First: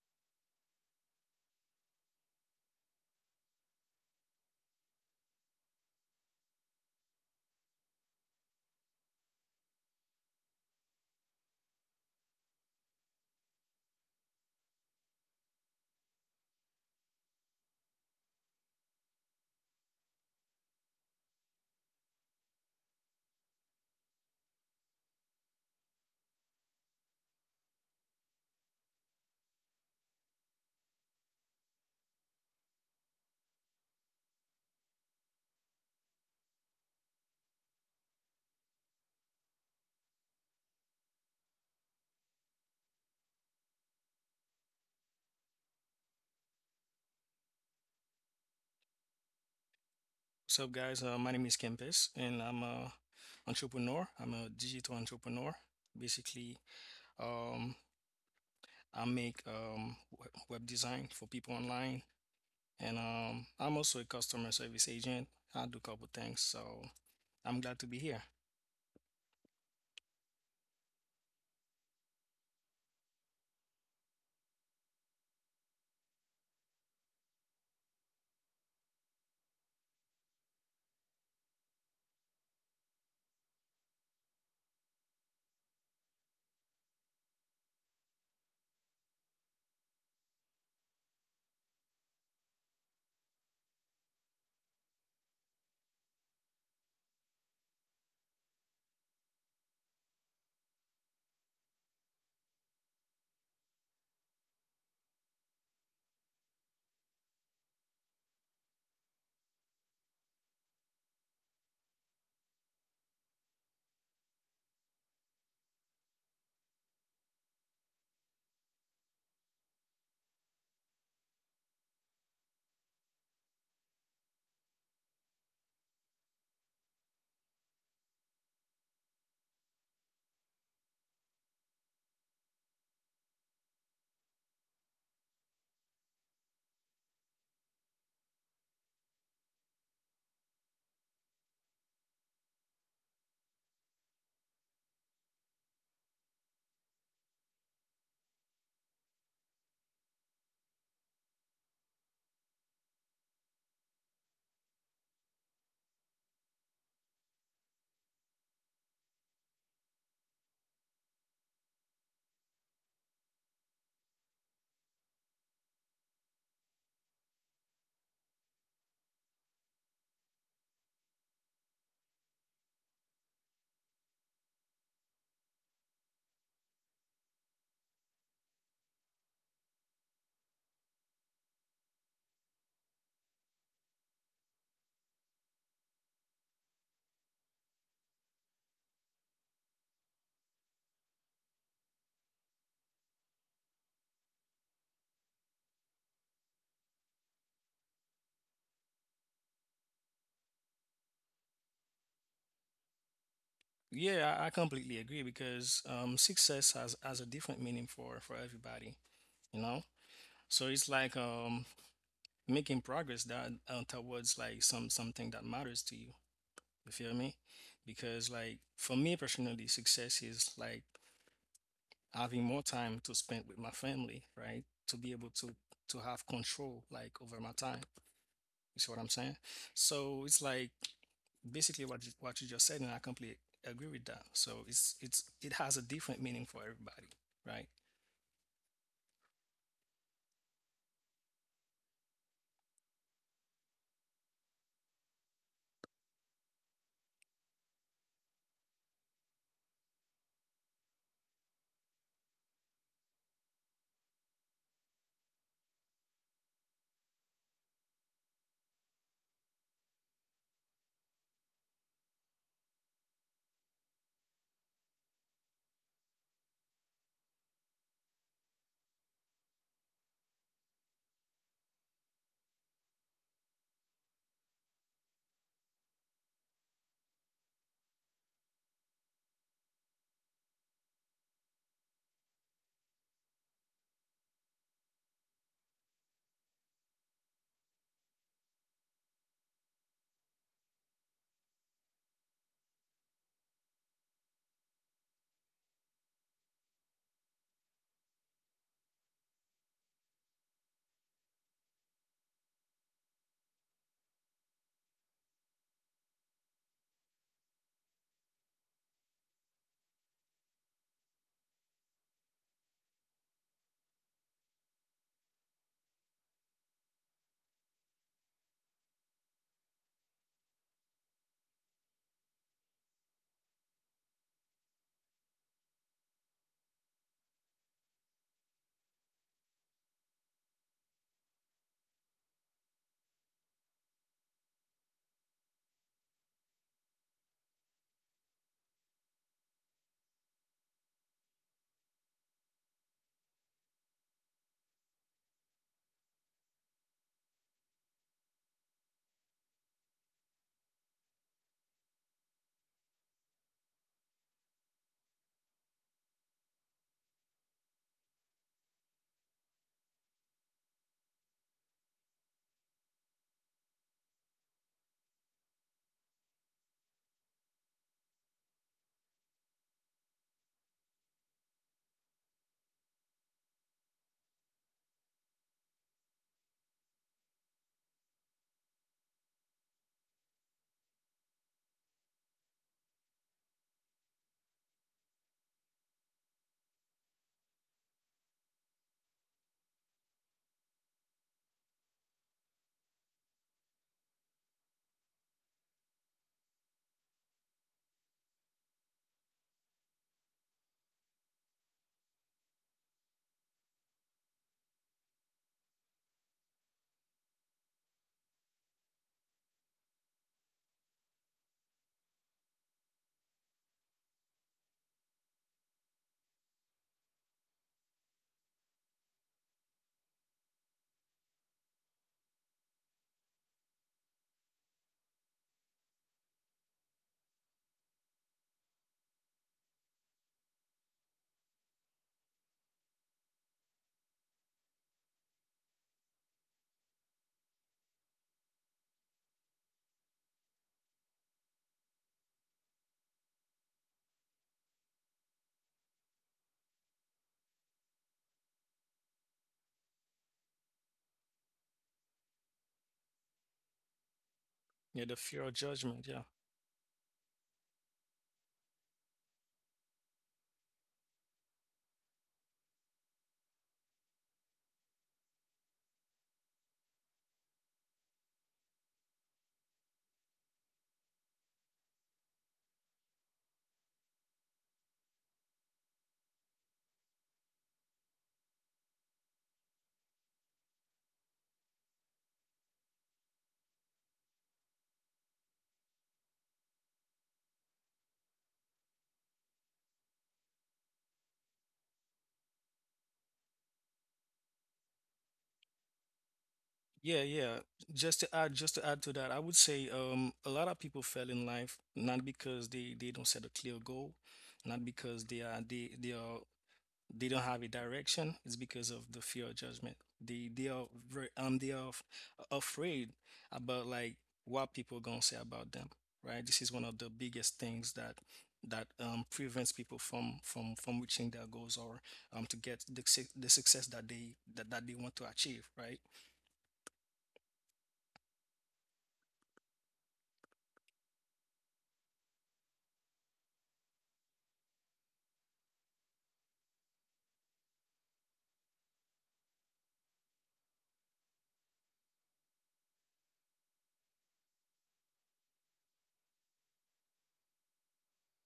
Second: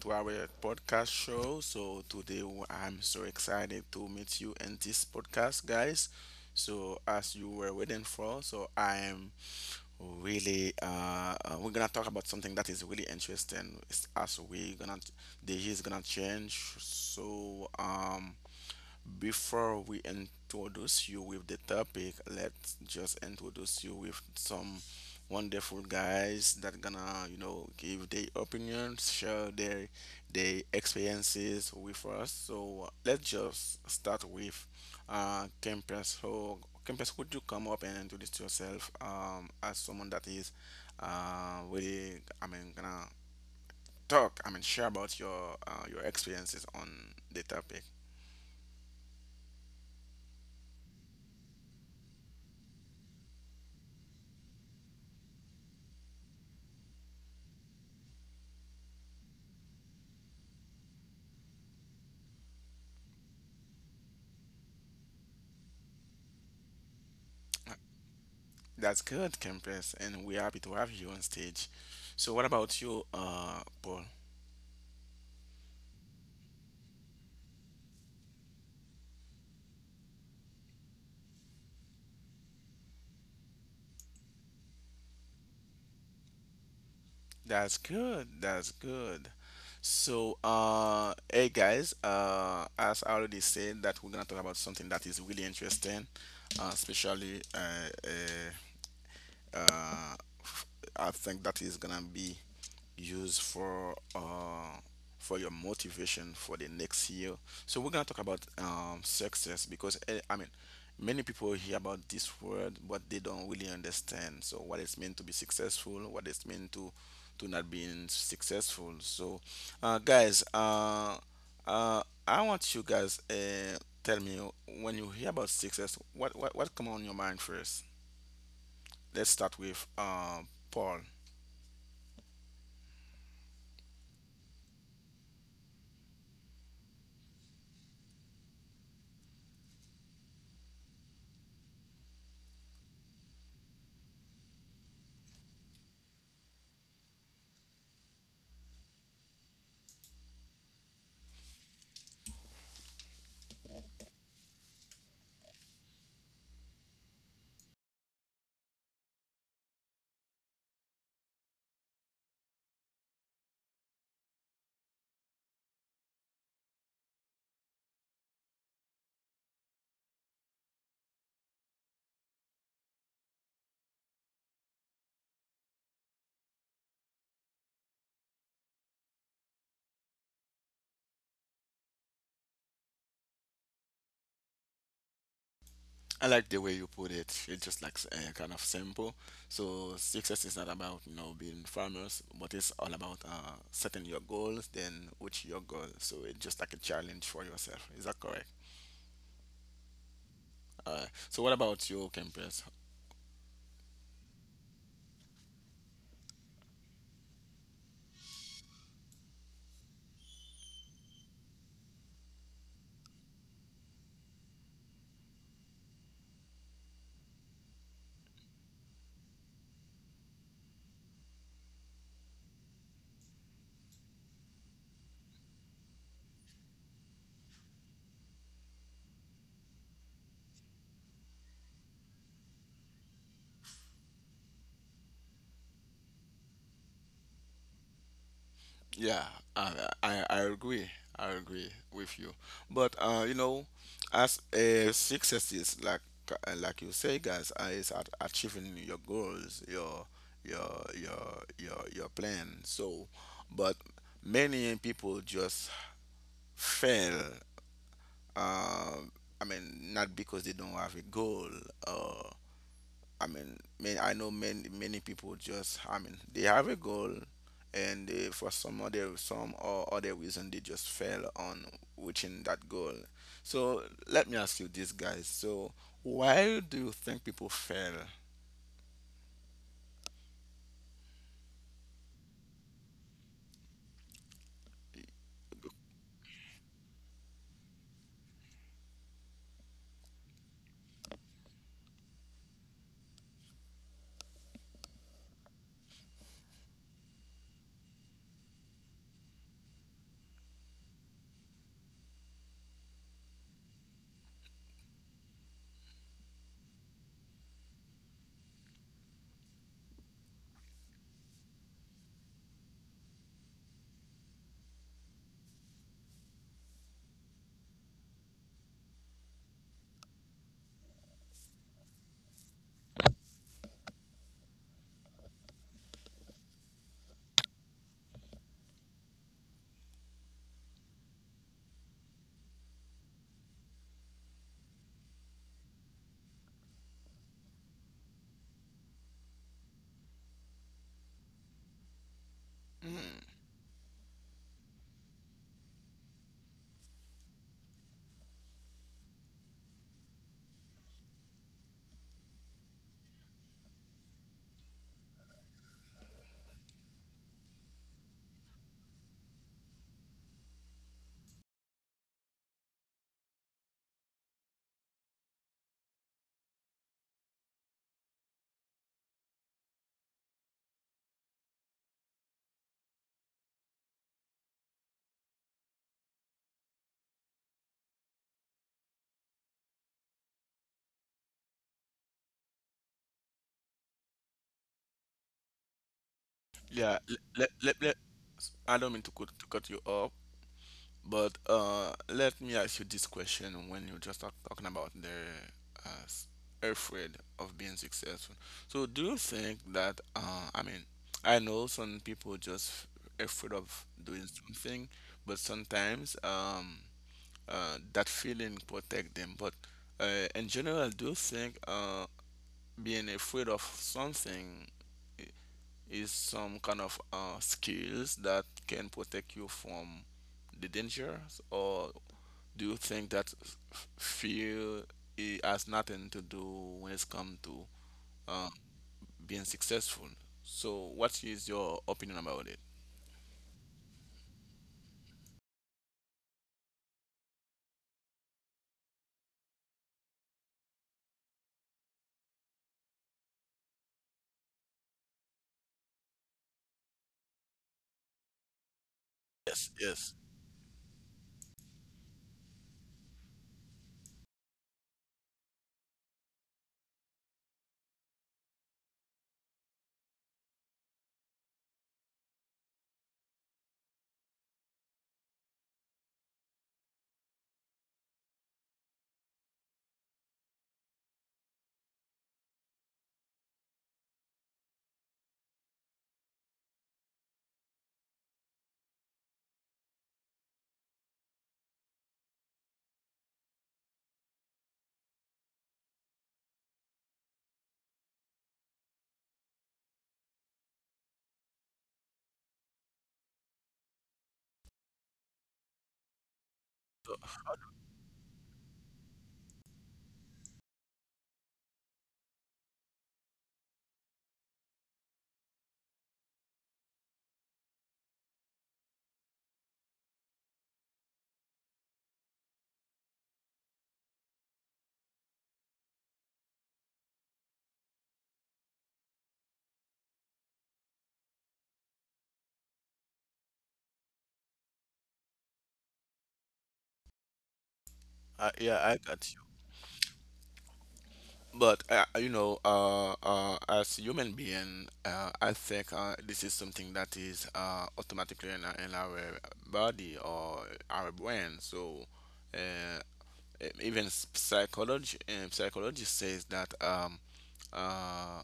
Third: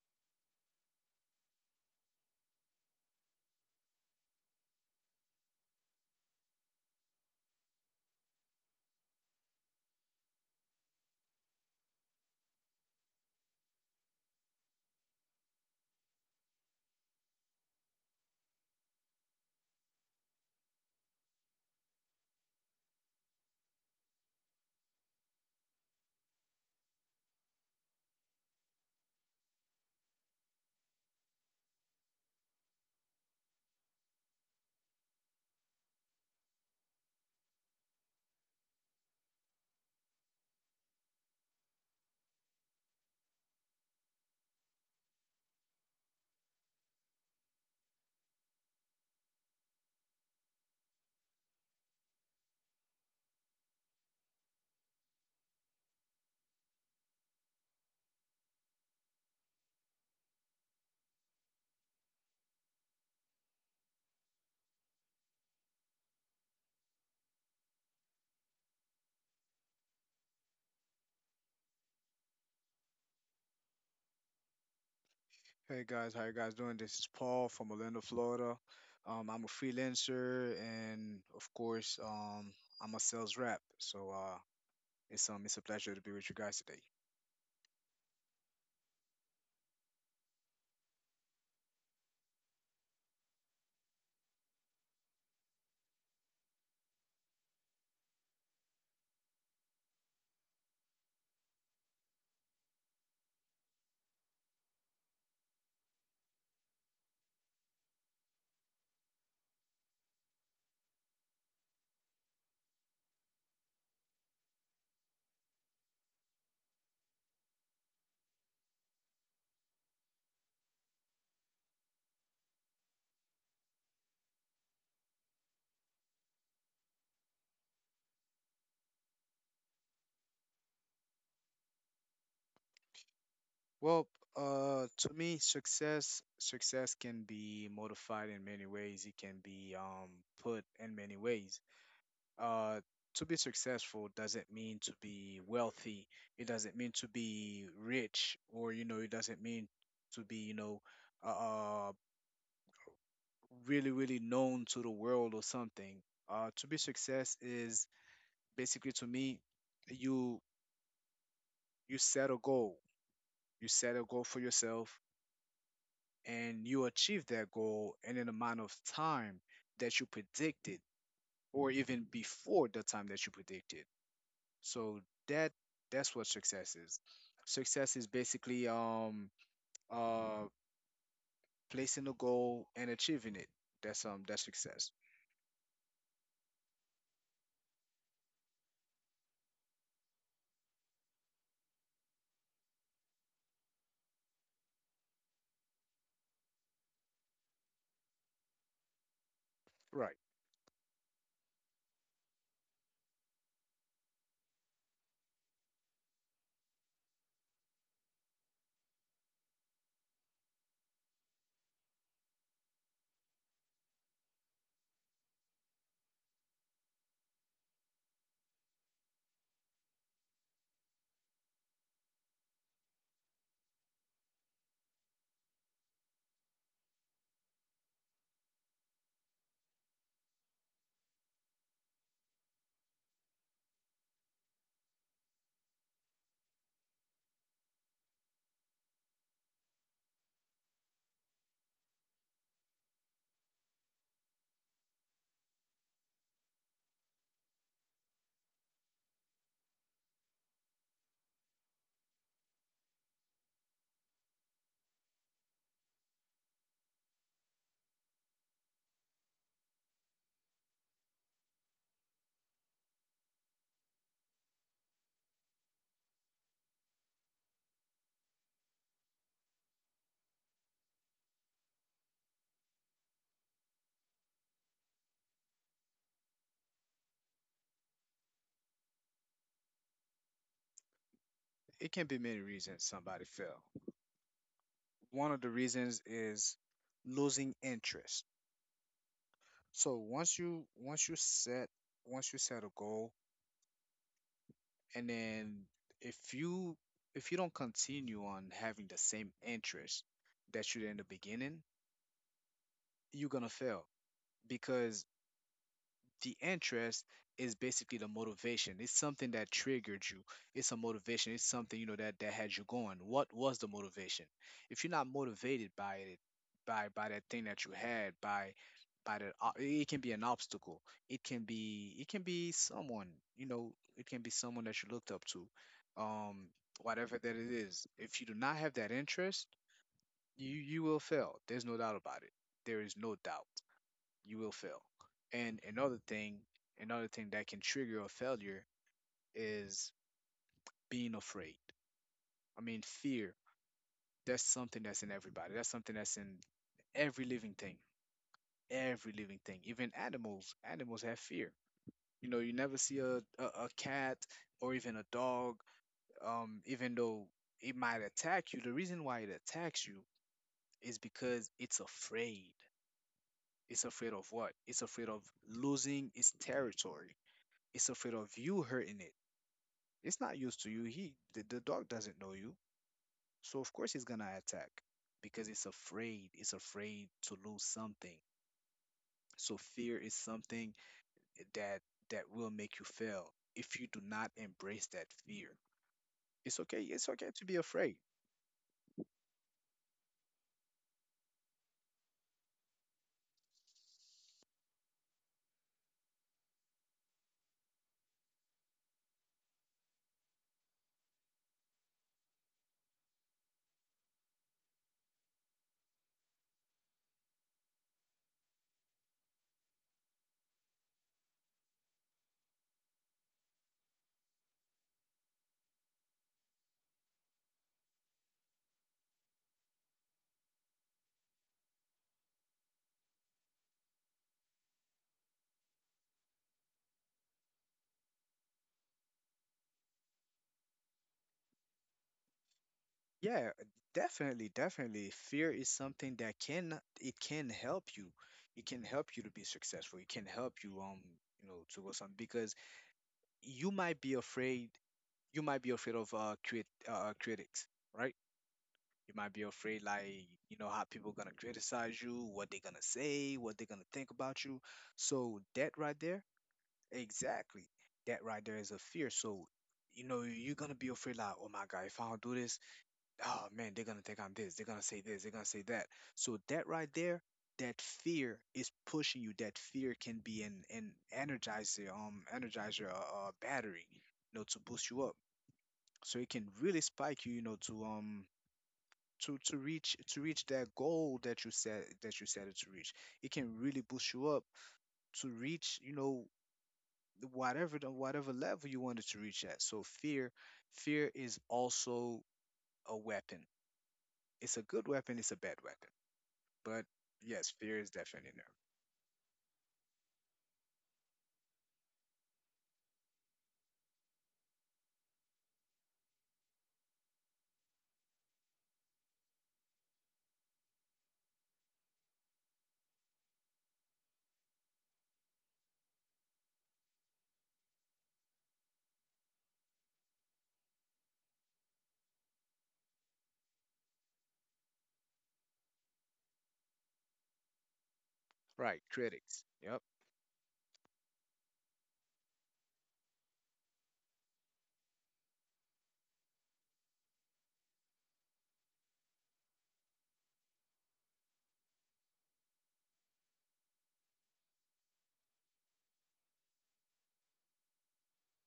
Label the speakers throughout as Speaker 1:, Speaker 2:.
Speaker 1: to our podcast show. So, today I'm so excited to meet you in this podcast, guys. So, as you were waiting for, we're gonna talk about something that is really interesting. It's as we gonna, The year is gonna change. So, before we introduce you with the topic, let's just introduce you with some wonderful guys that gonna, give their opinions, share their experiences with us. So let's just start with Campus. So Campus, could you come up and introduce yourself as someone that is really, I mean, gonna talk, I mean share about your experiences on the topic.
Speaker 2: What's up, guys? My name is Kempis, and I'm a entrepreneur. I'm a digital entrepreneur. Basically, um, I make web design for people online, and I'm also a customer service agent. I do a couple things, so I'm glad to be here.
Speaker 1: That's good, Campus, and we're happy to have you on stage. So, what about you, Paul?
Speaker 3: Hey guys, how you guys doing? This is Paul from Orlando, Florida. I'm a freelancer, and of course, I'm a sales rep. So it's a pleasure to be with you guys today.
Speaker 1: That's good. That's good. So, hey guys, as I already said, that we're gonna talk about something that is really interesting, especially Uh, I think that is gonna be used for your motivation for the next year. So we're gonna talk about success, because I mean, many people hear about this word, but they don't really understand. So what it's meant to be successful, what it's meant to not being successful. So, guys, I want you guys, tell me, when you hear about success, what come on your mind first? Let's start with Paul.
Speaker 3: Well, to me, success can be modified in many ways. It can be put in many ways. Uh, to be successful doesn't mean to be wealthy. It doesn't mean to be rich, or you know, it doesn't mean to be you know uh. uh, really really known to the world or something to be success is basically to me you you set a goal you set a goal for yourself, and you achieve that goal in an amount of time that you predicted, or even before the time that you predicted. So that that's what success is. Success is basically uh placing a goal and achieving it. That's that's success.
Speaker 1: I like the way you put it. It's just like, kind of simple. So success is not about, being farmers, but it's all about, setting your goals. Then which your goal? So it's just like a challenge for yourself. Is that correct?
Speaker 3: Right,
Speaker 1: So what about your campus?
Speaker 2: Yeah, I completely agree because success has a different meaning for everybody, you know. So it's like making progress that towards like something that matters to you. You feel me? Because like for me personally, success is like having more time to spend with my family, right? To be able to have control like over my time. You see what I'm saying? So it's like basically what you just said, and I completely agree with that. So it's it has a different meaning for everybody, right?
Speaker 1: Yeah, I, I agree. I agree with you. But you know, as a success is like, like you say, guys, is at achieving your goals, your plan. So, but many people just fail. Um, I mean, not because they don't have a goal. Uh, I mean, man, I know many people just, I mean, they have a goal, and they, for some other some or other reason, they just fail on reaching that goal. So let me ask you this, guys. So why do you think people fail?
Speaker 3: it can be many reasons somebody fail. One of the reasons is losing interest. So once you once you set a goal, and then if you if you don't continue on having the same interest that you did in the beginning, you're gonna fail because the interest is basically the motivation. It's something that triggered you. It's a motivation. It's something, you know, that that had you going. What was the motivation? If you're not motivated by it, by that thing that you had, by it can be an obstacle. It can be someone, you know. It can be someone that you looked up to. Um, whatever that it is. If you do not have that interest, you will fail. There's no doubt about it. There is no doubt you will fail. And another thing that can trigger a failure is being afraid. I mean, fear, that's something that's in everybody. That's something that's in every living thing, every living thing, even animals. Animals have fear. You know, you never see a cat or even a dog, even though it might attack you. The reason why it attacks you is because it's afraid. It's afraid of what? It's afraid of losing its territory. It's afraid of you hurting it. It's not used to you. The dog doesn't know you. So of course he's gonna attack because it's afraid. It's afraid to lose something. So fear is something that that will make you fail if you do not embrace that fear. It's okay.
Speaker 1: Yeah,
Speaker 3: It's okay to
Speaker 1: let,
Speaker 3: be
Speaker 1: let, let,
Speaker 3: afraid.
Speaker 1: I don't mean to cut you off. But let me ask you this question, when you just talking about the, uh, s- afraid of being successful. So do you think that, I mean, I know some people just afraid of doing something, but sometimes, that feeling protect them. But in general, do you think being afraid of something i- is some kind of skills that can protect you from the dangers, or do you think that fear I has nothing to do when it's come to um, being successful? So, what is your opinion about it?
Speaker 3: Yeah, definitely, definitely. Fear is something that can it can help you. It can help you to be successful. It can help you you know, to go something because you might be afraid, you might be afraid of critics, right? You might be
Speaker 1: Yes,
Speaker 3: afraid
Speaker 1: yes.
Speaker 3: like, you know, how people gonna criticize you, what they gonna say, what they gonna think about you.
Speaker 2: Yeah, the
Speaker 3: So
Speaker 2: fear of
Speaker 3: that right
Speaker 2: judgment.
Speaker 3: there,
Speaker 2: Yeah.
Speaker 3: exactly. That right there is a fear. So, you know, you're gonna be afraid like, oh my God, if I don't do this, oh man, they're gonna think I'm this, they're gonna say this, they're gonna say that. So that right there, that fear is pushing you. That fear can be an energizer, energizer, battery, you know, to boost you up. So it can really spike you, you know, to. To reach that goal that you set it to reach. It can really boost you up to reach, you know, whatever the whatever level you wanted to reach at. So fear, fear is also a weapon. It's a good weapon, it's a bad weapon. But
Speaker 2: Yeah,
Speaker 3: yes,
Speaker 2: yeah.
Speaker 3: fear is definitely there.
Speaker 2: Just to add to that, I would say a lot of people fail in life not because they don't set a clear goal, not because they don't have a direction. It's because of the fear of judgment. They are very they are afraid about like what people gonna say about them, right? This is one of the biggest things that that prevents people from reaching their goals or to get the the success that that they want to achieve, right?
Speaker 3: Right,
Speaker 1: Yeah, I got
Speaker 3: critics.
Speaker 1: you.
Speaker 3: Yep.
Speaker 1: But you know, as human being, I think this is something that is automatically in our body or our brain. So uh, even psychology, psychology says that, uh,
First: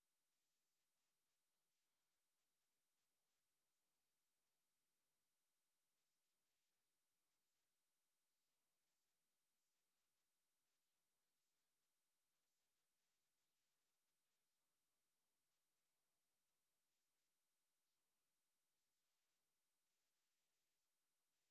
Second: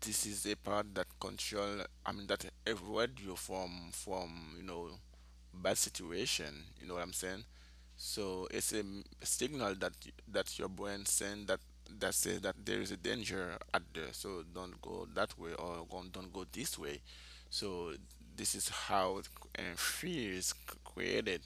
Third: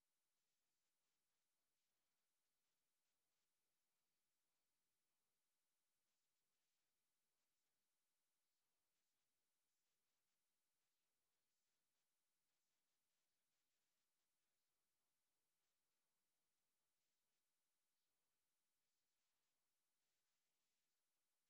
Speaker 1: this is a part that control, I mean, that avoid you from you know bad situation, you know what I'm saying? So it's a signal that, that your brain send that says that there is a danger out there, so don't go that way, or don't go this way. So this is how and fear is created.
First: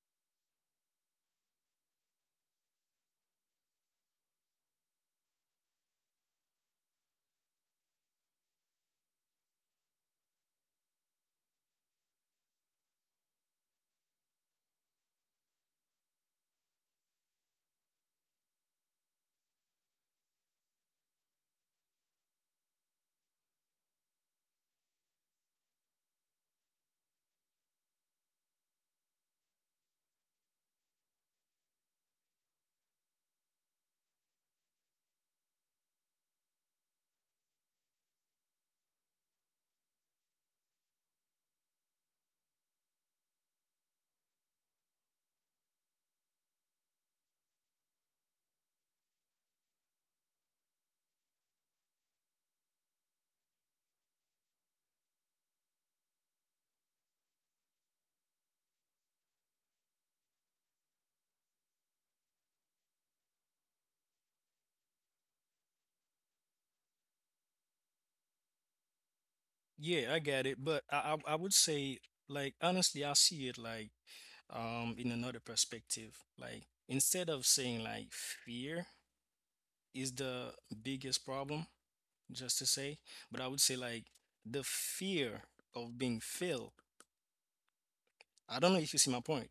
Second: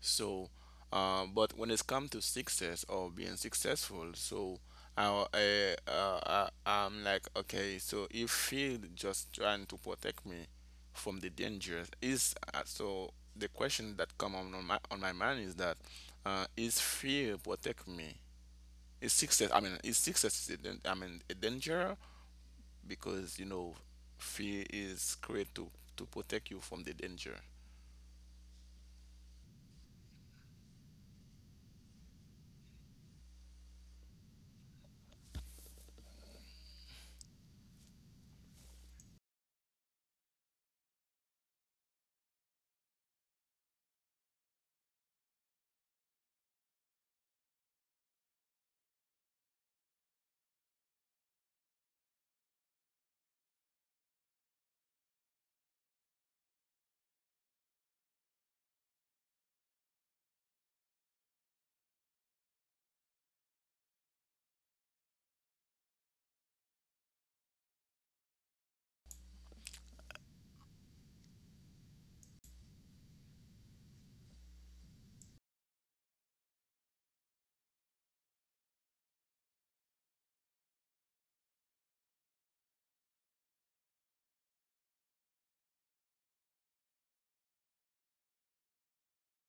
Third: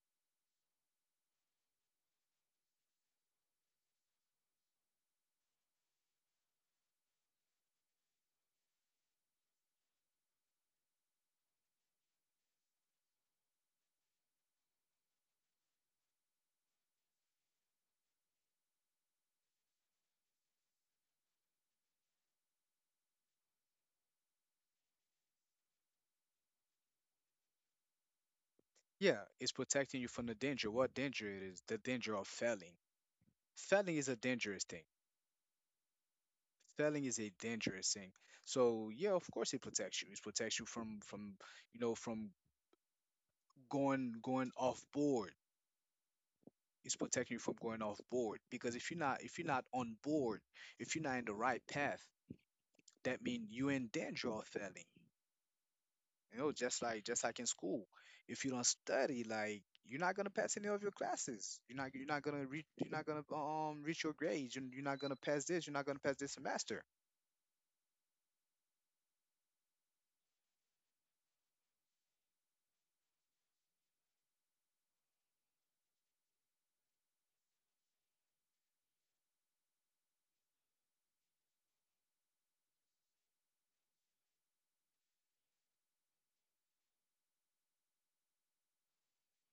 Speaker 1: So, but when it's come to success or being successful, so I'm like, okay, so if he just trying to protect me from the dangers, is so the question that come on my mind is that, is fear protect me? Is success, I mean, is success a I mean, a danger? Because, you know, fear is created to protect you from the danger.
Speaker 3: Yeah, it's protecting you from the danger. What danger it is? The danger of failing. Failing is a dangerous thing. Failing is a dangerous thing. So yeah, of course it protects you. It protects you from, you know, from going off board. It's protecting you from going off board because if you're not on board, if you're not in the right path, that means you're in danger of failing. You know, just like in school, if you don't study, like you're not gonna pass any of your classes. You're not gonna reach, you're not gonna reach your grades. You're not gonna pass this. You're not gonna pass this semester.
Speaker 2: Yeah, I get it, but I would say like honestly, I see it like in another perspective. Like instead of saying like fear is the biggest problem, just to say, but I would say like the fear of being failed. I don't know if you see my point.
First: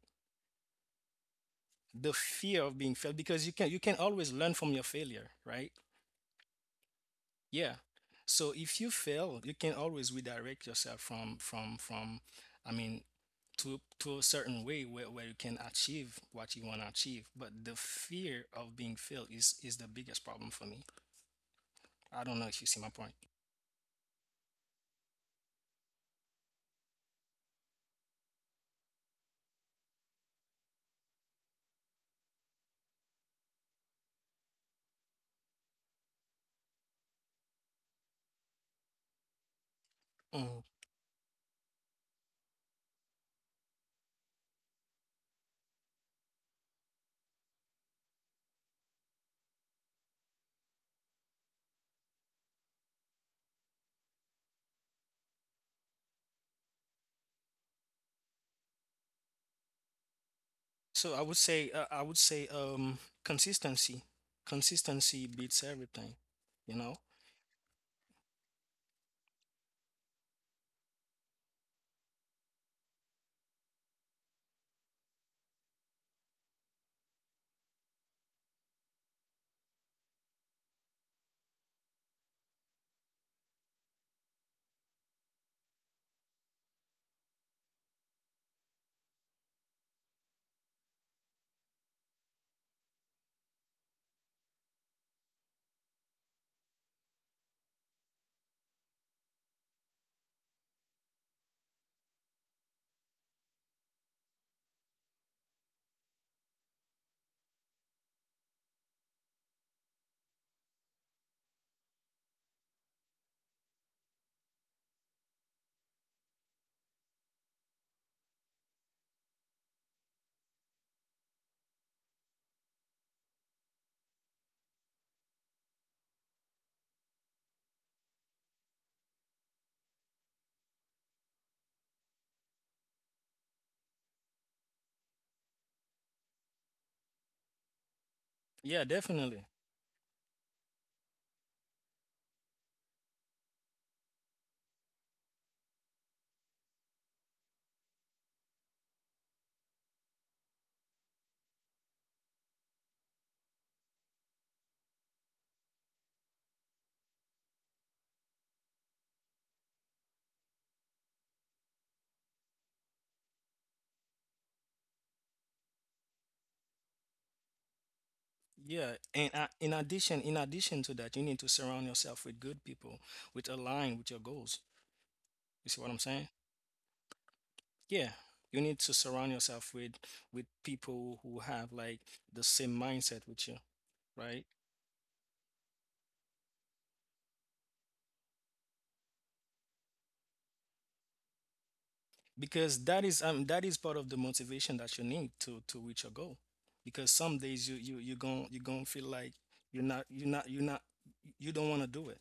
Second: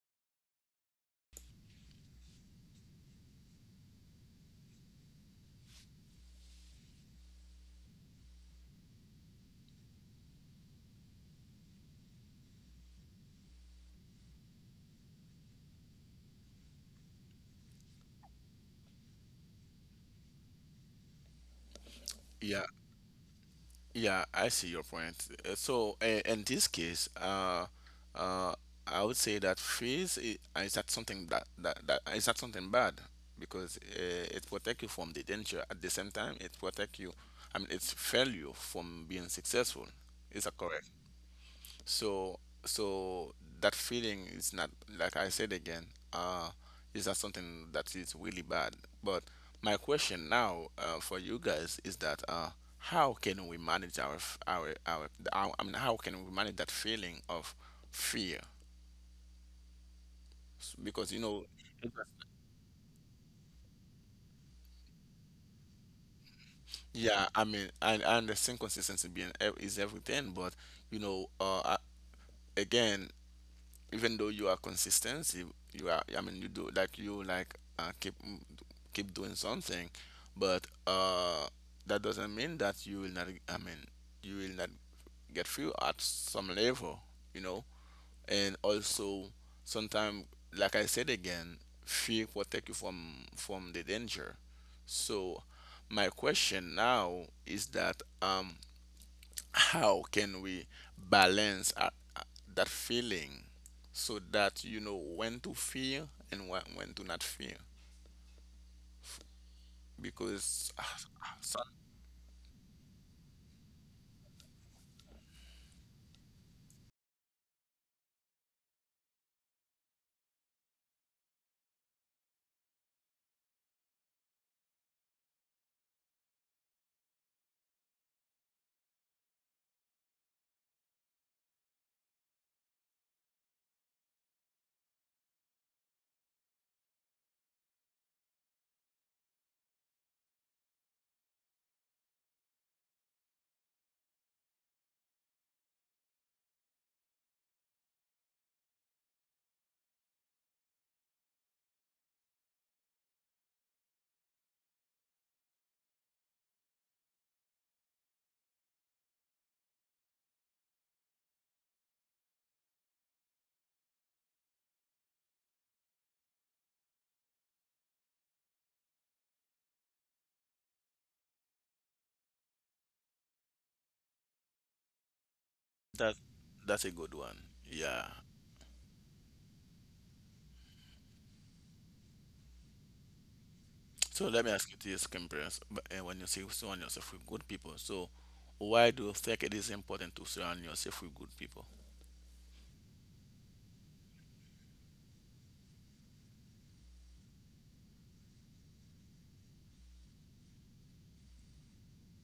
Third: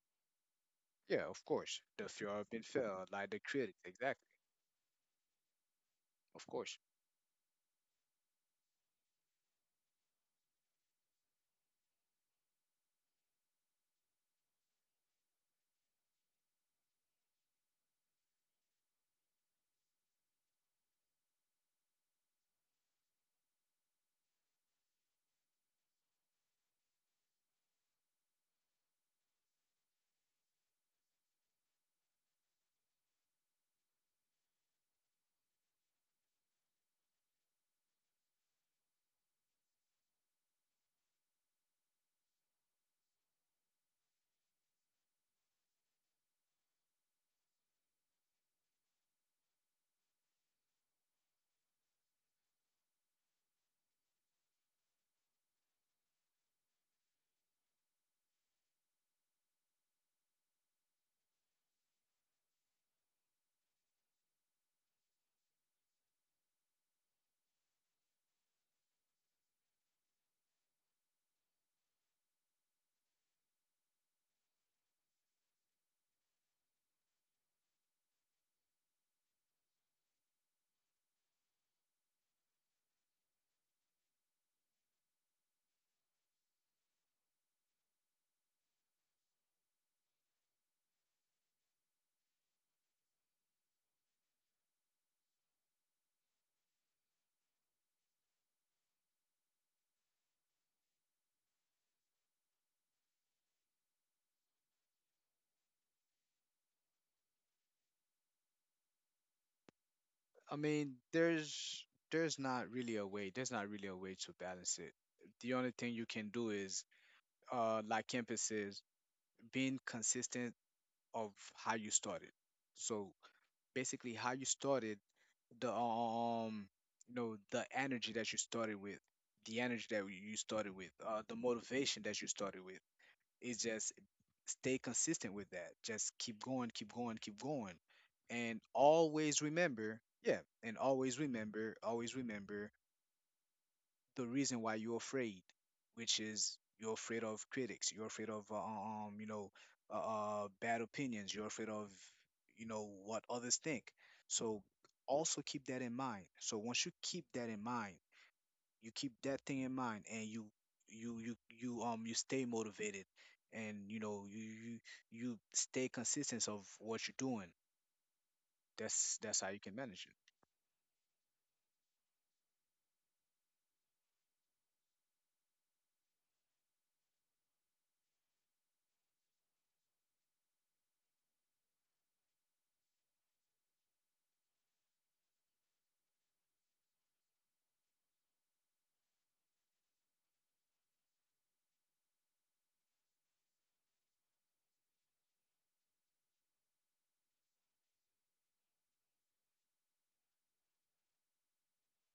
Speaker 3: Yeah, of course. The
Speaker 2: The
Speaker 3: fear of being
Speaker 2: fear of being
Speaker 3: failed,
Speaker 2: failed
Speaker 3: like the
Speaker 2: because
Speaker 3: critics,
Speaker 2: you can
Speaker 3: exactly.
Speaker 2: always learn from your failure, right?
Speaker 3: Of course.
Speaker 2: Yeah. So if you fail, you can always redirect yourself from I mean to a certain way where you can achieve what you want to achieve. But the fear of being failed is the biggest problem for me. I don't know if
Speaker 1: Yeah.
Speaker 2: you see my point.
Speaker 1: Yeah, I see your point. So, in this case, uh, I would say that is not something, that is not something bad, because it protect you from the danger. At the same time, it protect you, I mean, it's failure, from being successful. Is that
Speaker 2: Mhm.
Speaker 1: correct? So so, that feeling is not, like I said again, uh is not something that is really bad. But my question now, for you guys, is that, how can we manage our, I mean, how can we manage that feeling of fear? Because,
Speaker 2: So
Speaker 1: you know,
Speaker 2: I would say consistency. Consistency beats everything, you know?
Speaker 1: yeah, I mean I understand consistency being, is everything, but, you know, again, even though you are consistent, you are, I mean, you do like, you like, keep doing something, but that doesn't mean that you will not, I mean, you will not get through at some level, you know. And also sometimes, like I said again, fear protect you from the danger. So my question now is that, how can we balance, uh, that feeling, so that you know when to fear and when to not fear,
Speaker 3: I
Speaker 1: because,
Speaker 3: mean,
Speaker 1: so
Speaker 3: there's not really a way. There's not really a way to balance it. The only thing you can do is, like Kempis says, being consistent of how you started. So basically, how you started the you know, the energy that you started with, the motivation that you started with, is just stay consistent with that. Just keep going keep going. And
Speaker 2: Yeah,
Speaker 3: always
Speaker 2: definitely.
Speaker 3: remember, yeah, and always remember, the reason why you're afraid, which is you're afraid of critics, you're afraid of you know, uh, bad opinions, you're afraid of, you know, what others think. So also keep that in mind. So once you keep that in mind, you keep that thing in mind, and you you stay motivated, and you know you stay consistent of what you're doing.
Speaker 2: Yeah,
Speaker 3: That's
Speaker 2: and
Speaker 3: how you can manage.
Speaker 2: in addition to that, you need to surround yourself with good people, which align with your goals. You see what I'm
Speaker 1: that
Speaker 2: saying?
Speaker 1: that's a good one. Yeah.
Speaker 2: Yeah, you need to surround yourself with people who have like the same mindset with you,
Speaker 1: So let
Speaker 2: right?
Speaker 1: me ask you this, Kimbrels, but when you say surround yourself with good people, so why do you think it is important to surround yourself with good people?
Speaker 2: Because that is part of the motivation that you need to reach your goal. Because some days you you you gon' feel like you're not you don't want to do it.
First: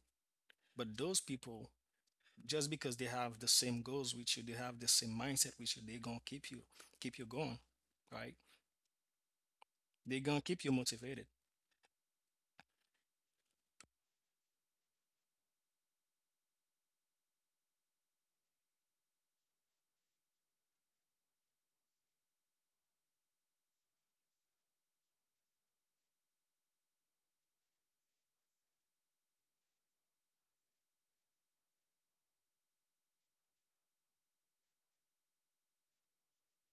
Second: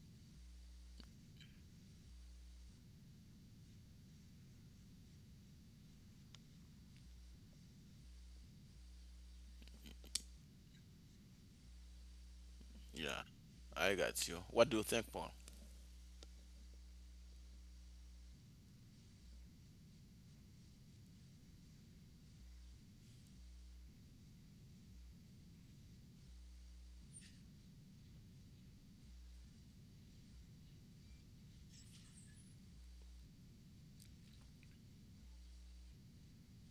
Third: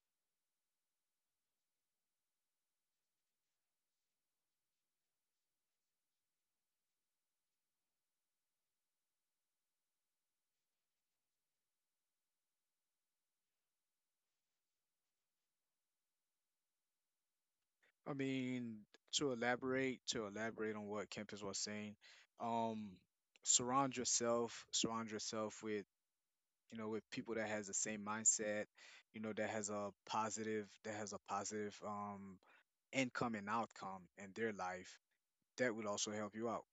Speaker 2: But those people, just because they have the same goals with you, they have the same mindset with you, they're gonna keep you going, right? They're gonna keep you motivated.
Speaker 1: Yeah, I got you. What do you think, Paul?
Speaker 3: I mean, to elaborate on what Kempis was saying, um, surround yourself with, you know, with people that has the same mindset, you know, that has a positive, that has a positive income and outcome in their life. That will also help you out.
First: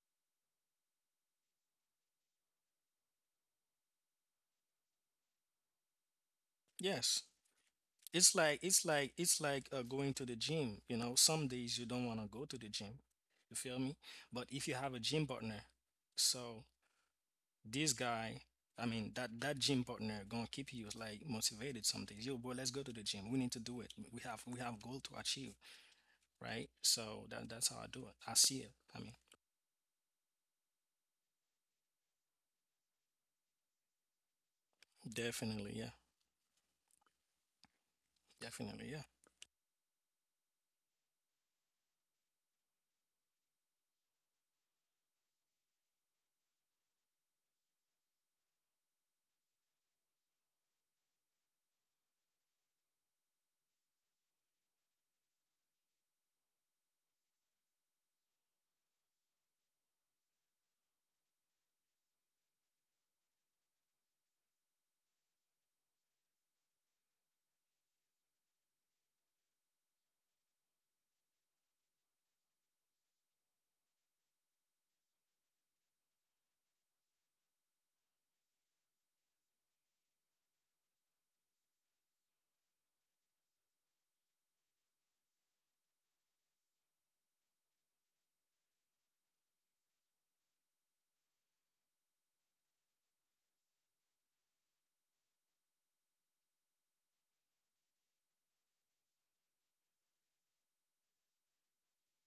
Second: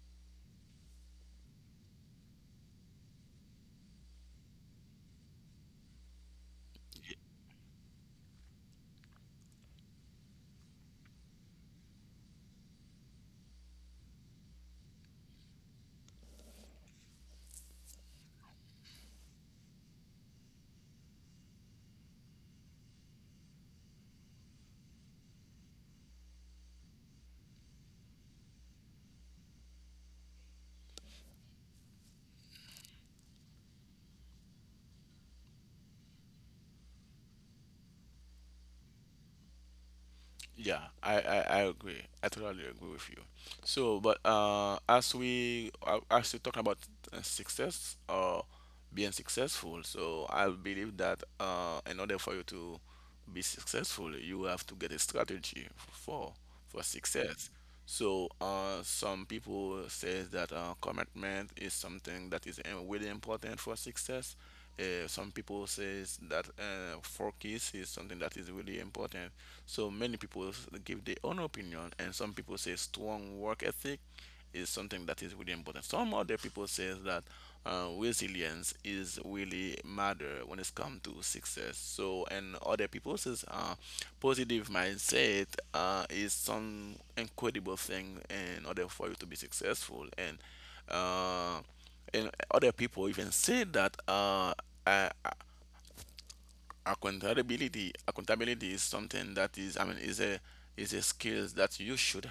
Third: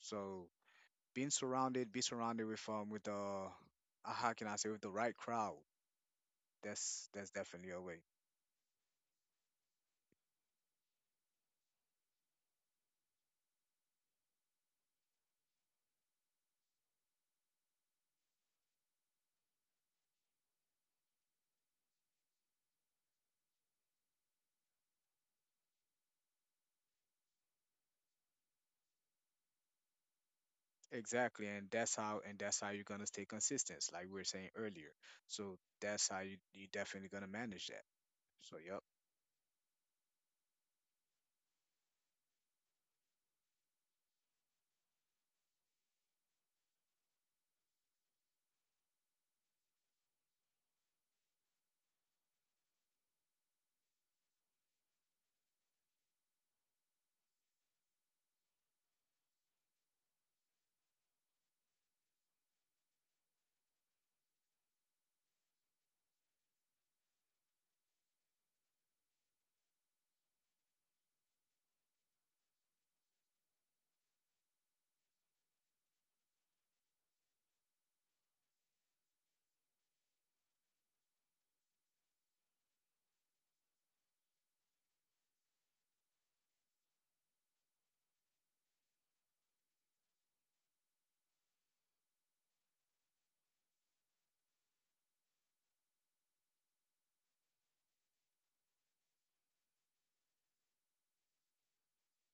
Speaker 3: So being surrounded, be surrounded with the, how can I say, with the right crowd. That's
Speaker 2: Yes,
Speaker 3: definitely a way.
Speaker 2: it's like it's like going to the gym. You know, some days you don't want to go to the gym. You feel me? But if you have a gym partner, so this guy, I mean that gym partner gonna keep you like motivated. Some days, yo, bro, let's go to the gym. We need to do it. We have goal to achieve, right? So that's how I do it. I see it. I mean,
Speaker 3: Exactly, and that's how you're gonna stay consistent, like we were saying earlier. So
Speaker 2: definitely, yeah,
Speaker 3: that's how you definitely gonna manage that. So yep.
Speaker 2: definitely, yeah.
Speaker 1: Yeah, I agree. I totally agree with you. So, but as we talking about success or being successful, so I believe that in order for you to be successful, you have to get a strategy for success. So some people says that commitment is something that is really important for success. Some people says that focus is something that is really important. So many people give their own opinion, and some people say strong work ethic, is something that is really important. Some other people says that resilience is really matter when it's come to success. So, and other people says positive mindset is some incredible thing in order for you to be successful. Uh, and other people even say that I accountability is something that is, I mean, is a, skills that you should,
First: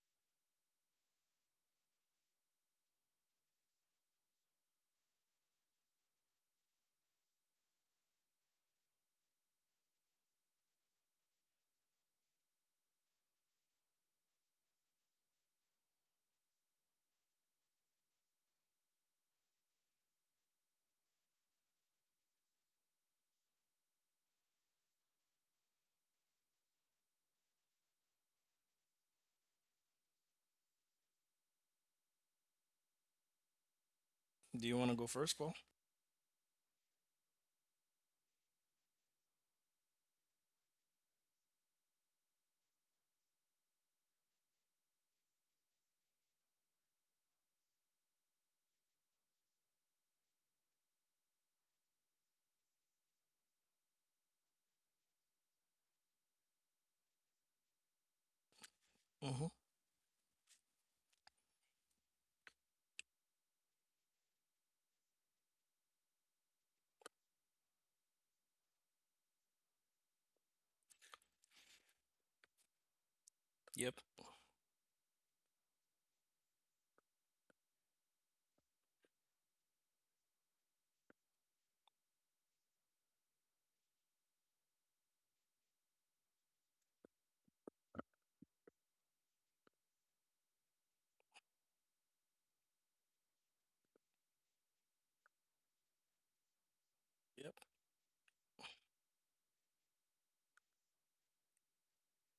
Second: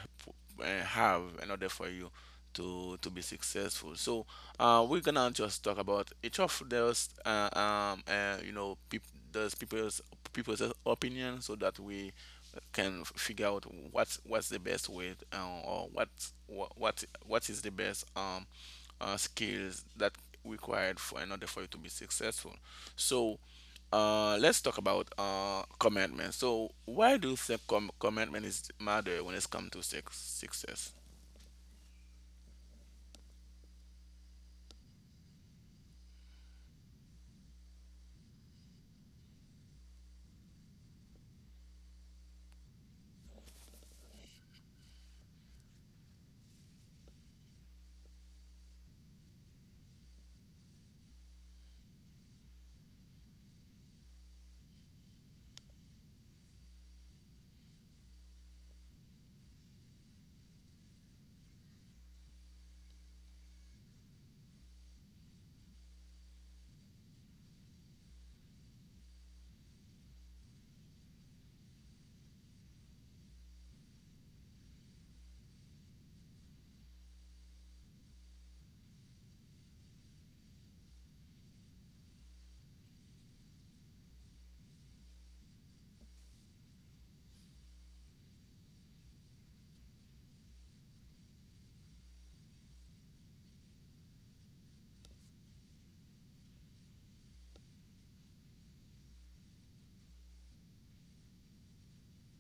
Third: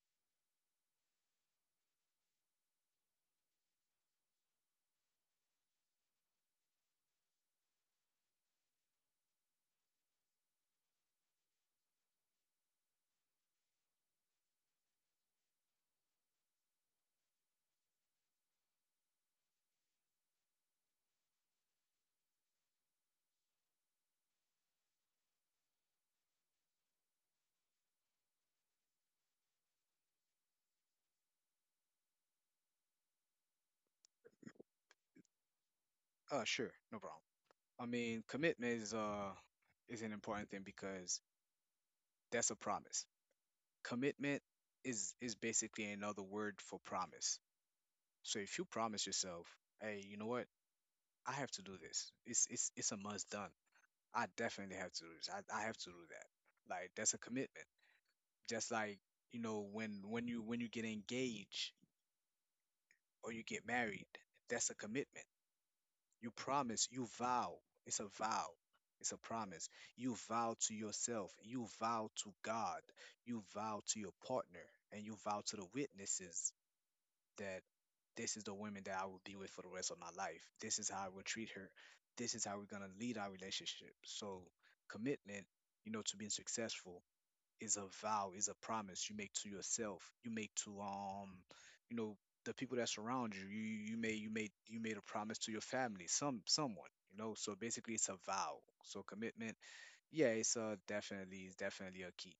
Speaker 1: have in order for you to be successful. So we're gonna just talk about each of those, you know, those people's people's opinion, so that we can figure out what's the best way, or what is the best, skills that required for in order for you to be successful. So let's talk about commitment. So, why do you think commitment is matter when it's come to sex success?
Speaker 2: Do you want to go first, Paul?
Speaker 3: Uh, sure, no problem. I mean, commitment is an important thing because that's a promise. Commitment is basically another word for promise. So if you promise yourself, hey, you know what, I have to do this. It's a must done. I definitely have to do this. I have to do that. Like that's a commitment. Just like, you
Speaker 2: Mm-hmm.
Speaker 3: know, when you get engaged or you get married. That's a commitment. You promise, you vow. It's a vow. It's a promise. You vow to yourself, you vow to God, you vow
Speaker 2: Yep.
Speaker 3: to your partner, and you vow to the witnesses that this is the woman that I will be with for the rest of my life. This is how I will treat her. This is how we're going to lead our relationship. So commitment, you know, to being successful is a vow, is a promise you make to yourself. You make to you know, the people that surround you. You you made a promise to your family, someone, you know.
Speaker 2: Yep.
Speaker 3: So basically it's a vow. So commitment, yeah, it's definitely it's definitely a key.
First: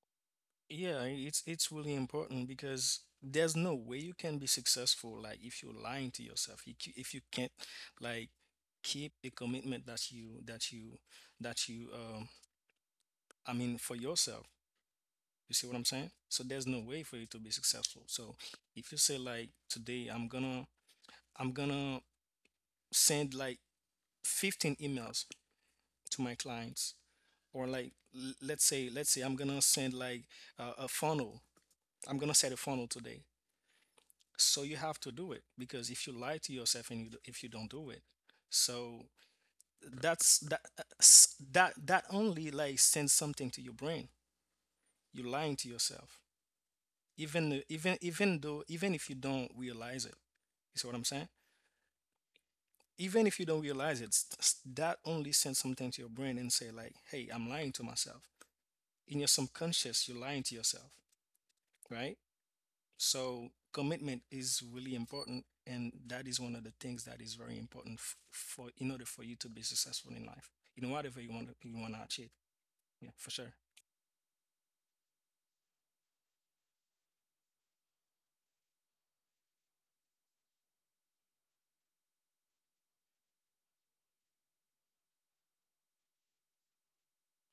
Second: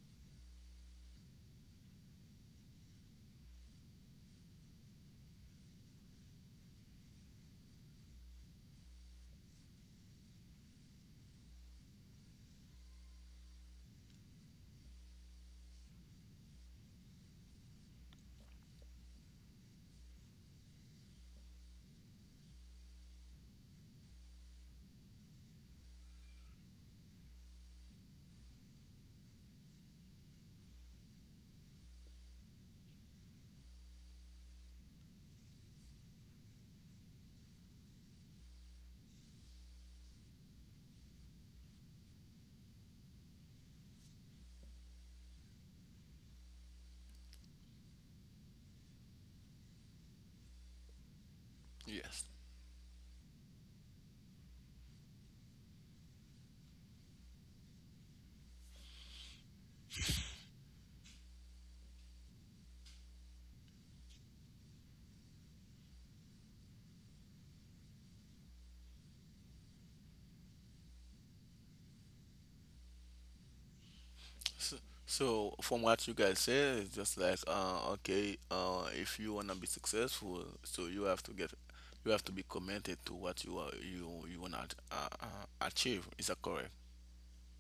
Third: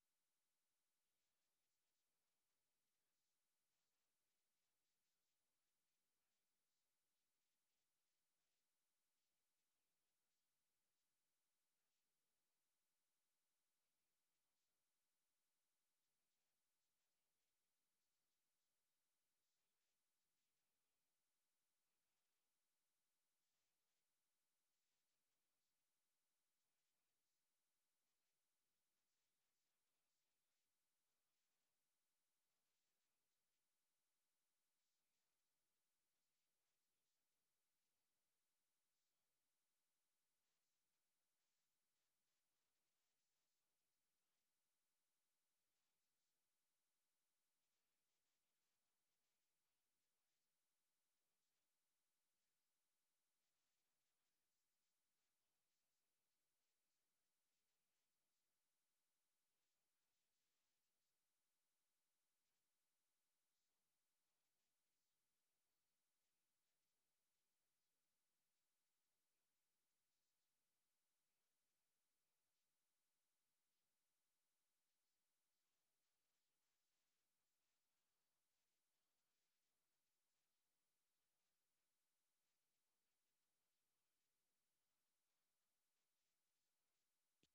Speaker 2: Yeah, it's really important because there's no way you can be successful like if you're lying to yourself. If you can't like keep the commitment that you I mean for yourself. You see what I'm saying? So there's no way for you to be successful. So if you say like today I'm gonna send like 15 emails to my clients or like let's say I'm gonna send like a funnel. I'm gonna set a funnel today. So you have to do it because if you lie to yourself and if you don't do it, so that's that s- that that only like sends something to your brain. You're lying to yourself, even if you don't realize it. You see what I'm saying?
Speaker 1: Yes.
Speaker 2: Even if you don't realize it, that only sends something to your brain and say like, "Hey, I'm lying to myself." In your subconscious, you're lying to yourself, right? So commitment is really important, and that is one of the things that is very important for in order for you to be successful in life, in whatever you want to achieve. Yeah, for sure.
Speaker 1: So, so, from what you guys say, it's just like, okay, if you wanna be successful, so you have to, get you have to be committed to what you are, you wanna, achieve. Is that correct?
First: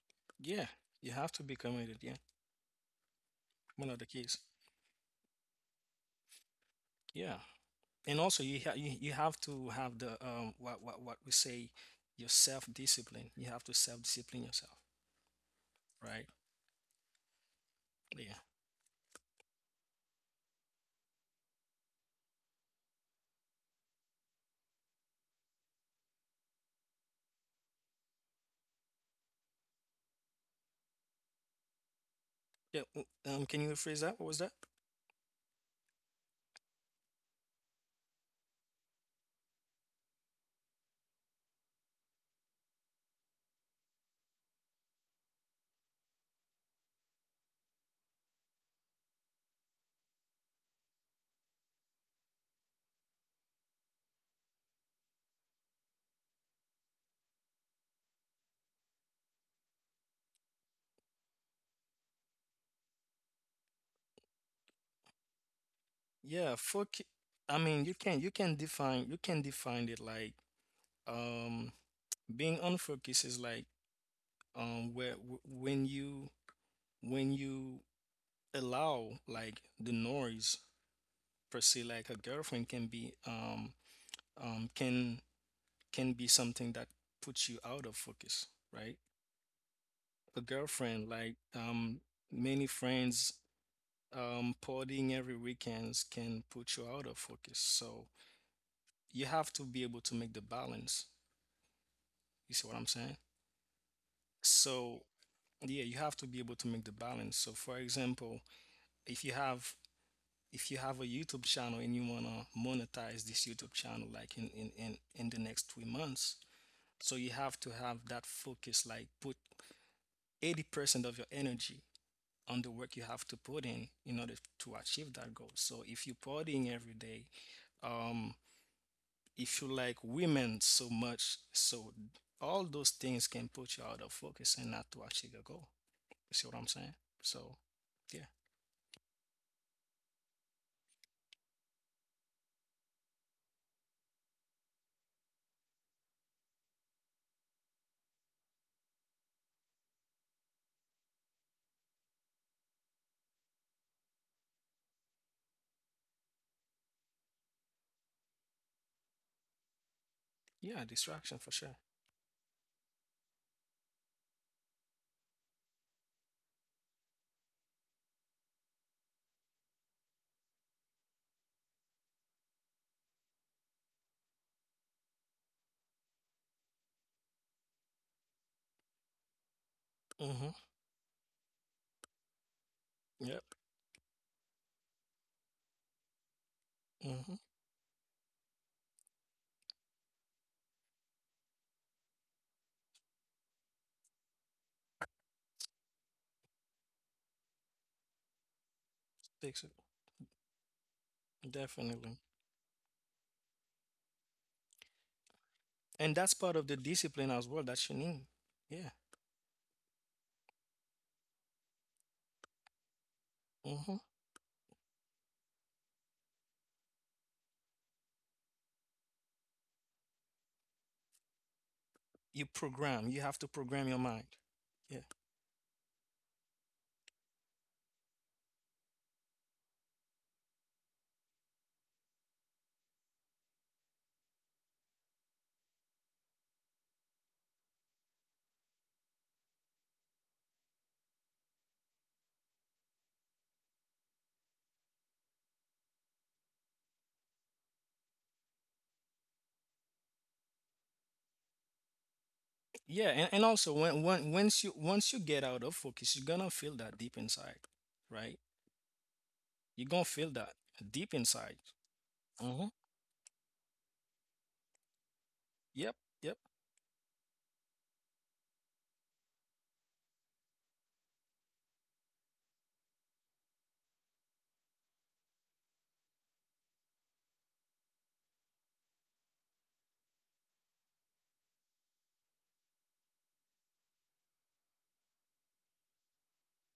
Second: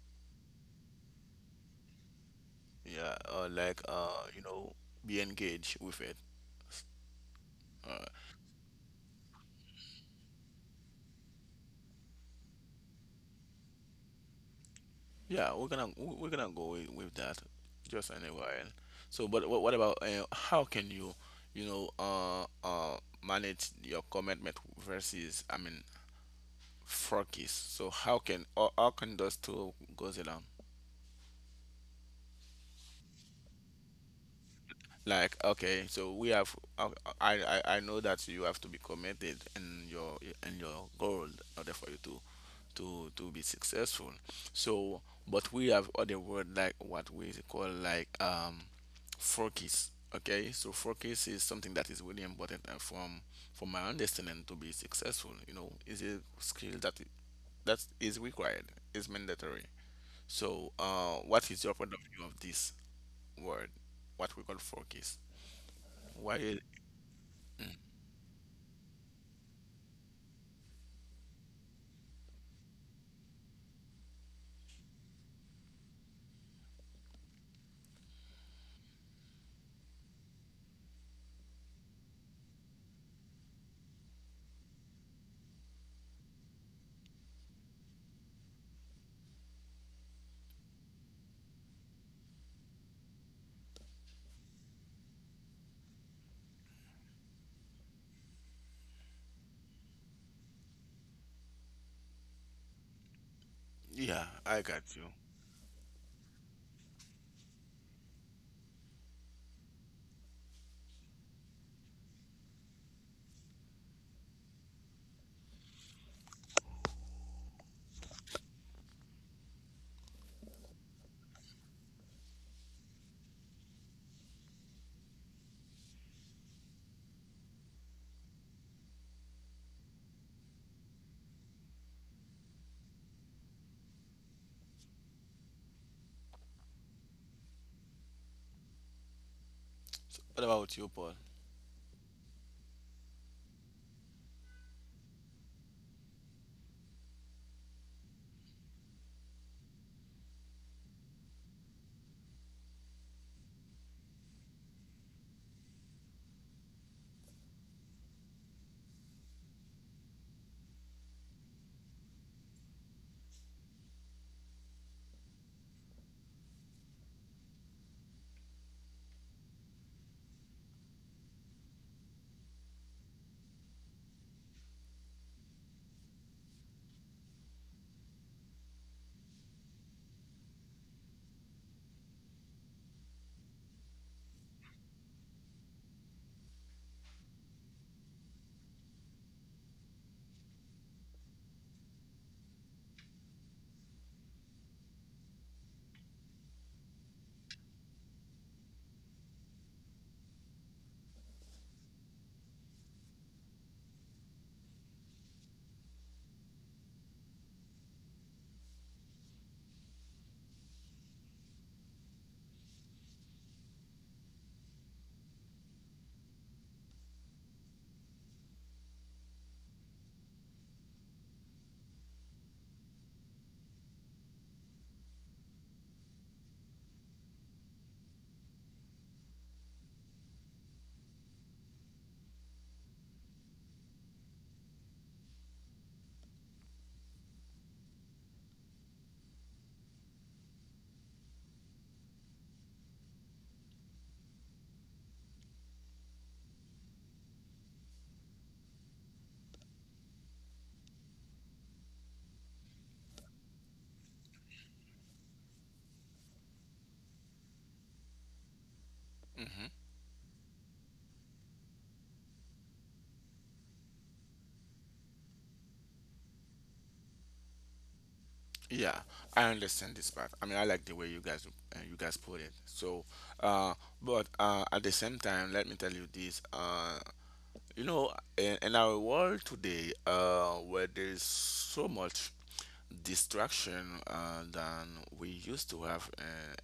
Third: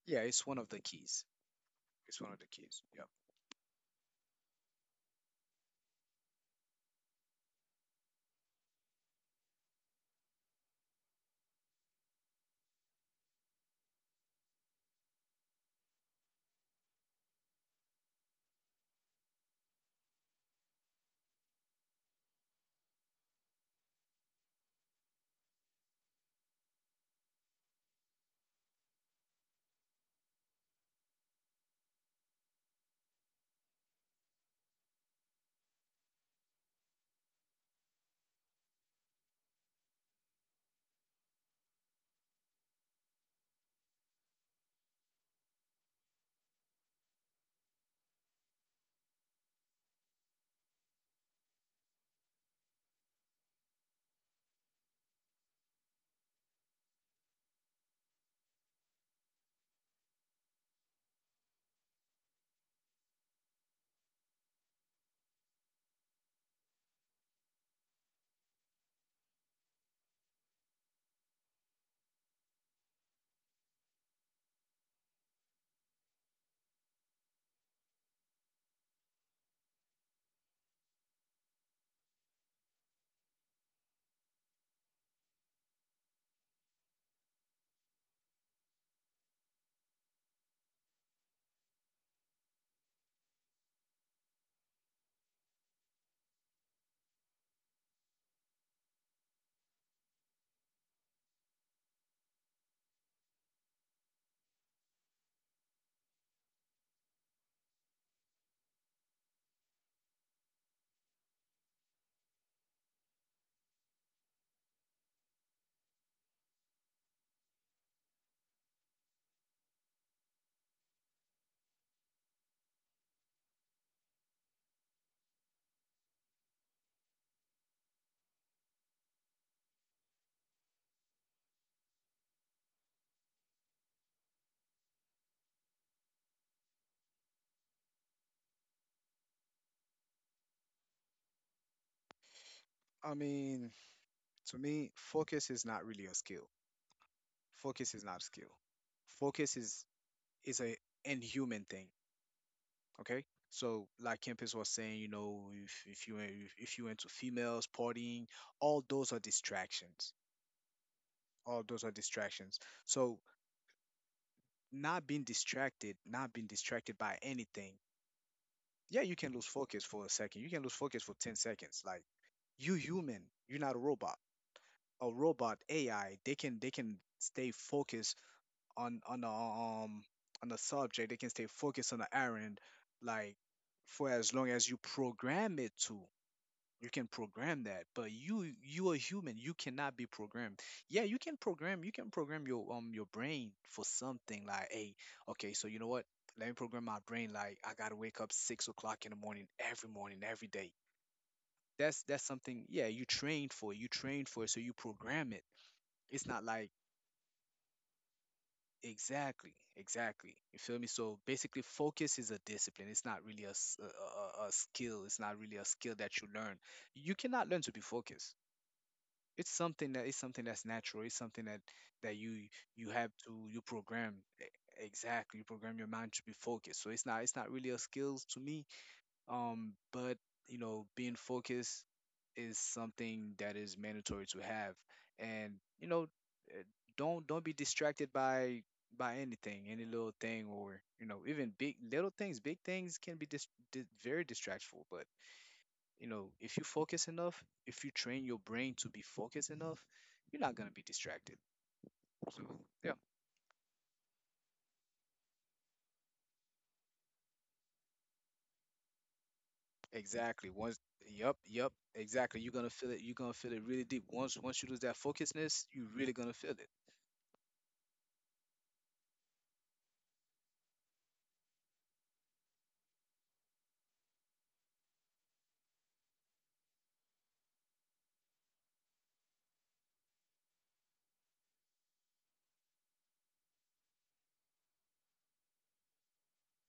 Speaker 3: Yeah, it's one
Speaker 2: Yeah,
Speaker 3: of the
Speaker 2: you
Speaker 3: keys.
Speaker 2: have to be committed. Yeah,
Speaker 3: It's one of the keys. Yep.
Speaker 1: Yeah, or like,
Speaker 2: one of the keys.
Speaker 1: you know, be engaged with it.
Speaker 2: Yeah,
Speaker 1: Uh,
Speaker 2: and also you, you have to have the what we say your self discipline. You have to self discipline yourself,
Speaker 1: Yeah, we're gonna,
Speaker 2: right?
Speaker 1: we're gonna go with that just
Speaker 2: Yeah.
Speaker 1: anyway. So, but what about, how can you, you know manage your commitment versus, I mean, focus? So how can, or how can those two goes along?
Speaker 2: Yeah. Can you rephrase that? What was that?
Speaker 1: Like, okay, so we have, I know that you have to be committed in your, goal in order for you to be successful, so but we have other word, like what we call, like, focus. Okay, so focus is something that is really important, from my understanding, to be successful, you know, is a skill that is required, is mandatory. So what is your point of view of this word, what we call focus? Why?
Speaker 2: Yeah. I mean, you can define you can define it like. um Being unfocused is like where when you allow like the noise, per se. Like a girlfriend can be can be something that puts you out of focus, right? A girlfriend, like many friends, partying every weekends can put you out of focus. So you have to be able to make the balance. You see what I'm saying?
Speaker 1: Yeah, I got
Speaker 2: So
Speaker 1: you.
Speaker 2: yeah, you have to be able to make the balance. So for example, if you have if you have a YouTube channel and you want to monetize this YouTube channel, like in, the next 3 months, so you have to have that focus, like put 80% of your energy on the work you have to put in order to achieve that goal. So if you're partying every day, um, if you like women so much, so all those things can put you out of focus and not to achieve your goal. You see what I'm saying? So yeah,
Speaker 1: So what about you, Paul?
Speaker 3: I mean, to me, focus is not really a skill. Focus is not a skill. Focus is a inhuman thing. Okay, so like Kempis was saying, you know, if you into females partying, all those are distractions.
Speaker 2: yeah, distraction for
Speaker 3: All
Speaker 2: sure.
Speaker 3: those are distractions. So not being distracted, not being distracted by anything. Yeah, you can lose focus for a second. You can lose focus for 10 seconds. Like you human, you're not a robot. A robot AI, they can stay focused on
Speaker 2: Mm-hmm.
Speaker 3: on a subject. They can stay focused on the errand. Like
Speaker 2: Yep.
Speaker 3: for as long as you program it to. You can
Speaker 2: Mm-hmm.
Speaker 3: program that, but you are human, you cannot be programmed. Yeah, you can program, you can program your brain for something like, hey, okay, so you know what, let me program my brain like I gotta wake up 6 o'clock in the
Speaker 2: Takes it.
Speaker 3: morning every day. That's
Speaker 2: Definitely.
Speaker 3: something. Yeah, you trained for it. You trained for it, so you program it.
Speaker 2: And
Speaker 3: It's
Speaker 2: that's
Speaker 3: not
Speaker 2: part of
Speaker 3: like
Speaker 2: the discipline as well that you need. Yeah.
Speaker 3: exactly, you feel me? So basically focus is a discipline. It's not really a, s-
Speaker 2: Hmm.
Speaker 3: a skill. It's not really a skill that you learn. You cannot learn to be focused. It's something that it's something that's natural. It's something that that
Speaker 2: You
Speaker 3: you you
Speaker 2: program.
Speaker 3: have
Speaker 2: You
Speaker 3: to,
Speaker 2: have to
Speaker 3: you
Speaker 2: program your
Speaker 3: program.
Speaker 2: mind.
Speaker 3: e-
Speaker 2: Yeah.
Speaker 3: exactly, you program your mind to be focused. So it's not, it's not really a skill to me. But you know, being focused is something that is mandatory to have. And you know, eh, don't be distracted by anything, any little thing. Or you know, even big little things, big things can be very distractful. But you know, if you focus enough, if you train your brain to be focused enough, you're not gonna be distracted. So yeah,
Speaker 2: Yeah. And also when, once you get out of focus, you're gonna feel that deep inside, right?
Speaker 1: Mhm.
Speaker 2: You're gonna feel that
Speaker 3: exactly. Once,
Speaker 2: deep
Speaker 3: yep,
Speaker 2: inside.
Speaker 3: yep, exactly. You're
Speaker 2: Hmm.
Speaker 3: gonna feel it. You're gonna feel it really deep. Once, once you lose that focusedness, you're
Speaker 2: Yep.
Speaker 3: really
Speaker 2: Yep.
Speaker 3: gonna feel it.
Speaker 1: Yeah, I understand this part. I mean, I like the way you guys put it. So, uh, but at the same time, let me tell you this. You know, in our world today, where there is so much distraction, than we used to have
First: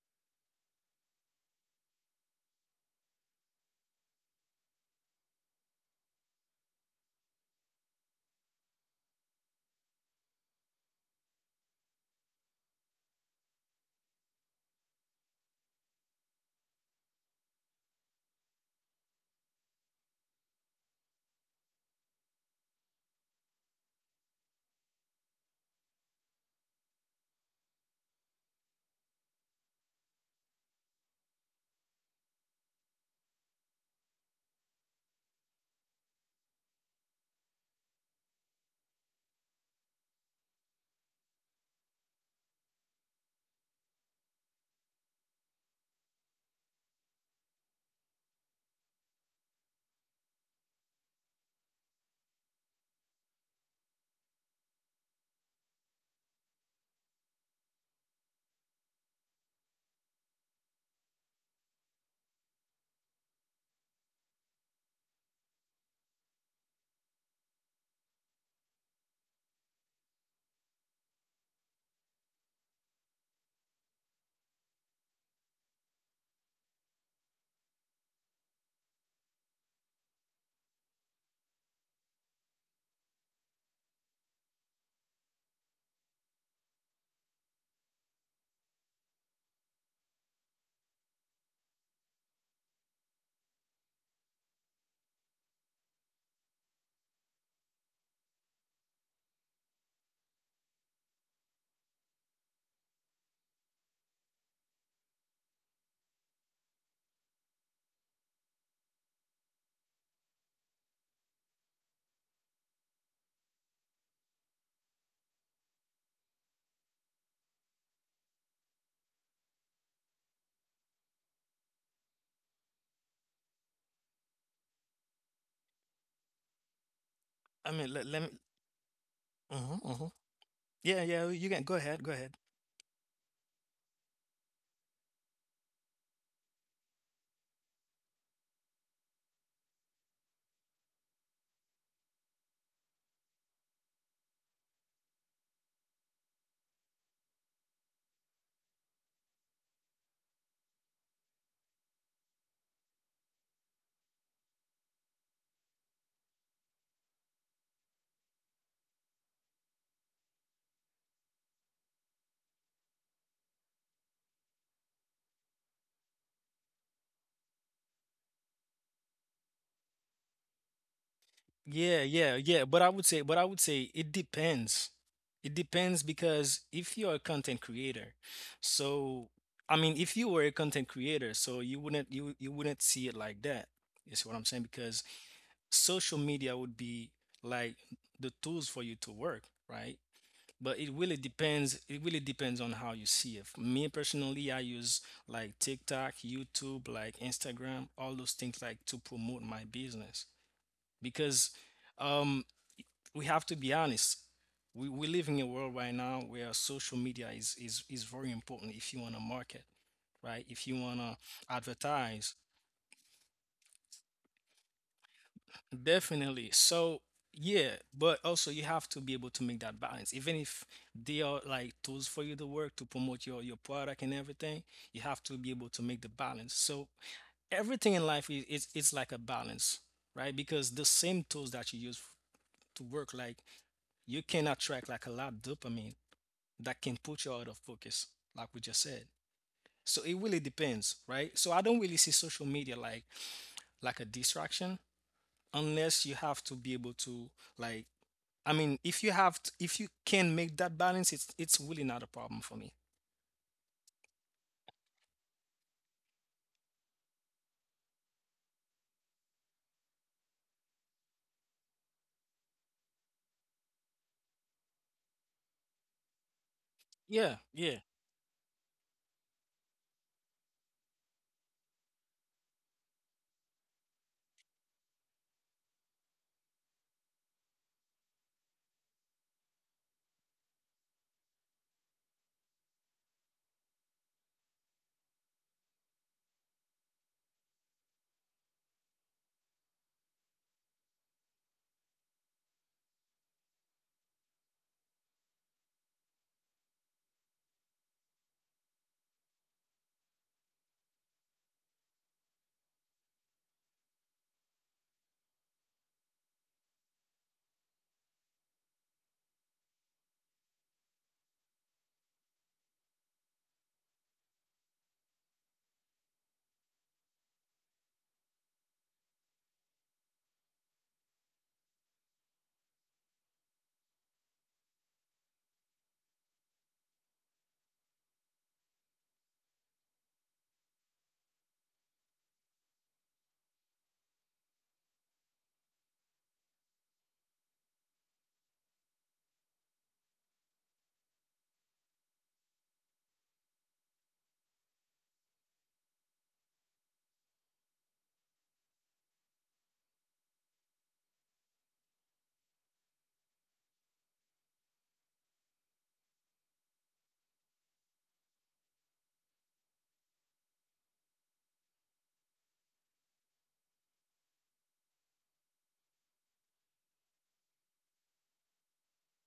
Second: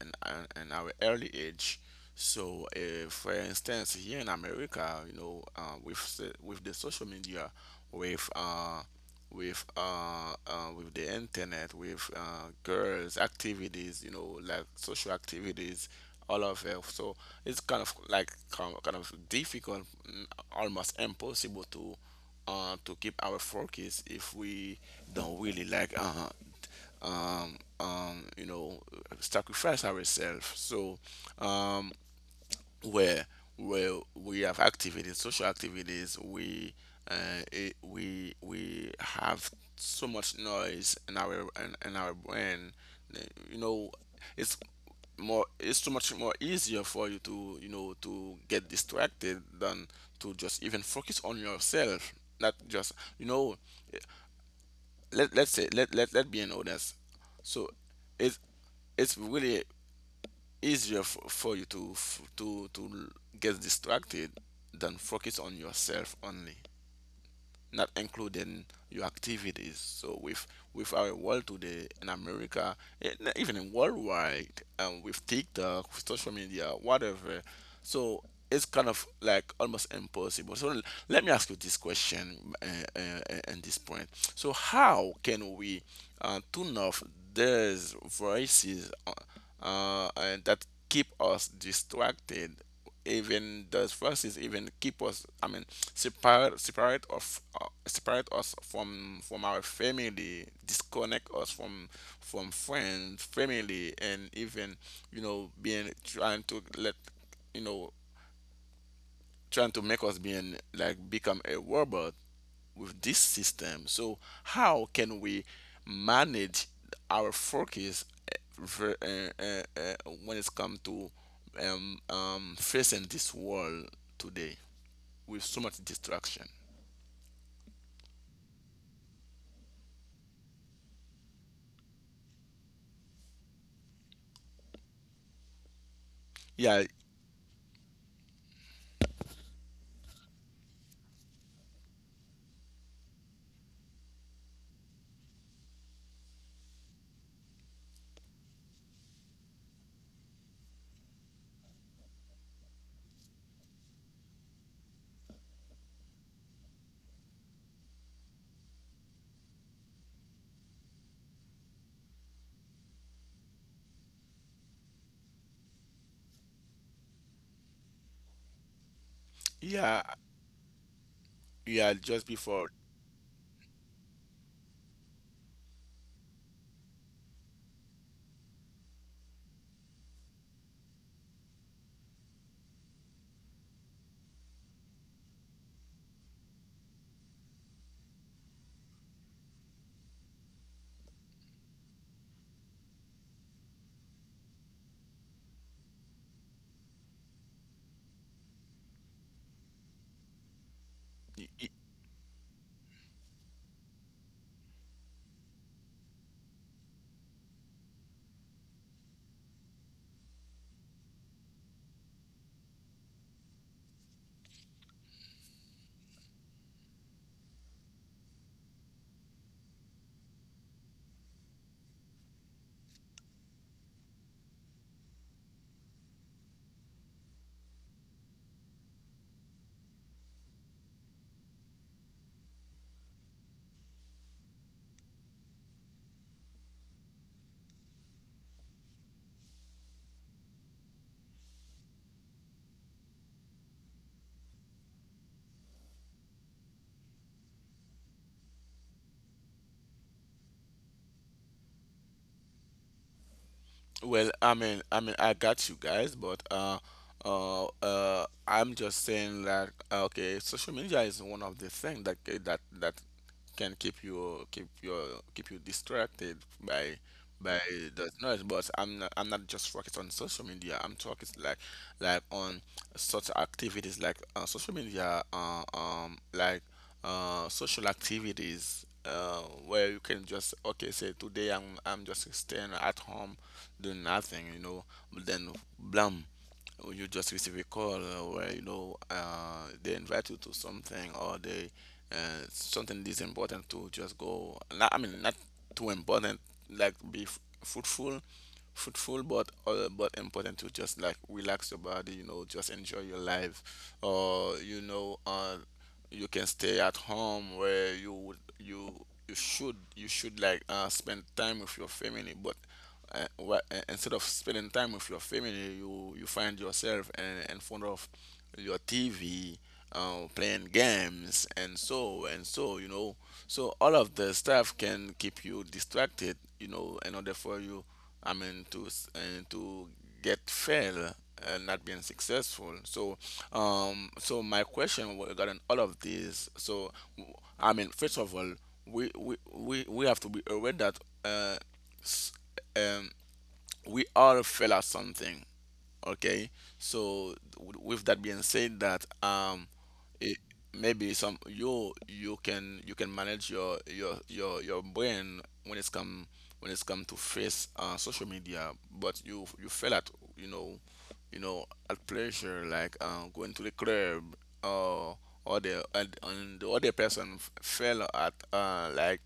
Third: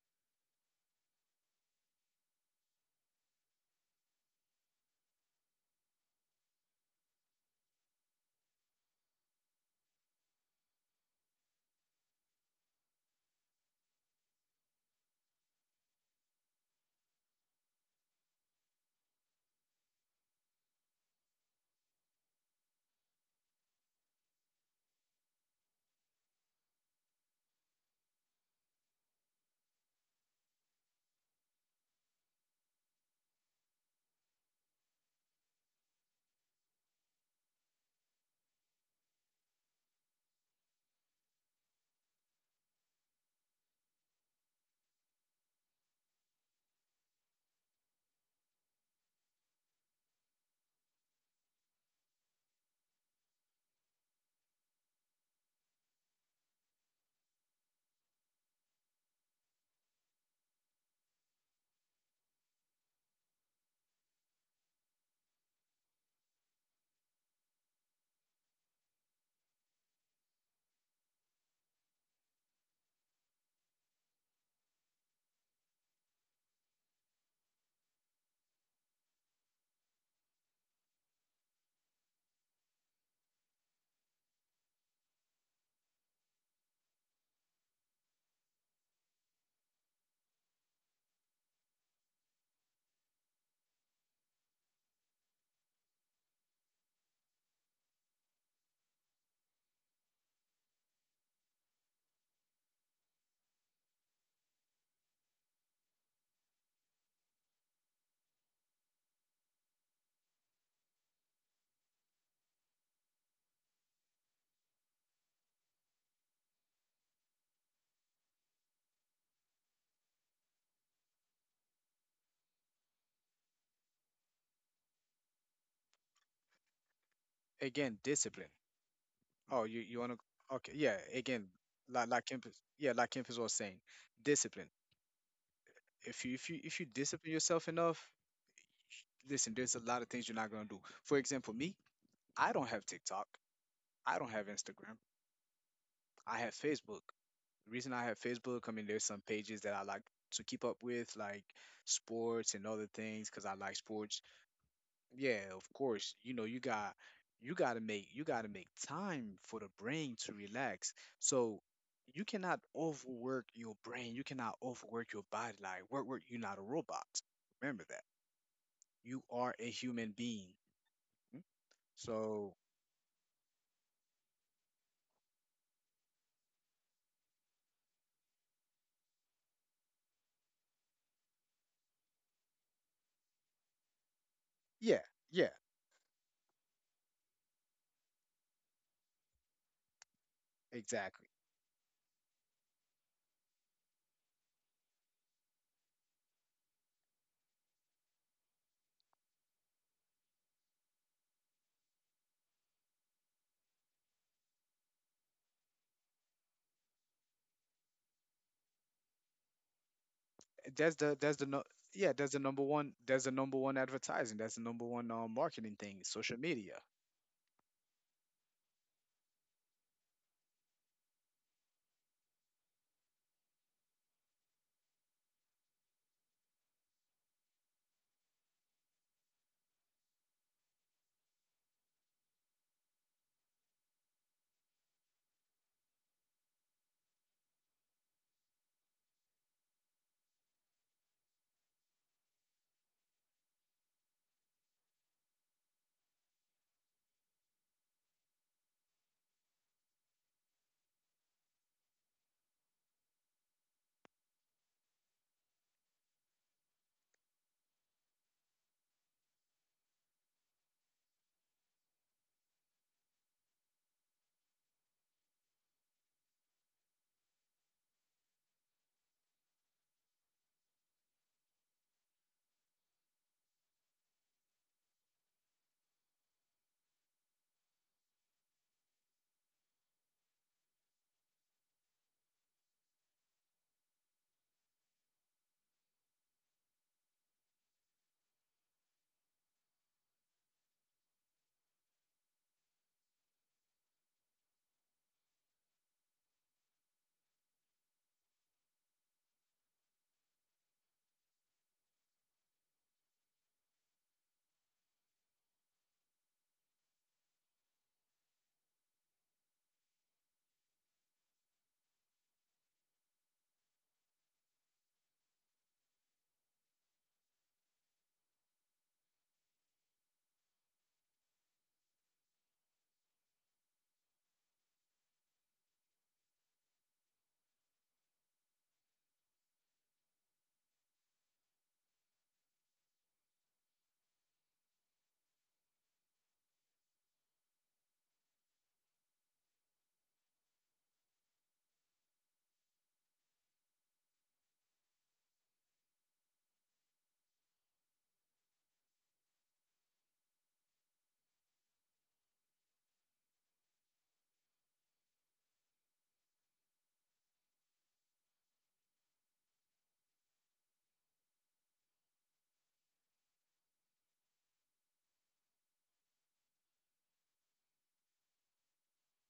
Speaker 1: in our early age. So, for instance, here in America, you know, with the social media, with uh, with the internet, with girls' activities, you know, like social activities, all of it. So it's kind of like kind of difficult, almost impossible to keep our focus if we don't really like um, um, you know sacrifice ourselves. So um, where where we have activities, social activities, we it, we have so much noise in our brain. You know, it's it's so much more easier for you to to get distracted than to just even focus on yourself. Not just you know, let let's say let let let be an honest. So it's it's really easier for you to get distracted than focus on yourself only, not including your activities. So with our world today in America, not even in worldwide, with TikTok, with social media, whatever, so it's kind of like almost impossible. Let me ask you this question and this point. So how can we tune off these voices and that keep us distracted, even those forces even keep us, I mean separate us from our family, disconnect us from friends, family, and even you know being trying to let you know trying to make us being like become a robot with this system. So how can we manage our focus eh, ver- eh, eh, eh, when it's come to facing this world today with so much distraction?
Speaker 2: I mean
Speaker 3: Again,
Speaker 2: let me.
Speaker 3: discipline. Oh,
Speaker 2: Hmm.
Speaker 3: you
Speaker 2: Hmm.
Speaker 3: wanna? Okay, yeah.
Speaker 2: Yeah, yeah,
Speaker 3: Again,
Speaker 2: you can go ahead, go
Speaker 3: like
Speaker 2: ahead.
Speaker 3: Kempis, yeah, like Kemp is was saying, discipline. If you if you
Speaker 1: Yeah,
Speaker 3: if you discipline yourself enough, listen, there's a lot of things you're not gonna do. For example, me, I don't have TikTok, I don't have Instagram, I have Facebook. The reason I have Facebook, I mean, there's some pages that I like to keep up with, like sports and other things, because I like sports. Yeah, of course. You know, you got to make you got to make time for the brain to relax. So you cannot overwork your brain. You cannot overwork your body. Like work, work. You're not a robot. Remember that. You are a
Speaker 1: yeah,
Speaker 3: human being. Mhm.
Speaker 1: yeah.
Speaker 2: Yeah,
Speaker 1: Just
Speaker 2: yeah,
Speaker 3: So
Speaker 2: yeah.
Speaker 1: before,
Speaker 2: But I would say it depends. It depends because if you're a content creator, so I mean, if you were a content creator, so you wouldn't see it like that. You see what I'm saying? Because
Speaker 3: yeah, yeah,
Speaker 2: social media would be like the tools for you to work, right? But it really
Speaker 3: exactly.
Speaker 2: depends. It really depends on how you see it. For me personally, I use like TikTok, YouTube, like Instagram, all those things like to promote my business
Speaker 1: y-
Speaker 2: because.
Speaker 1: y-
Speaker 2: Um, we have to be honest. We live in a world right now where social media is very important if you want to market, right? If you want to
Speaker 3: That's the no, Yeah, that's
Speaker 2: advertise,
Speaker 3: the number one that's the number one advertising, that's the number one marketing thing, social
Speaker 2: definitely.
Speaker 3: media.
Speaker 2: So, yeah, but also you have to be able to make that balance. Even if they are like tools for you to work to promote your product and everything, you have to be able to make the balance. So, everything in life is like a balance, right? Because the same tools that you use to work, like you can attract like a lot of dopamine that can put you out of focus, like we just said. So it really depends, right? So I don't really see social media like a distraction unless you have to be able to like if you can make that balance, it's really not a problem for me.
Speaker 1: well, I mean, I got you guys, but I'm just saying that okay, social media is one of the things that that can keep you distracted by
Speaker 2: Yeah,
Speaker 1: by
Speaker 2: yeah.
Speaker 1: the noise, but I'm not just focused on social media. I'm talking like on such activities like social media, like social activities where you can just okay say today I'm just staying at home doing nothing, you know. But then blam, you just receive a call where you know they invite you to something or they something is important to just go, not, I mean not too important like be fruitful, but important to just like relax your body, you know, just enjoy your life, or you know, you can stay at home where you would you you should like spend time with your family, but instead of spending time with your family, you find yourself in front of your TV playing games and so and so. You know, so all of the stuff can keep you distracted. You know, in order for you, I mean, to to get fail and not being successful. So, so my question regarding all of this. So, I mean, first of all, we have to be aware that. Uh, um, we all fail at something. Okay, so with that being said, that it, maybe some you can manage your brain when it's come to face social media, but you fail at you know you know at pleasure, like going to the club, or or the, and the other person fail at like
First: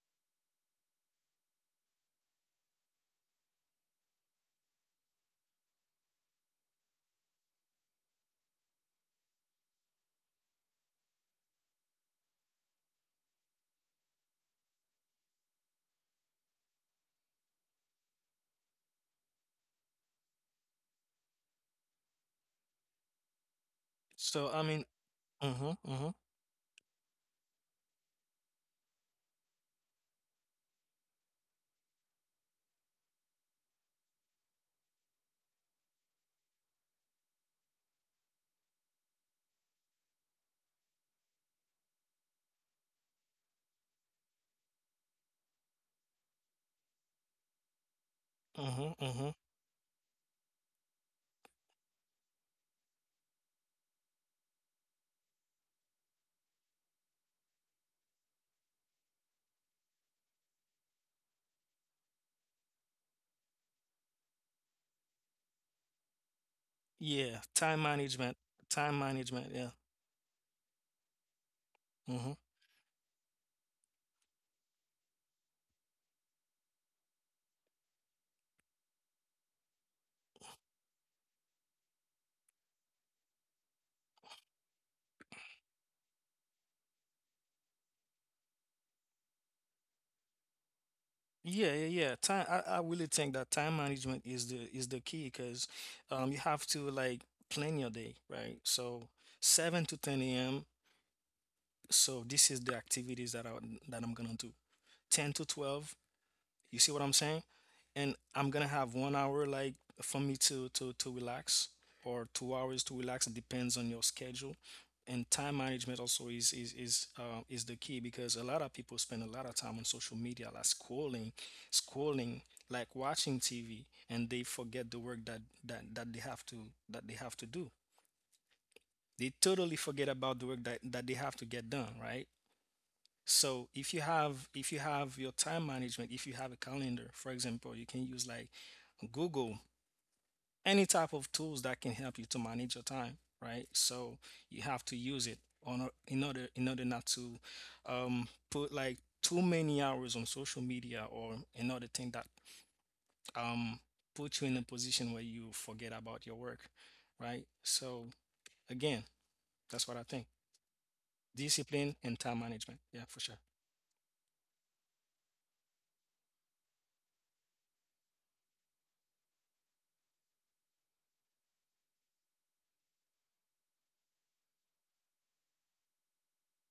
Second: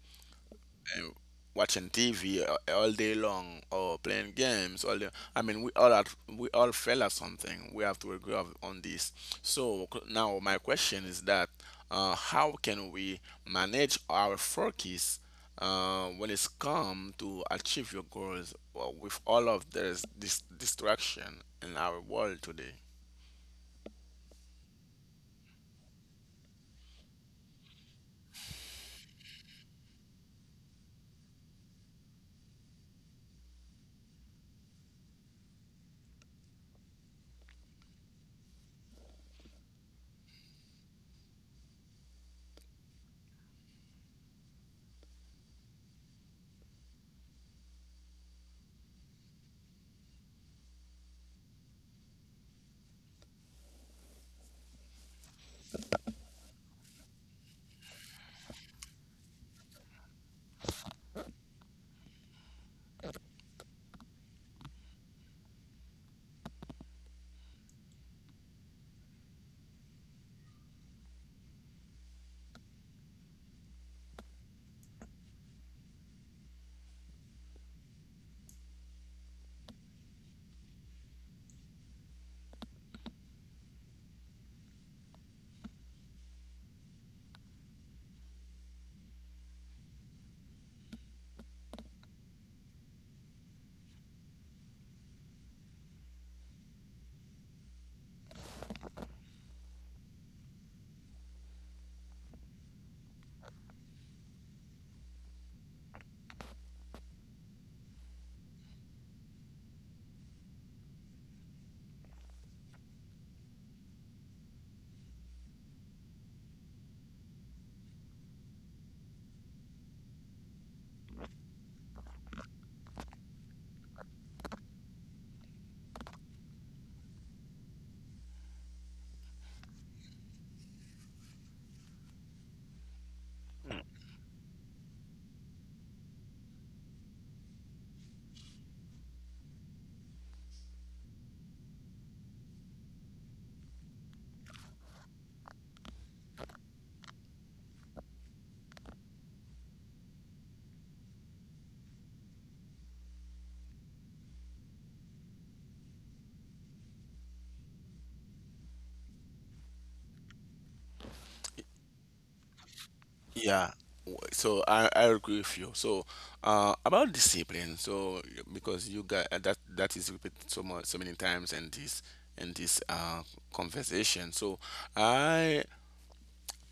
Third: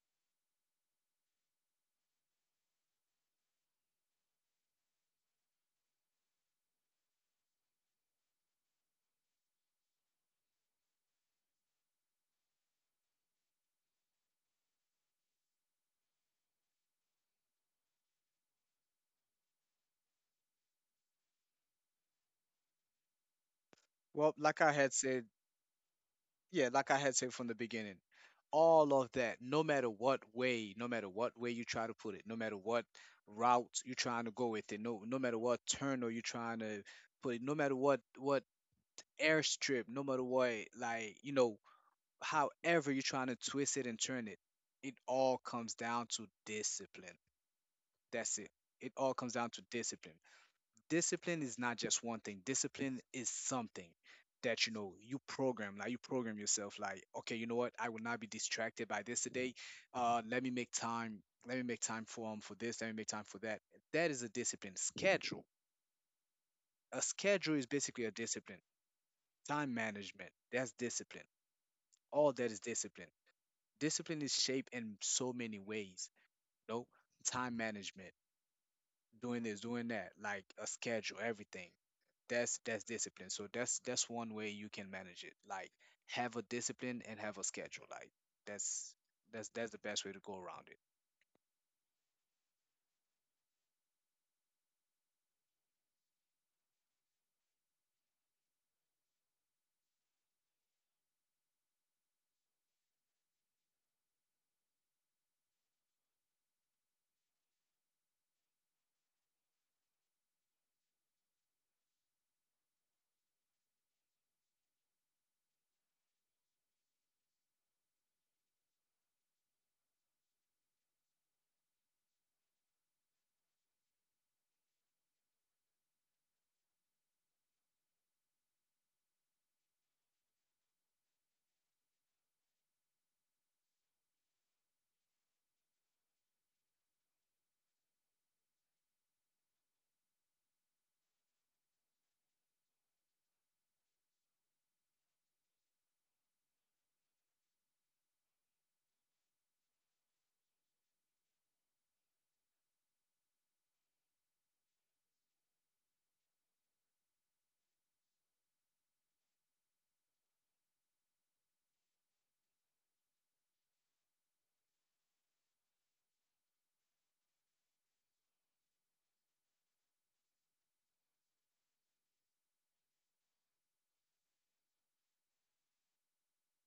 Speaker 1: uh, watching TV all day long or playing games all day. I mean, we all fail at something. We have to agree on this. So now my question is that how can we manage our focus when it's come to achieve your goals with all of this distraction in our world today?
Speaker 3: Well,
Speaker 2: So I
Speaker 3: like I
Speaker 2: mean,
Speaker 3: had said,
Speaker 2: uh-huh, uh-huh,
Speaker 3: yeah, like I had said from the beginning, all of that, no matter what way, no matter what way you try to put it, no matter what route you're trying to go with it, no matter what turn or you're trying to put it, no matter what airstrip, no matter what, like, you know, however you're trying to twist it and turn it, it all comes down to discipline. That's it.
Speaker 2: uh-huh,
Speaker 3: It all
Speaker 2: uh-huh.
Speaker 3: comes down to discipline. Discipline is not just one thing. Discipline is something that, you know, you program. Like, you program yourself. Like, okay, you know what? I will not be distracted by this today. Let me make time. Let me make time for this. Let me make time for that. That is a discipline. Schedule. A
Speaker 2: Yeah,
Speaker 3: schedule is basically a discipline.
Speaker 2: time management, yeah.
Speaker 3: Time management. That's discipline.
Speaker 2: Mhm.
Speaker 3: All that is discipline. Discipline is shaped in so many ways. You know, time management, doing this, doing that, like a schedule, everything. That's discipline. So that's one way you can manage it. Like, have a discipline and have a schedule. Like, that's that's the best way to go around it.
Speaker 2: Yeah, yeah, yeah. Time. I really think that time management is the key because you have to like plan your day, right? So 7 to 10 a.m. So this is the activities that I'm gonna do. 10 to 12, you see what I'm saying? And I'm gonna have 1 hour like for me to to relax or 2 hours to relax. It depends on your schedule. And time management also is the key because a lot of people spend a lot of time on social media, like scrolling, like watching TV, and they forget the work that they have to do. They totally forget about the work that they have to get done, right? So if you have your time management, if you have a calendar, for example, you can use like Google, any type of tools that can help you to manage your time, right? So you have to use it on or- in order not to put like too many hours on social media or another thing that um, puts you in a position where you forget about your work, right? So again, that's what I think. Discipline and time management. Yeah, for sure.
Speaker 1: Yeah, so I agree with you. So about discipline, so because you got that that is repeated so much so many times in this conversation. So I,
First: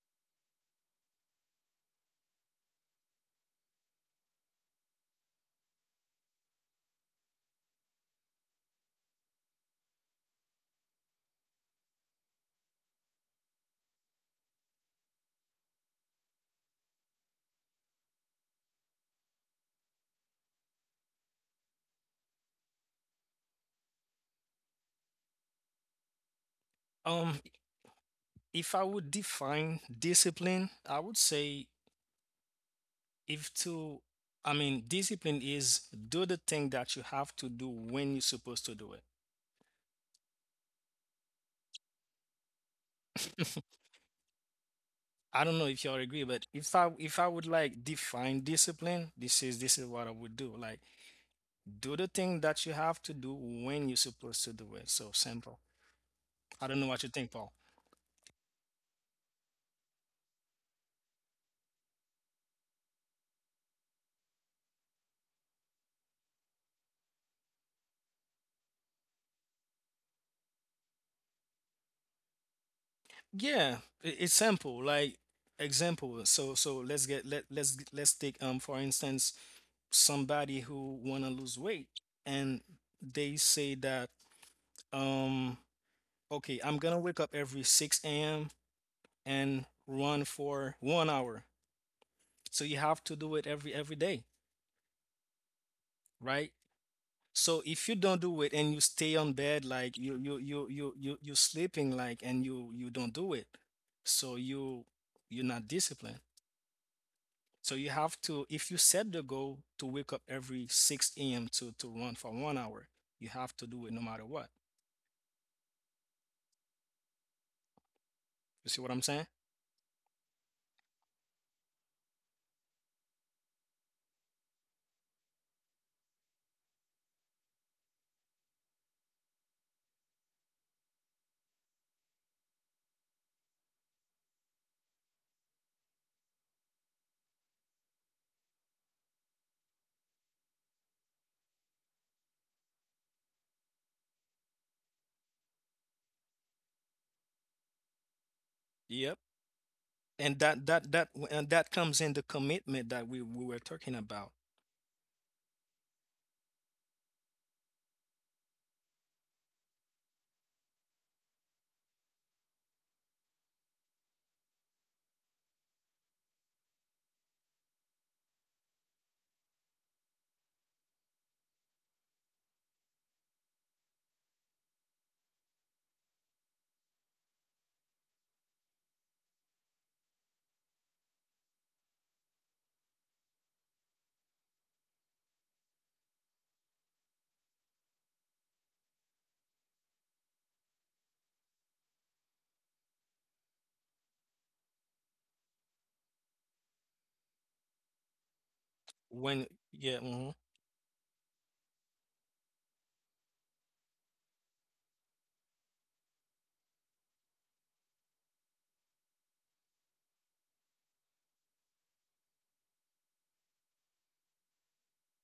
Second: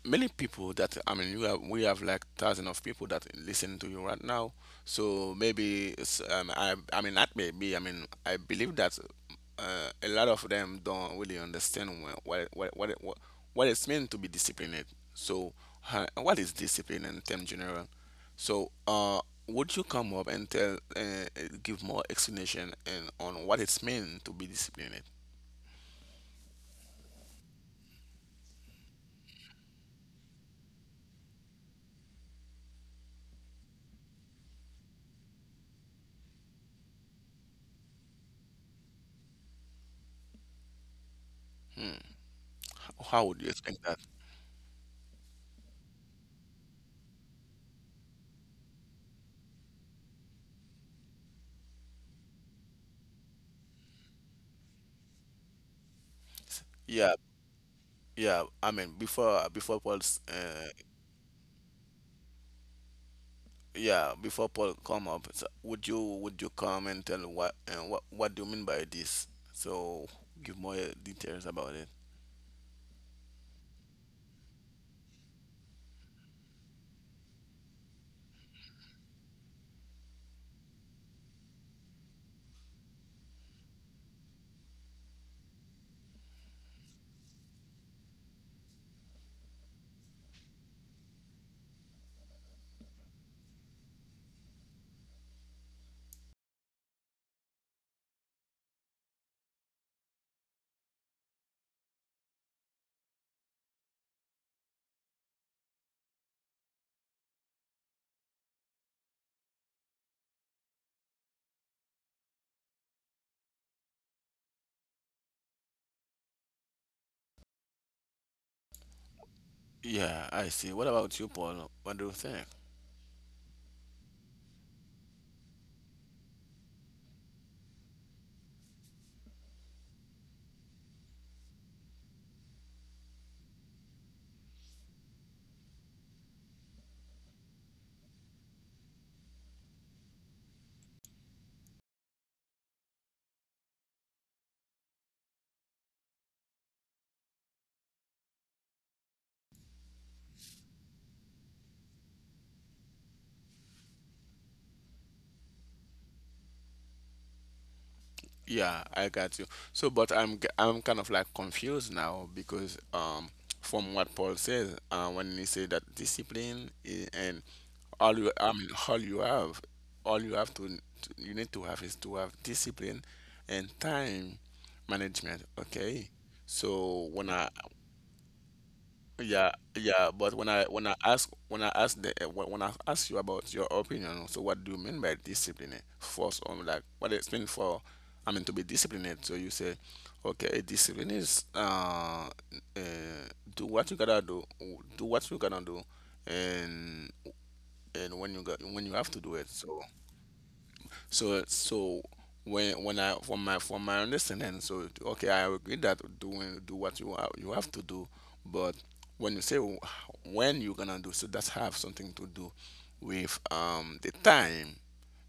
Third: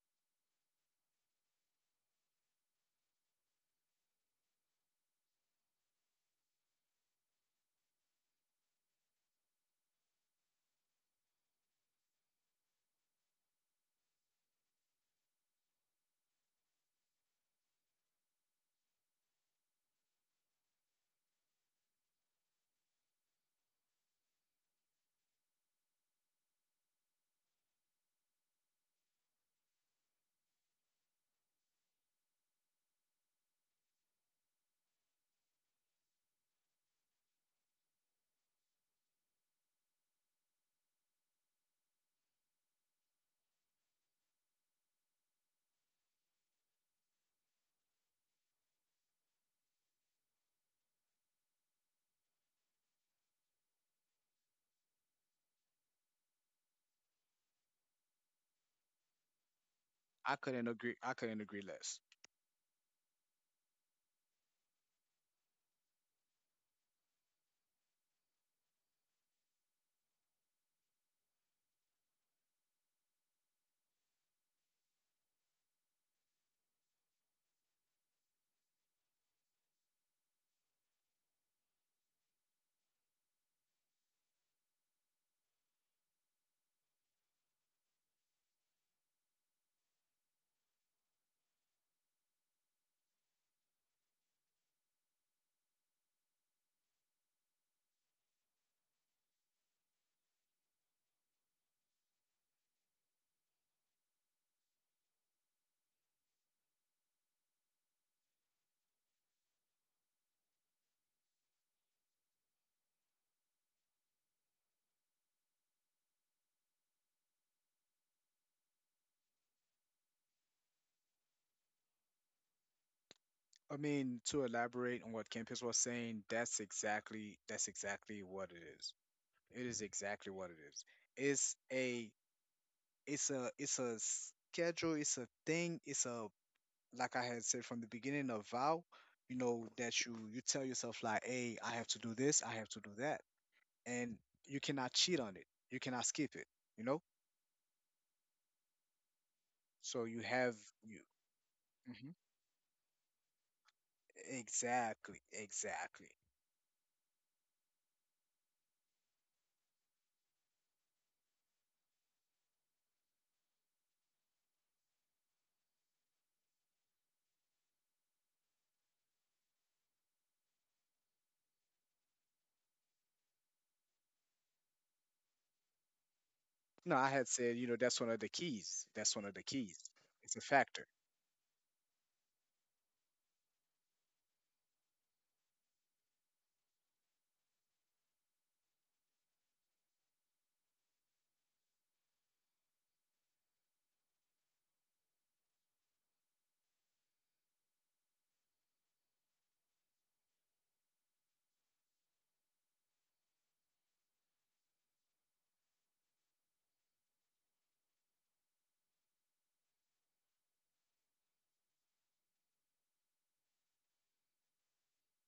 Speaker 1: many people that I mean, you have, we have like thousands of people that listen to you right now. So maybe it's, I mean not maybe, I mean I believe that a lot of them don't really understand what it's meant to be disciplined. So what is discipline in term general? So would you come up and tell, give more explanation and on what it's meant to be disciplined?
Speaker 2: Um, if I would define discipline, I would say if to, I mean, discipline is do the thing that you have to do when you're supposed to do it.
Speaker 1: How would you explain that?
Speaker 2: I don't know if y'all agree, but if I would like define discipline, this is what I would do. Like do the thing that you have to do when you're supposed to do it. So simple. I don't know what you
Speaker 1: Yeah,
Speaker 2: think, Paul.
Speaker 1: yeah. I mean, before Paul's
Speaker 3: I couldn't agree I couldn't agree less.
Speaker 1: yeah, before Paul come up, so would you come and tell what and what what do you mean by this? So give more details about it.
Speaker 2: Yeah, I- it's simple. Like example. So let's get let let's take for instance somebody who want to lose weight and they say that um okay, I'm gonna wake up every 6 a.m and run for 1 hour. So you have to do it every day, right? So if you don't do it and you stay on bed, like you sleeping, like, and you don't do it, so you're not disciplined. So you have to, if you set the goal to wake up every 6 a.m to run for 1 hour, you have to do it no matter what. You see what I'm saying?
Speaker 1: Yeah, I see. What about you, Paul? What do you think?
Speaker 3: I mean, to elaborate on what Campus was saying, that's exactly, that's exactly what it is. It is exactly what it is. It's a it's a schedule, it's a thing, it's a, like I had said from the beginning of vow, you know, that you tell yourself like, hey, I have to do this, I have to do that, and you cannot cheat on it. You cannot skip it. You know,
Speaker 2: Yep.
Speaker 3: so you
Speaker 2: And
Speaker 3: have you.
Speaker 2: that comes
Speaker 3: Mhm.
Speaker 2: in the commitment that we were talking about.
Speaker 3: Exactly, exactly.
Speaker 1: Yeah, I got you. So, but I'm I'm kind of like confused now because from what Paul says, when he say that discipline, and all you, I mean all you have, all you have to you need to have is to have discipline and time management. Okay.
Speaker 3: No,
Speaker 1: So
Speaker 3: I had
Speaker 1: when I,
Speaker 3: said, you know, that's one of the keys. That's one of the
Speaker 1: yeah,
Speaker 3: keys.
Speaker 1: yeah, but
Speaker 3: It's a
Speaker 1: when I when
Speaker 3: factor.
Speaker 1: I ask when I ask the when I ask you about your opinion, so what do you mean by discipline? First, on like what it's mean for, I mean to be disciplined. So you say, okay, discipline is uh do what you gotta do, do what you gotta do, and and when you got when you have to do it.
Speaker 2: When
Speaker 1: So.
Speaker 2: Yeah, mhm.
Speaker 1: So so when I, from my understanding, so okay, I agree that doing do what you have to do, but when you say when you're gonna do, so that's have something to do with the time.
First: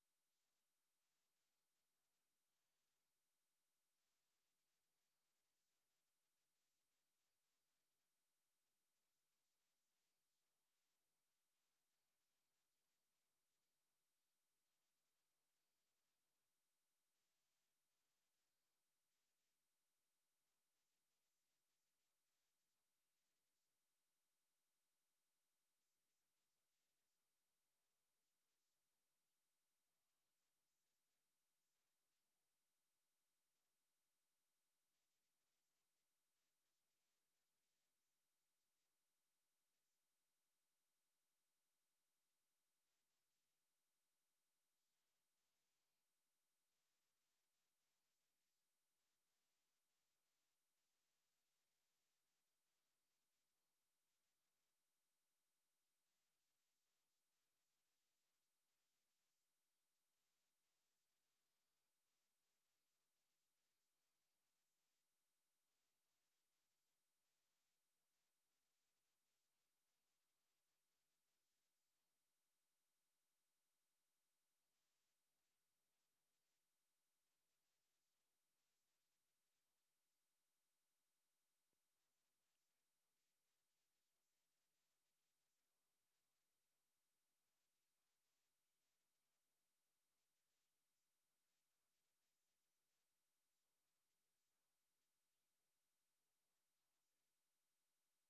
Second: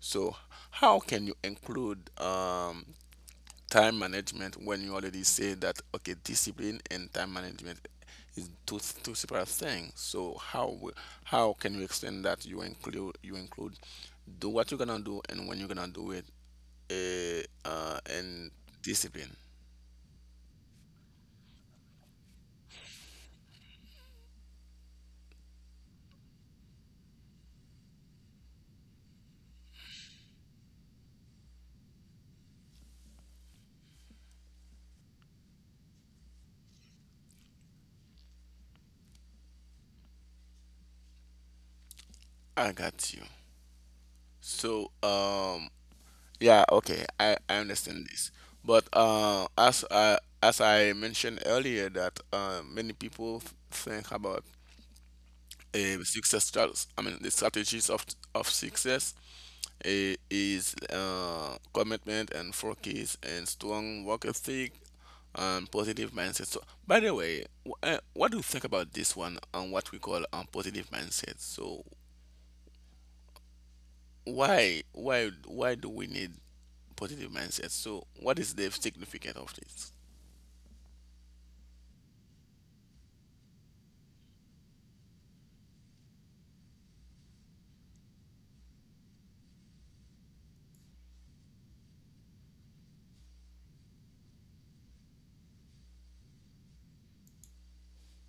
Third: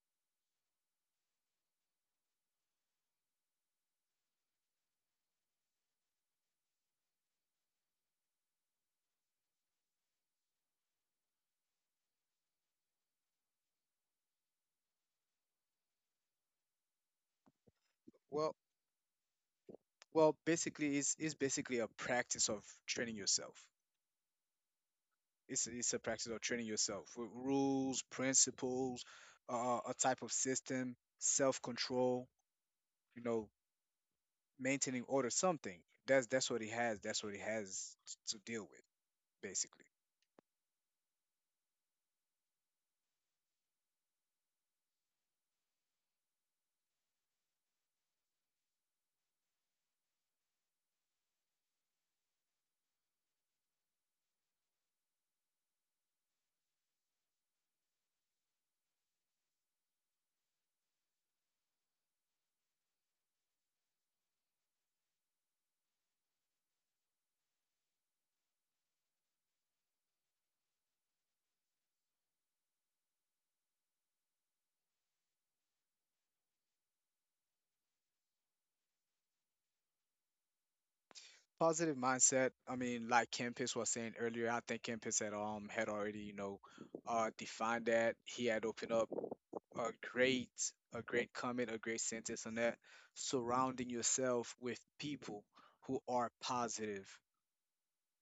Speaker 1: So how can you include time management when you already say that okay discipline and time management is two two separate things? So how can you extend that you include do what you're gonna do and when you're gonna do it and
Speaker 3: Well,
Speaker 1: discipline.
Speaker 3: well, basically, it's basically a practice of training yourself. It's a practice of training yourself with rules, principles, a type of system, self control, you know, maintaining order, something. That's what he has. That's what he has to deal with, basically.
Speaker 1: I got you. So yeah, okay, I understand this, but uh, as I as I mentioned earlier that many people think about success, I mean, the strategies of success is commitment and focus and strong work ethic and positive mindset. So, by the way, what do you think about this one on what we call positive mindset? So, why do we need positive mindset? So, what is the significance of this?
Speaker 3: Positive mindset. I mean, like Kempis was saying earlier, I think Kempis had had already, you know, defined that. He had opened up a great a great comment, a great sentence on that. Surrounding yourself with people who are positive,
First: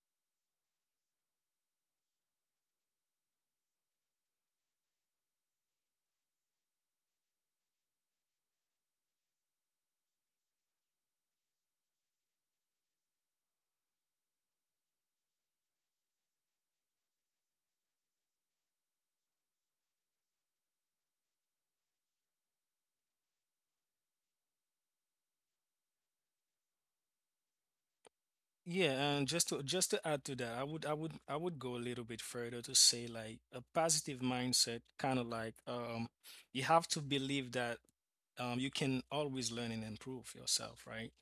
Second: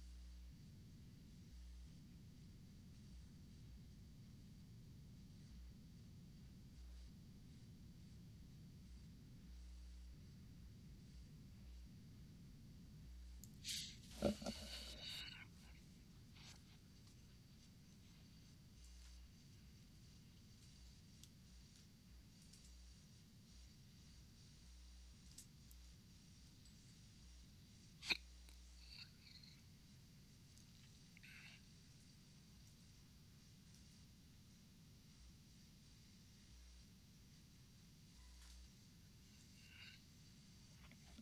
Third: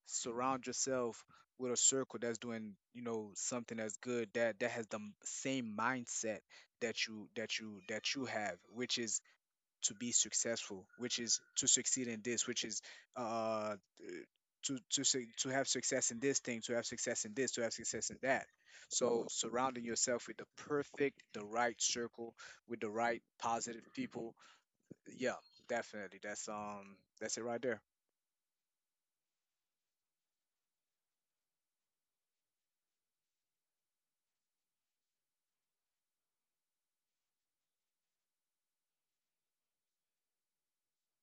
Speaker 3: surround yourself with a circle that's doing, you know, something that's good, that that has the same mindset that you have, which is to be successful, which is to succeed in this, which is uh to have success in this thing, to have success in this, to have success in that. So surrounding yourself with the perfect, the right circle, with the right positive people. Yeah, definitely, that's it right there.
Speaker 2: Yeah, and just to add to that, I would go a little bit further to say like a positive mindset, kind of like you have to believe that you can always learn and improve yourself, right?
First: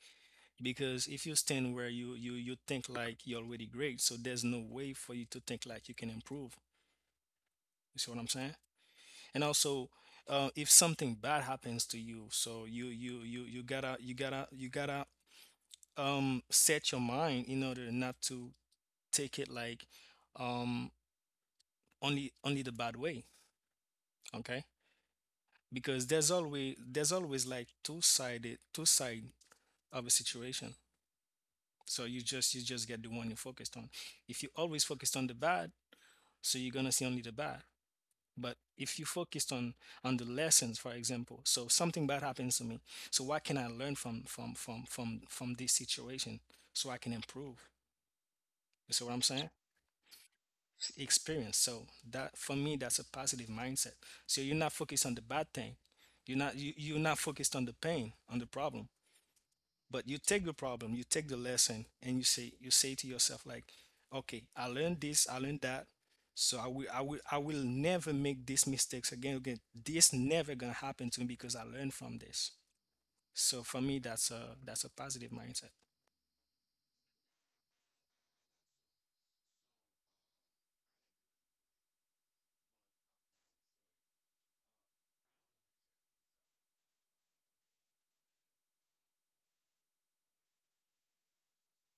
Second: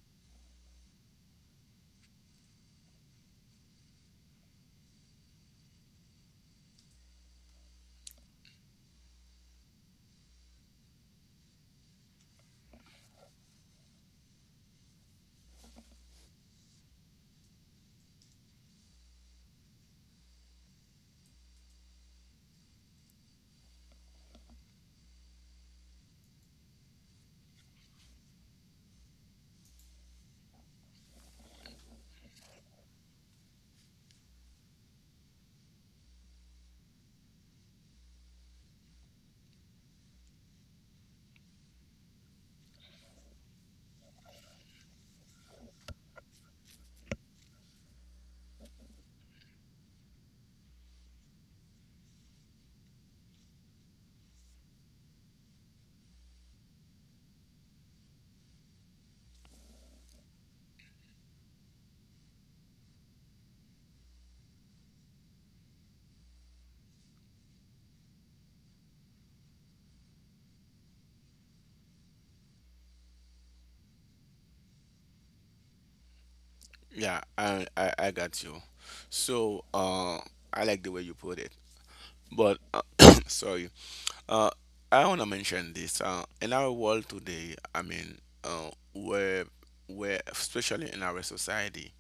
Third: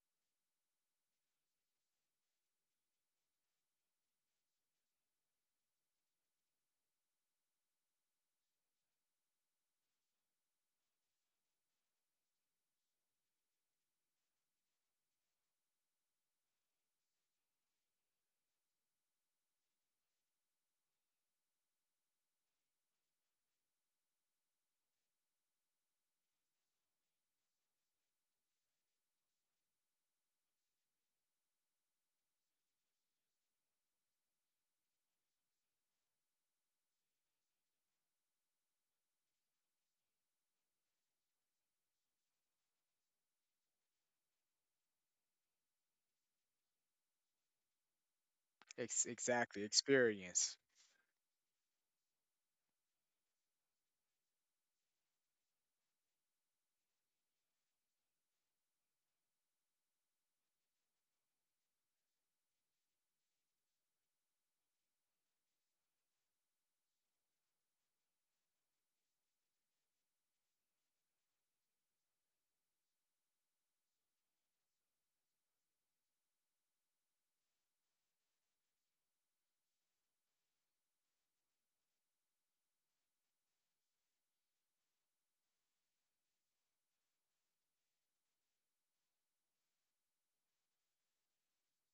Speaker 2: Because if you stand where you think like you're already great, so there's no way for you to think like you can improve. You see what I'm saying? And also, if something bad happens to you, so you gotta you gotta you gotta set your mind in order not to take it like um only the bad way, okay? Because there's always like two side of a situation. So you just get the one you focused on. If you always focused on the bad, so you're gonna see only the bad. But if you focused on the lessons, for example, so something bad happens to me, so what can I learn from this situation so I can improve? You see what I'm saying?
Speaker 3: Exactly, experience.
Speaker 2: Experience. So that, for me, that's a positive mindset. So you're not focused on the bad thing. You're not, you, you're not focused on the pain, on the problem, but you take the problem, you take the lesson, and you say, you say to yourself like, okay, I learned this, I learned that, so I will, I will, I will never make these mistakes again. This never gonna happen to me because I learned from this. So for me, that's a positive mindset.
Speaker 1: Yeah, I got you. So, I like the way you put it, but sorry. Uh, I want to mention this. In our world today, I mean, where, especially in our society,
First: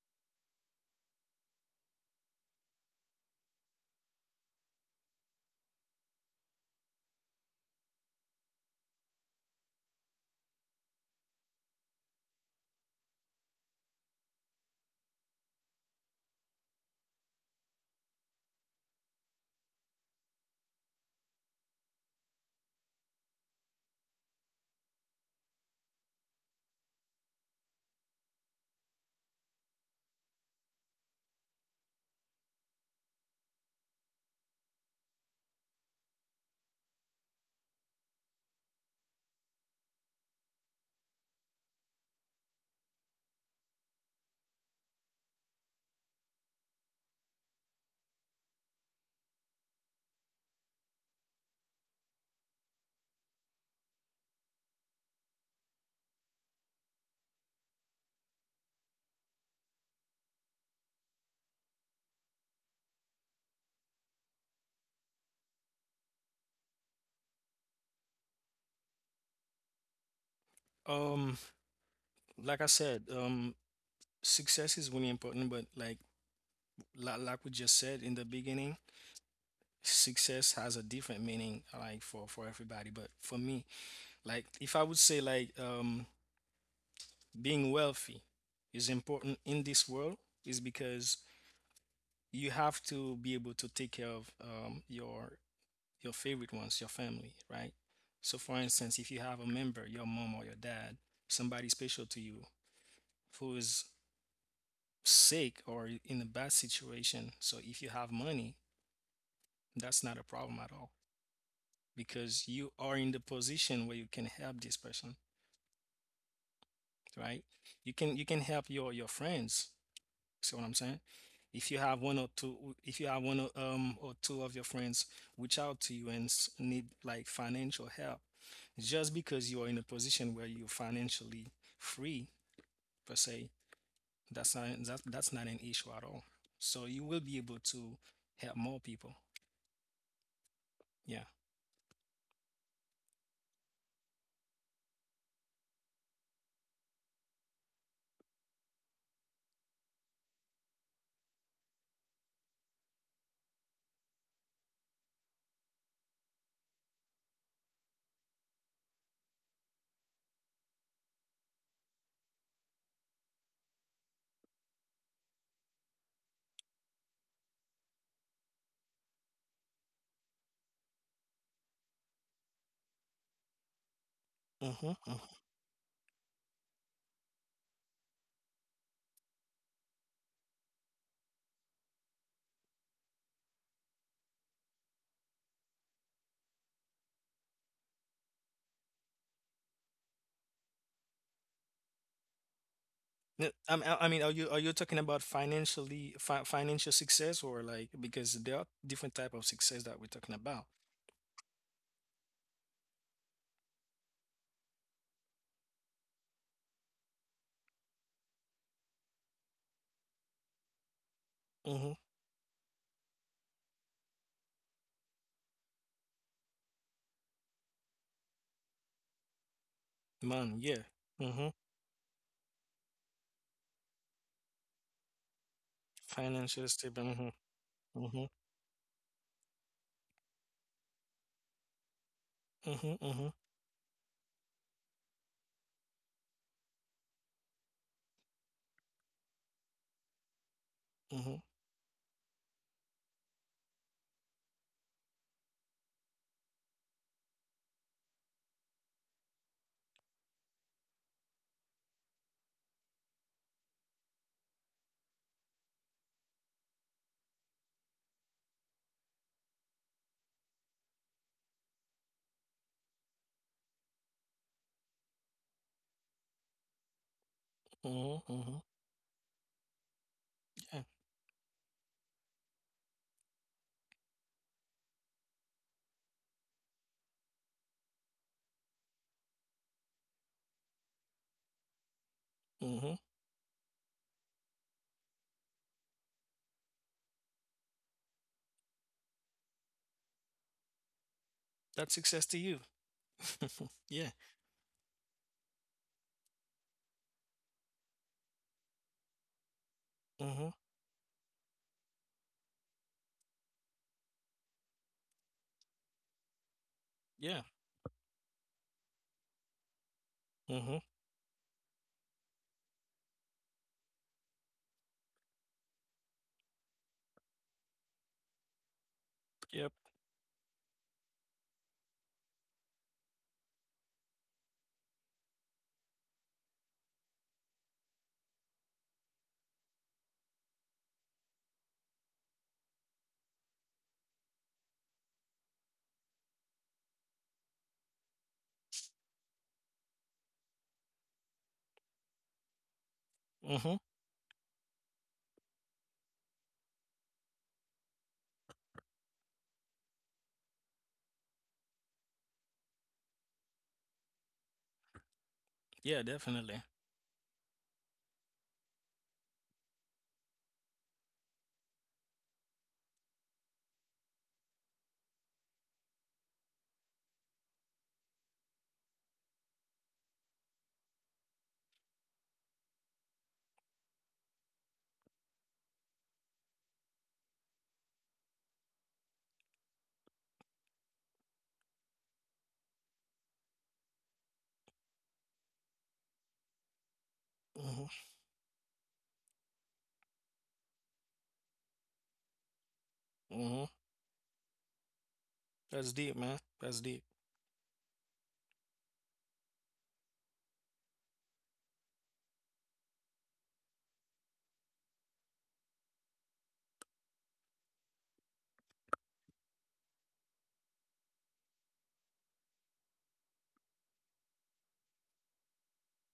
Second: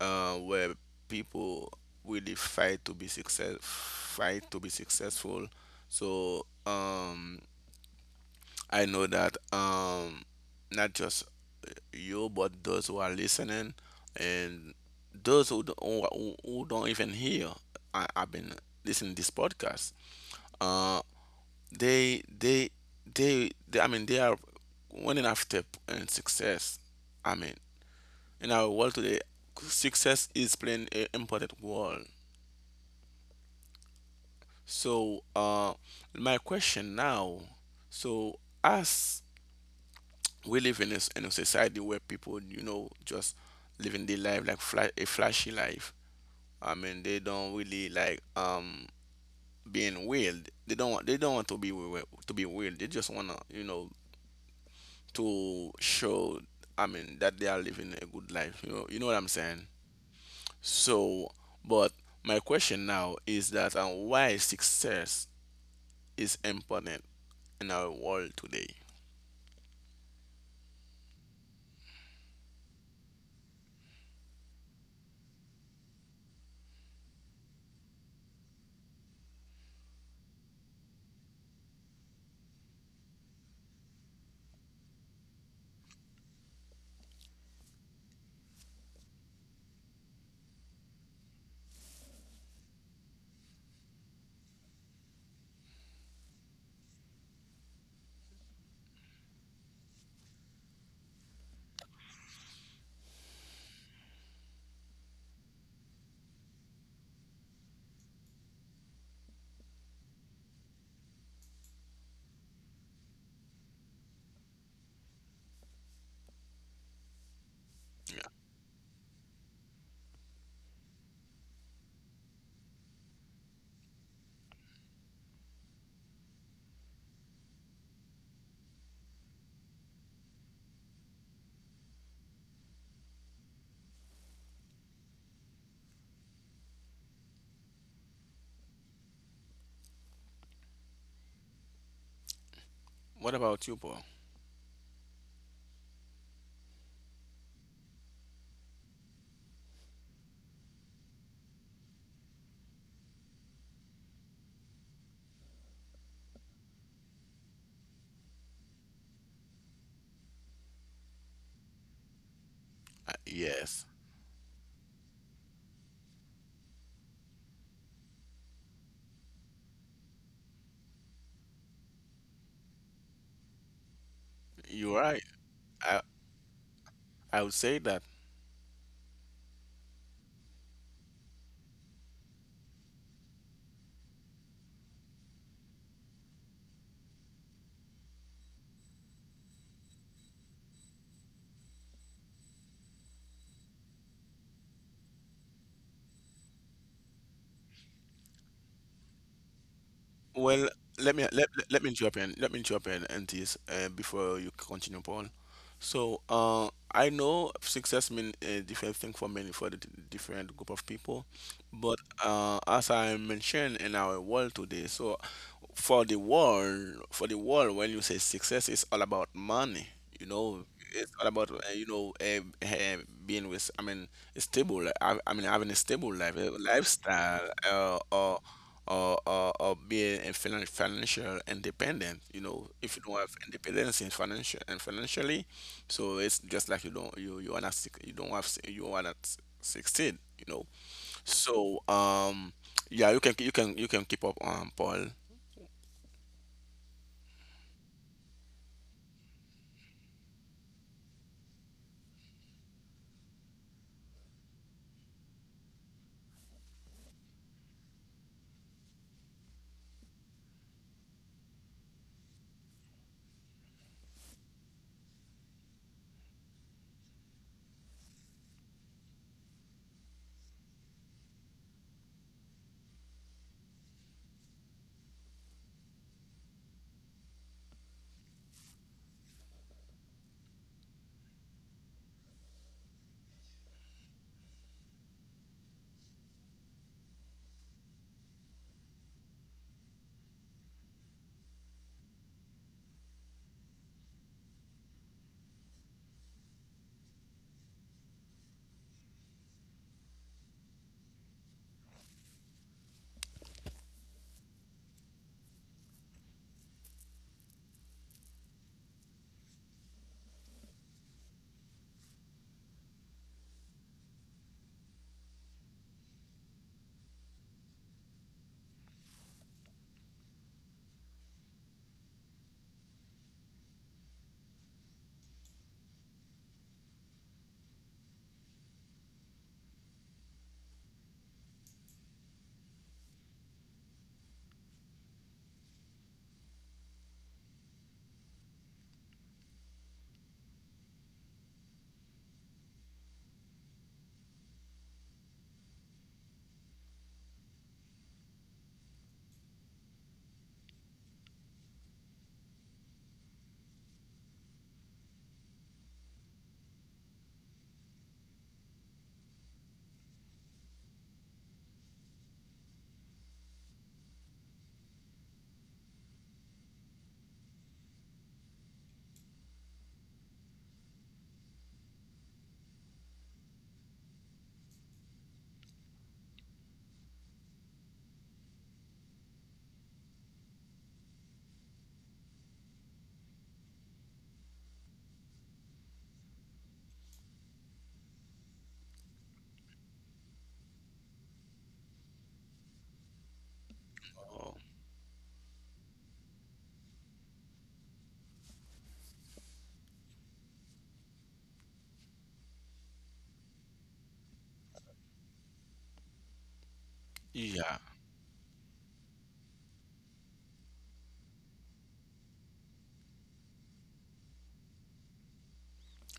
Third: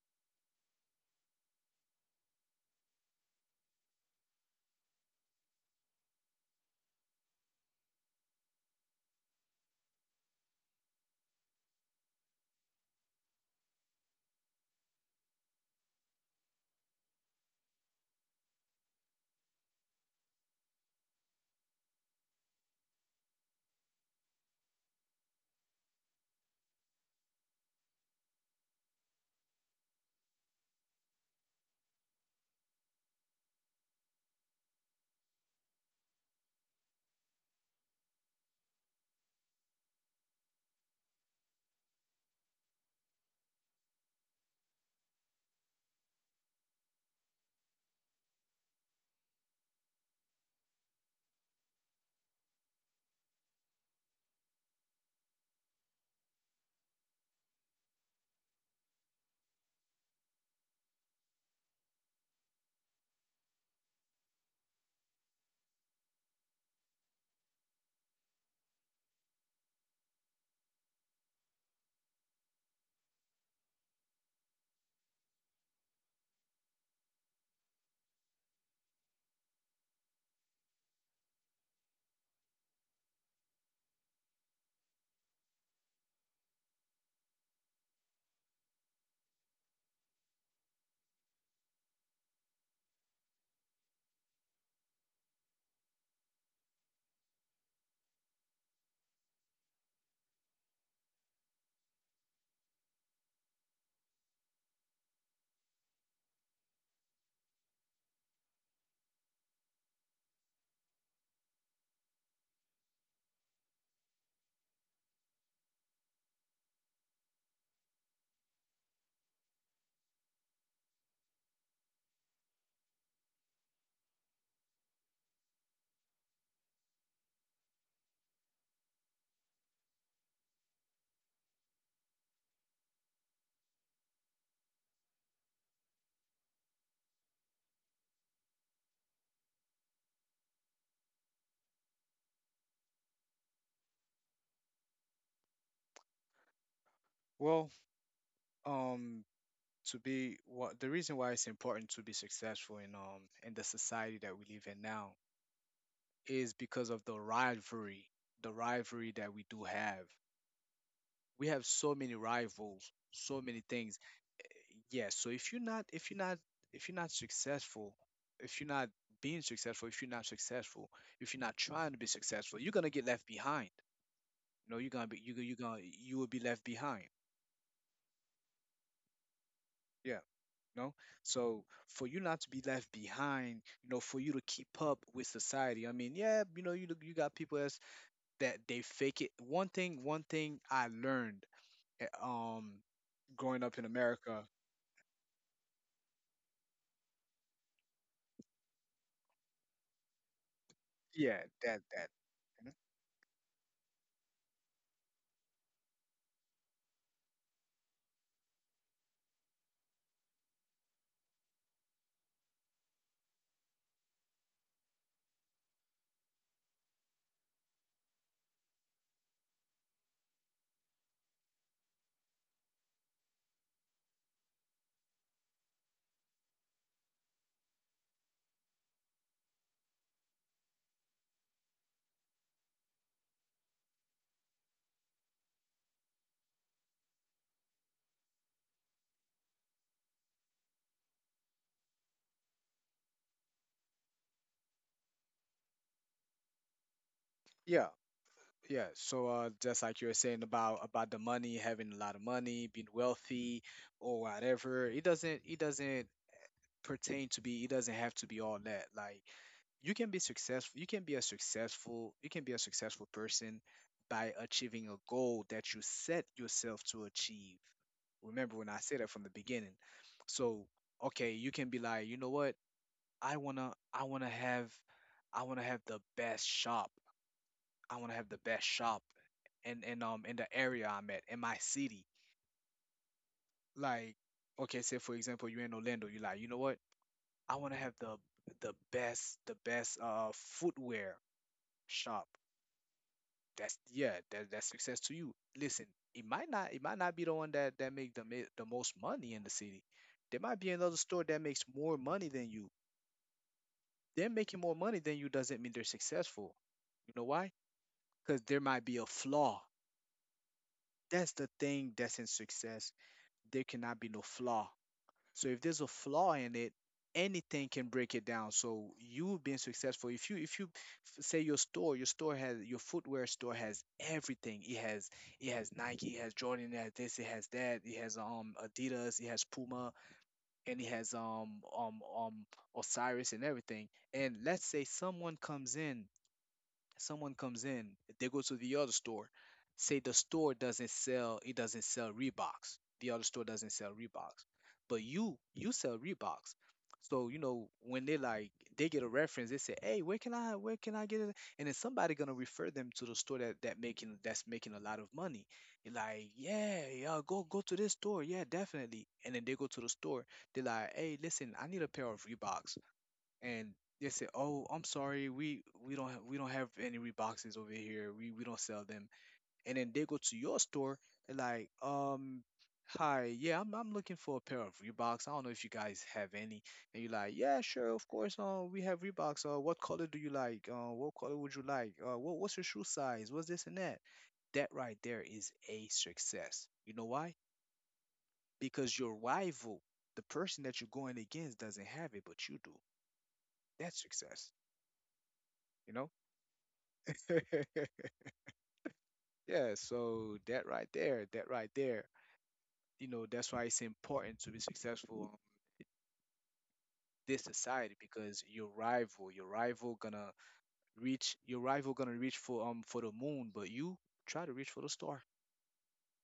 Speaker 1: where people really fight to be success, fight to be successful. So, I know that not just you, but those who are listening, and those who don't even hear, I, I've been listening to this podcast. Uh, they they they, I mean they are winning after and success, I mean, in our world today success is playing an important role. So my question now, so as we live in a, in a society where people you know just living their life like, a flashy life, I mean they don't really like being weird, they don't want, to be weird, they just want to you know to show, I mean, that they are living a good life, you know, you know what I'm saying? So, but my question now is that why success is important in our world today?
Speaker 2: um like I said, success is really important, but like, like we just said in the beginning, success has a different meaning, like, for everybody. But for me, like, if I would say like, being wealthy is important in this world, is because you have to be able to take care of your favorite ones, your family, right? So, for instance, if you have a member, your mom or your dad, somebody special to you who is sick or in a bad situation, so if you have money, that's not a problem at all, because you are in the position where you can help this person, right? You can you
Speaker 1: Yeah,
Speaker 2: can help your friends. See what I'm saying? If you have one or two, if you have one or two of your friends reach out to you and need like financial help, just because you are in a position where you're financially free, per se, that's not that, that's not an issue at all. So you will be able to help more people. Yeah.
Speaker 1: what about you, Paul?
Speaker 3: Well. um to be, what the reason why it's important to be successful in the society that we live in now is because of the rivalry, the rivalry that we do have. We have so many rivals, so many
Speaker 1: Yes,
Speaker 3: things. Yes, so if you're not if you're not if you're not successful, if you're not being successful, if you're not successful, if you're not trying to be successful, you're gonna get left behind. You know, you're
Speaker 2: Mm-hmm,
Speaker 1: you're
Speaker 3: gonna be,
Speaker 2: mm-hmm.
Speaker 1: right,
Speaker 3: you
Speaker 1: i
Speaker 3: you will be left behind.
Speaker 1: I would say that,
Speaker 3: Yeah, you know. So, for you not to be left behind, you know, for you to keep up with society, I mean, yeah, you know, you look, you got people that's, that they fake it. One thing, one thing I learned, eh, um growing up in
Speaker 2: I mean, are
Speaker 3: America.
Speaker 2: you talking about financially, fi financial success, or like, because there are different type of success that we're talking about?
Speaker 1: well, let me
Speaker 3: Yeah,
Speaker 1: let, let
Speaker 3: that
Speaker 1: let me
Speaker 3: that
Speaker 1: jump in. Let me
Speaker 3: Mhm.
Speaker 1: jump in and this before you continue, Paul. So I know success means a different thing for many for the different group of people,
Speaker 2: Mm-hmm.
Speaker 1: but as I mentioned in our world today, so for the world when you say success it's all about money, you
Speaker 2: Man,
Speaker 1: know,
Speaker 2: yeah.
Speaker 1: it's all
Speaker 2: Mm-hmm.
Speaker 1: about being with, I mean, a stable li- I mean having a stable life
Speaker 2: Financial stable.
Speaker 1: lifestyle,
Speaker 2: Mm-hmm.
Speaker 1: or or being a financial independent, you know. If you
Speaker 2: Mm-hmm.
Speaker 1: don't
Speaker 2: Mm-hmm.
Speaker 1: have independence in financial and financially, so it's just like you don't, you are not you don't have you are not succeed, you know.
Speaker 2: Mm-hmm.
Speaker 1: So yeah, you can you can keep up, Paul.
Speaker 3: Yeah, yeah. So, uh, just like you were saying about, the money, having a lot of money, being wealthy or whatever, it doesn't, it doesn't pertain to be, it doesn't have to be all that. Like, you can be successful, you can be a successful, you can be a successful person by achieving a goal that you set yourself to achieve.
Speaker 2: Mm-hmm. Mm-hmm.
Speaker 3: Remember
Speaker 2: Mm-hmm.
Speaker 3: when I said that from the beginning? So,
Speaker 2: Yeah.
Speaker 3: okay, you can be like, you know what, i want to i want to have I want to have the best shop. I want to have the best shop And in the area I'm at, in my city.
Speaker 2: Mm-hmm.
Speaker 3: Like, okay, say for example, you're in Orlando, you're like, you know what, I want to have the best, the best footwear
Speaker 2: That's
Speaker 3: shop.
Speaker 2: success to you.
Speaker 3: That's,
Speaker 2: yeah.
Speaker 3: yeah, that's success to you. Listen, it might not, it might not be the one that that make the the most money in the city. There
Speaker 2: Mm-hmm.
Speaker 3: might be another store that makes more money than you. Them making more money than you doesn't mean they're successful. You know
Speaker 2: Yeah.
Speaker 3: why? Because there might be a flaw.
Speaker 2: Mm-hmm.
Speaker 3: That's the thing that's in success. There cannot be no flaw. So if there's a flaw in it, anything can break it down. So you being
Speaker 2: Yep.
Speaker 3: successful, if say your store has, your footwear store has everything. It has, it has Nike, it has Jordan, it has this, it has that, it has Adidas, it has Puma, and it has Osiris and everything. And let's say someone comes in, someone comes in, they go to the other store, say the store doesn't sell, it doesn't sell Reeboks. The other store doesn't
Speaker 2: Mm-hmm.
Speaker 3: sell Reeboks, but you sell Reeboks. So, you know, when they like, they get a reference, they say, "Hey, where can I, where can I get it?" And then somebody gonna refer them to the store that that making, that's making a lot of money. You're
Speaker 2: Yeah,
Speaker 3: like,
Speaker 2: definitely.
Speaker 3: "Yeah, yeah, go go to this store, yeah, definitely." And then they go to the store. They're like, "Hey, listen, I need a pair of Reeboks." And they said, "Oh, I'm sorry, we don't have, we don't have any Reeboks over here. We don't sell them." And then they go to your store and like, hi, yeah, I'm looking for a pair of Reeboks. I don't know if you guys have any. And you're like, yeah, sure, of course. We have Reeboks. What color do you like? What color would you like? What what's your shoe size? What's this and that? That right there is a success. You know why?
Speaker 2: Mm-hmm.
Speaker 3: Because your rival, the person that you're going against, doesn't have it, but you do.
Speaker 2: Mm-hmm.
Speaker 3: That's success.
Speaker 1: Um,
Speaker 3: You
Speaker 2: That's
Speaker 3: know.
Speaker 2: deep, man. That's deep.
Speaker 3: Yeah, so that right there, that right there, you know, that's why it's important to be successful in this
Speaker 1: Yeah,
Speaker 3: society. Because your rival gonna reach, your rival gonna reach for the moon, but you try to reach for the star.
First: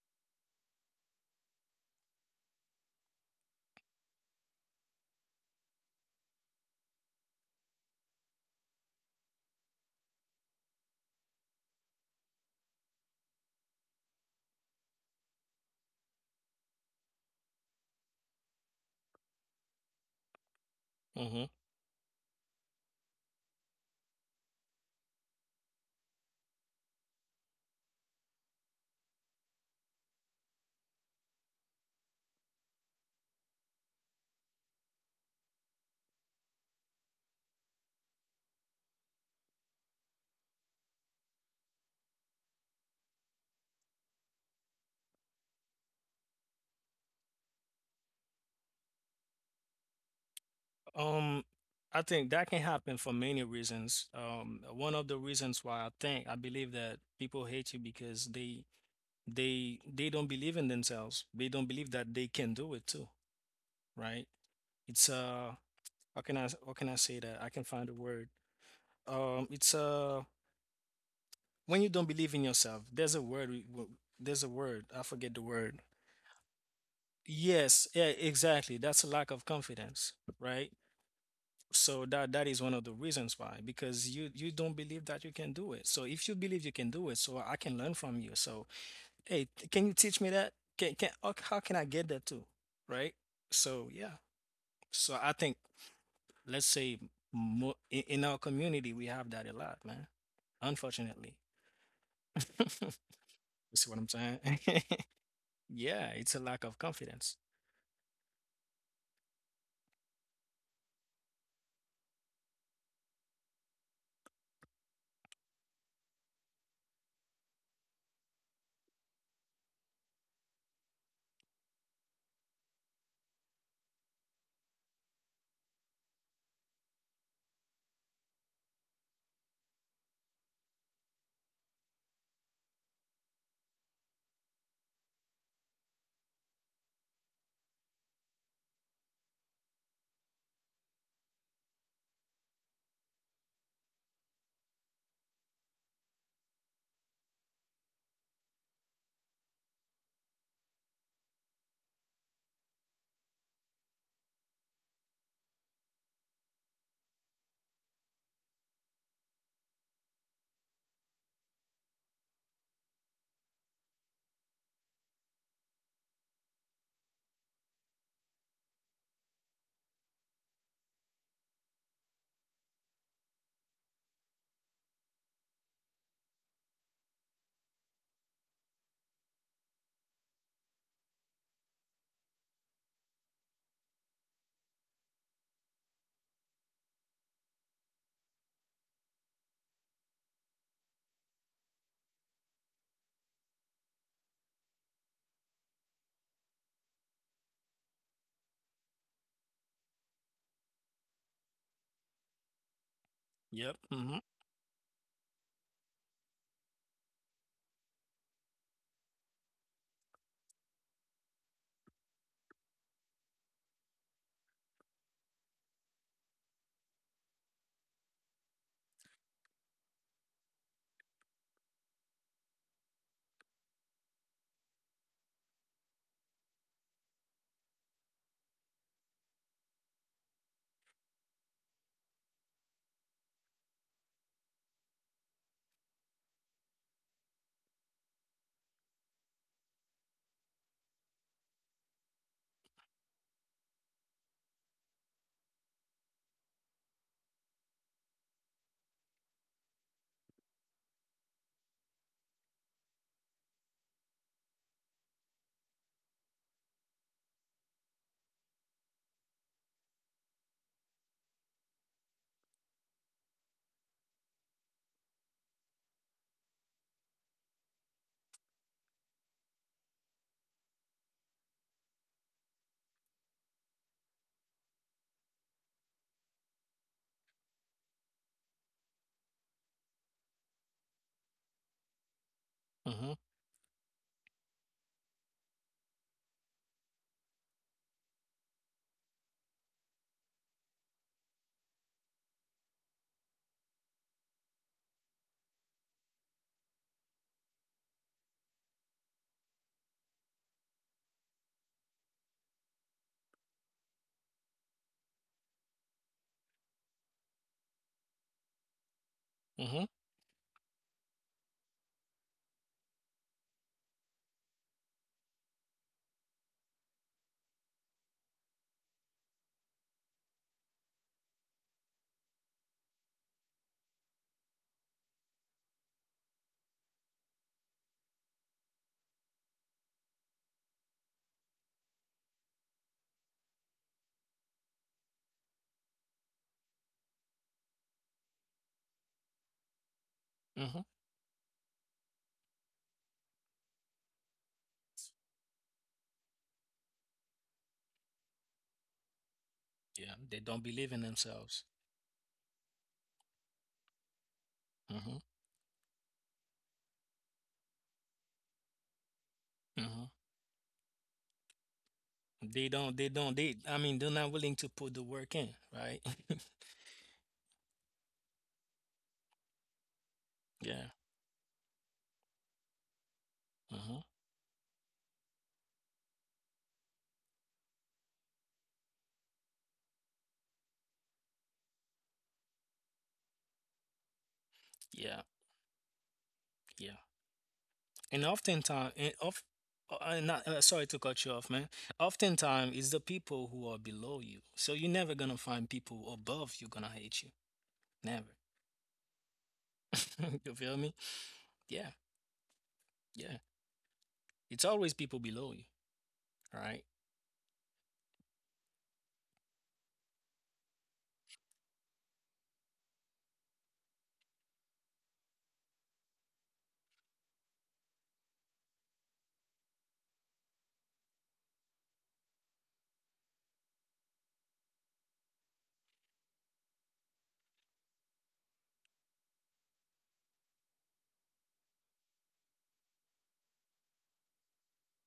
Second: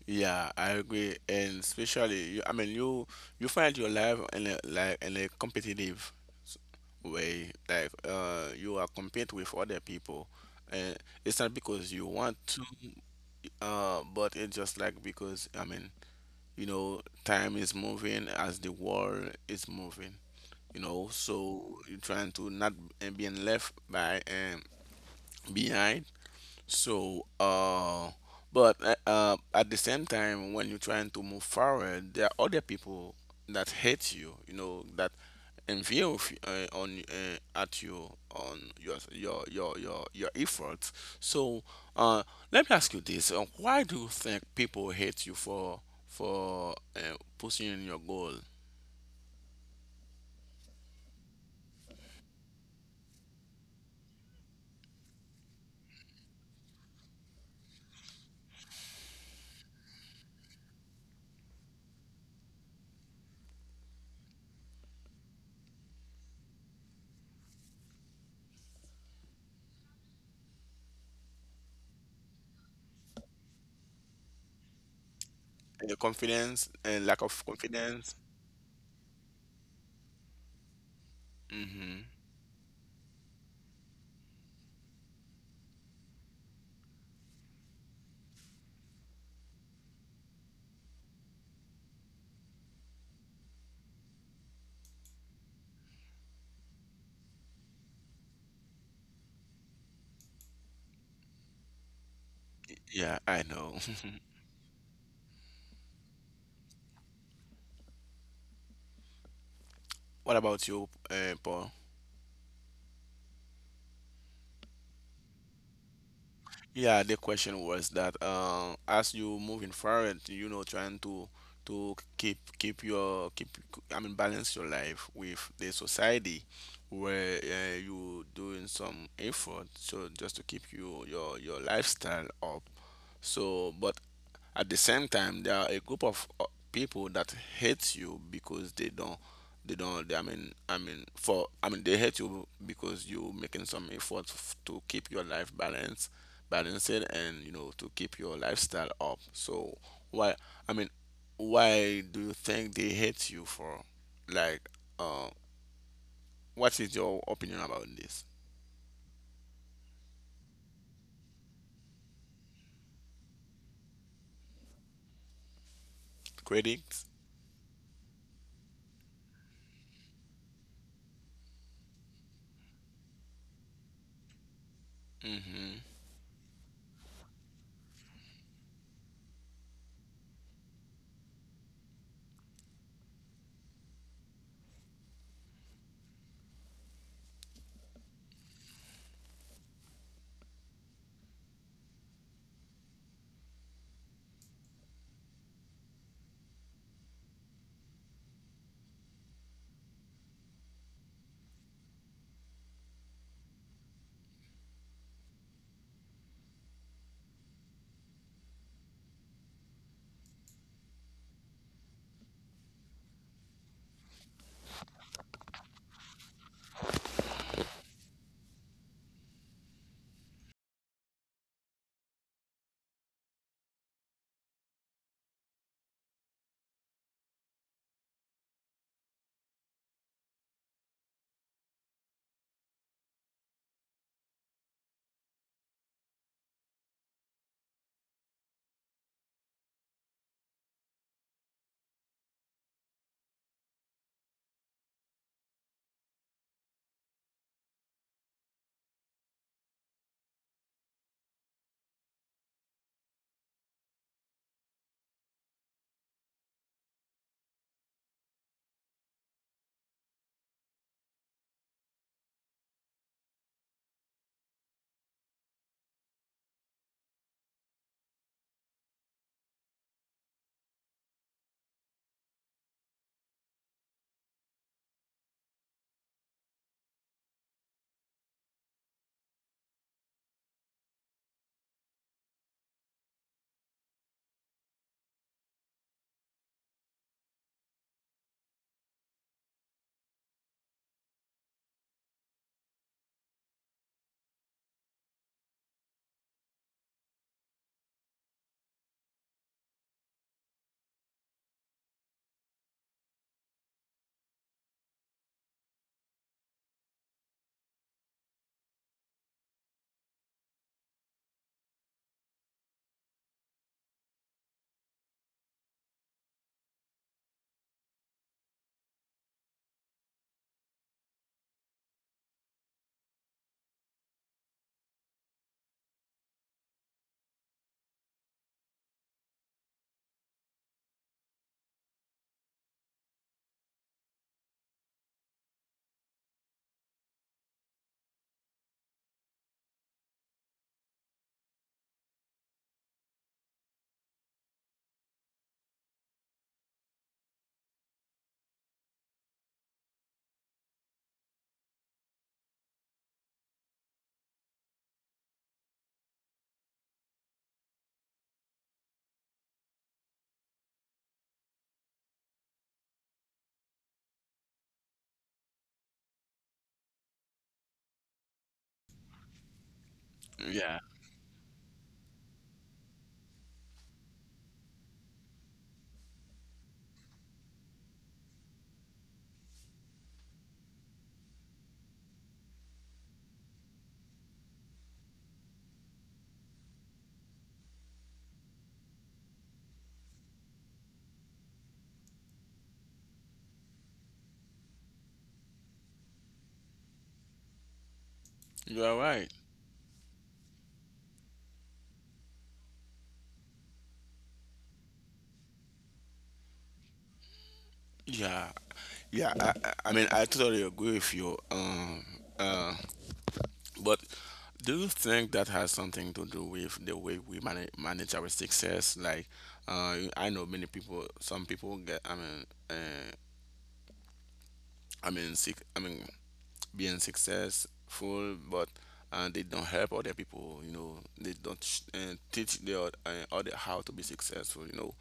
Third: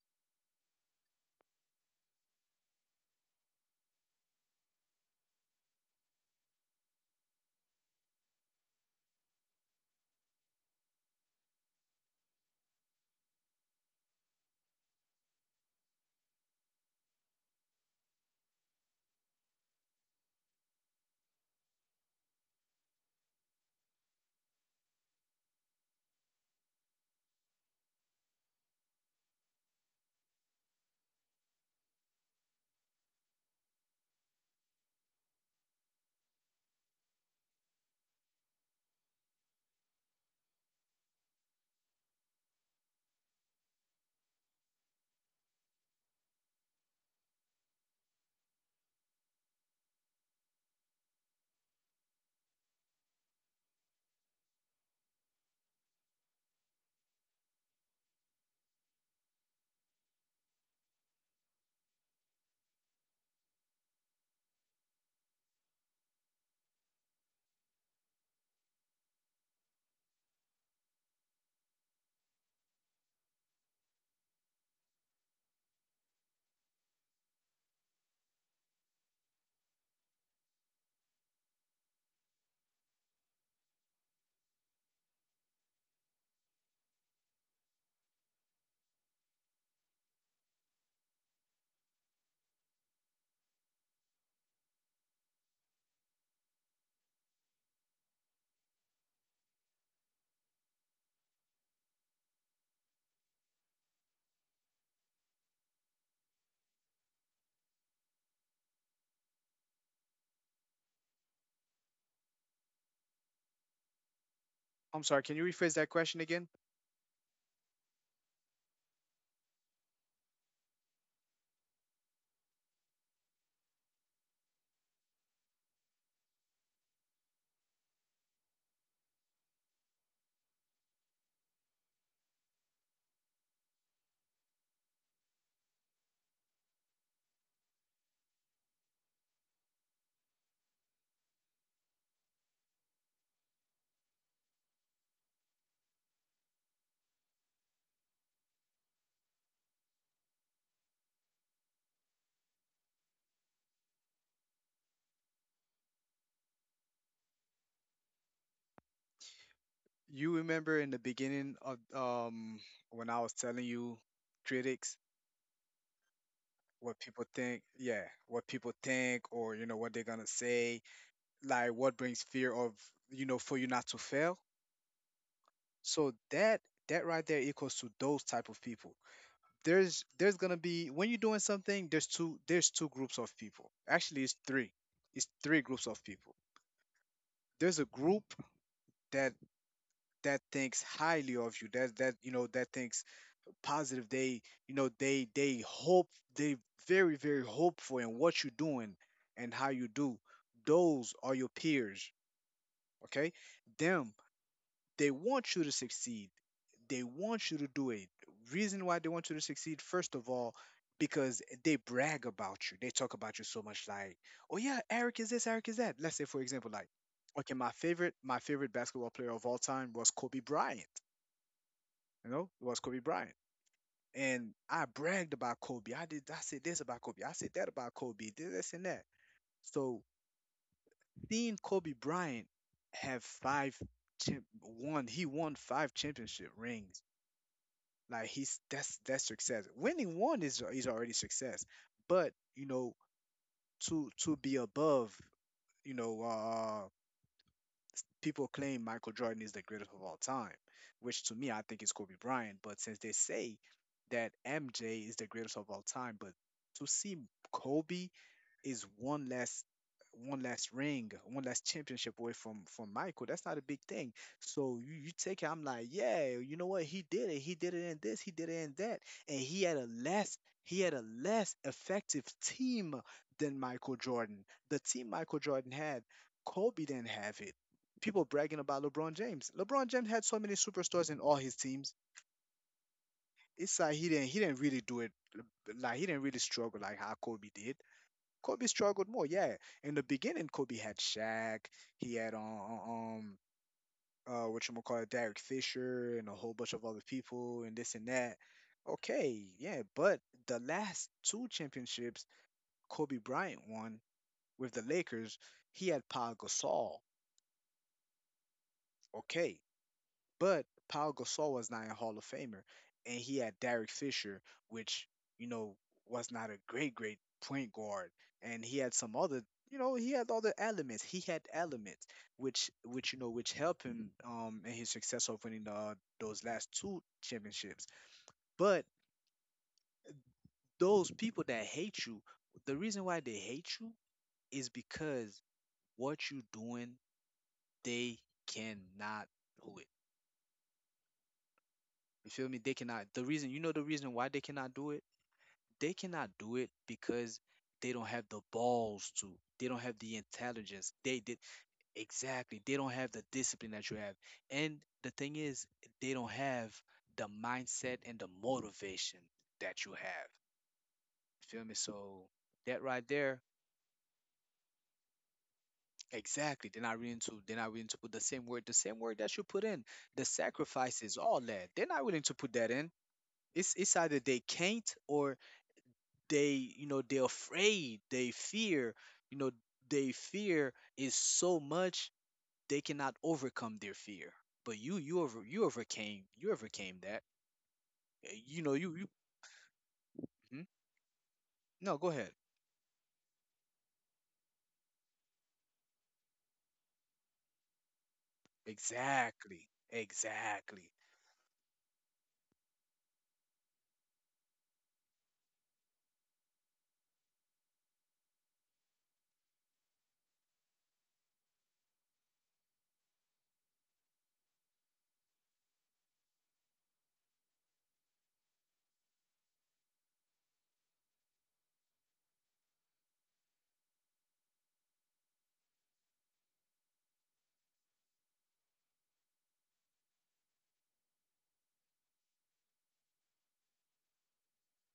Speaker 1: yeah, I agree, and especially you, I mean, you find your life in a, like, in a competitive s- way, like you are compete with other people, and it's not because you want to, but it's just like because, I mean, you know, time is moving as the world is moving, you know,
Speaker 2: Mm-hmm.
Speaker 1: so you're trying to not and being left by behind. So, but at the same time, when you're trying to move forward, there are other people that hate you, you know, that envy of, on at you on your efforts. So, uh, let me ask you this: Why do you think people hate you for pursuing your goal?
Speaker 2: Um, I think that can happen for many reasons. One of the reasons why I believe that people hate you because they don't believe in themselves. They don't believe that they can do it too, right? It's How can I say that? I can find a word. It's When you don't believe in yourself. There's a word. There's a word. I forget the word.
Speaker 1: Confidence and lack of
Speaker 2: Yes, yeah,
Speaker 1: confidence.
Speaker 2: exactly. That's a lack of confidence, right?
Speaker 1: Hmm.
Speaker 2: So that is one of the reasons why, because you don't believe that you can do it. So if you believe you can do it, so I can learn from you. So hey, can you teach me that? Can How can I get that too? Right? So yeah. So I think, let's say, in our community, we have that a lot, man, unfortunately.
Speaker 1: Yeah,
Speaker 2: You
Speaker 1: I know.
Speaker 2: see what I'm saying? Yeah, it's a lack of confidence.
Speaker 1: What about you, Paul?
Speaker 3: I'm sorry, can you rephrase that question again?
Speaker 1: Yeah, the question was that, as you moving forward, you know, trying to keep keep your keep, I mean, balance your life with the society where you doing some effort so just to keep you your lifestyle up. So, but at the same time, there are a group of people that hate you because they don't, they don't. They, I mean, they hate you because you making some efforts to keep your life balanced, balanced, and you know, to keep your lifestyle up. So why? I mean, why do you think they hate you for? Like, uh, what is your opinion about this?
Speaker 3: You remember in the beginning of when I was telling you, critics, what
Speaker 1: Critics?
Speaker 3: people think, yeah, what people think, or you know, what they're gonna say, like what brings fear of, you know, for you not to fail? So that, that right there equals to those type of people. There's gonna be when you're doing something, there's two, there's two groups of people. Actually it's three. It's three groups of people. There's a group that, that thinks highly of you, that that, you know, that thinks positive. They, you know, they hope, they very, very hopeful in what you're doing and how you do. Those are your peers. Okay?
Speaker 2: Yep.
Speaker 3: Them.
Speaker 2: Mm-hmm.
Speaker 3: They want you to succeed. They want you to do it. Reason why they want you to succeed, first of all, because they brag about you. They talk about you so much, like, oh yeah, Eric is this, Eric is that. Let's say for example, like, okay, my favorite basketball player of all time was Kobe Bryant. You know, it was Kobe Bryant. And I bragged about Kobe. I said this about Kobe. I said that about Kobe. This and that. So seeing Kobe Bryant have five won five championship rings. Like he's that's success. Winning one is already success. But you know, to be above, you know, people claim Michael Jordan is the greatest of all time, which to me I think is Kobe Bryant. But since they say that MJ is the greatest of all time, but to see Kobe is one last ring, one last championship away from Michael. That's not a big thing. So you take it. I'm like, yeah, you know what? He did it. He did it in this. He did it in that. And he had a less effective team than Michael Jordan. The team Michael Jordan had, Kobe didn't have it. People bragging about LeBron James. LeBron James had so many superstars in all his teams.
Speaker 2: Mm-hmm.
Speaker 3: It's like he didn't really do it, like he didn't really struggle like how Kobe did. Kobe struggled more. Yeah, in the beginning, Kobe had Shaq. He had um what you call it, Derek Fisher, and a whole bunch of other people, and this and that. Okay, yeah, but the last two championships Kobe Bryant won with the Lakers, he had Paul Gasol. Okay.
Speaker 2: Mm-hmm.
Speaker 3: But Paul Gasol was not a Hall of Famer, and he had Derek Fisher, which, you know, was not a great point guard, and he had some other. You know, he had other elements. He had elements which, you know, which helped him in his success of winning those last two championships. But those people that hate you, the reason why they hate you is because what you doing, they cannot do it.
Speaker 2: Mm-hmm.
Speaker 3: You feel me? They cannot. The reason, you know, the reason why they cannot do it, because they don't have the balls to. They don't have
Speaker 2: Yeah,
Speaker 3: the
Speaker 2: they don't believe
Speaker 3: intelligence.
Speaker 2: in
Speaker 3: They did
Speaker 2: themselves.
Speaker 3: exactly. They don't have the discipline that you have. And the
Speaker 2: Mm-hmm.
Speaker 3: thing is, they don't have the mindset and the motivation that you
Speaker 2: Mm-hmm.
Speaker 3: have. Feel me? So
Speaker 2: they
Speaker 3: that
Speaker 2: don't they
Speaker 3: right
Speaker 2: don't
Speaker 3: there,
Speaker 2: they I mean, they're not willing to put the work in, right?
Speaker 3: exactly. They're not willing to. They're not willing to put the same word that you put in, the
Speaker 1: Yeah.
Speaker 2: Yeah.
Speaker 3: sacrifices, all that. They're not willing to put that in. It's
Speaker 2: Mm-hmm.
Speaker 3: either they can't or they, you know, they're afraid, they fear, you know, they fear is so much they cannot overcome their fear. But you
Speaker 2: Yeah.
Speaker 3: you over you overcame, you
Speaker 2: Yeah.
Speaker 3: overcame that.
Speaker 2: And
Speaker 3: You know,
Speaker 2: oftentimes,
Speaker 3: you
Speaker 2: and
Speaker 3: you
Speaker 2: of, not,
Speaker 3: Mhm.
Speaker 2: sorry to cut you off, man.
Speaker 3: No, go ahead.
Speaker 2: Oftentimes, it's the people who are below you. So you're never gonna find people above you gonna hate you. Never.
Speaker 1: You are right.
Speaker 3: exactly
Speaker 2: You feel me?
Speaker 3: exactly
Speaker 2: Yeah, yeah. It's always people below you, right?
Speaker 1: Yeah, yeah. I mean, I totally agree with you. Uh, but do you think that has something to do with the way we manage our success? Like, I know many people. Some people get. Uh, I mean, sick, I mean, being successful, but they don't help other people. You know, they don't teach the other how to be successful. You know,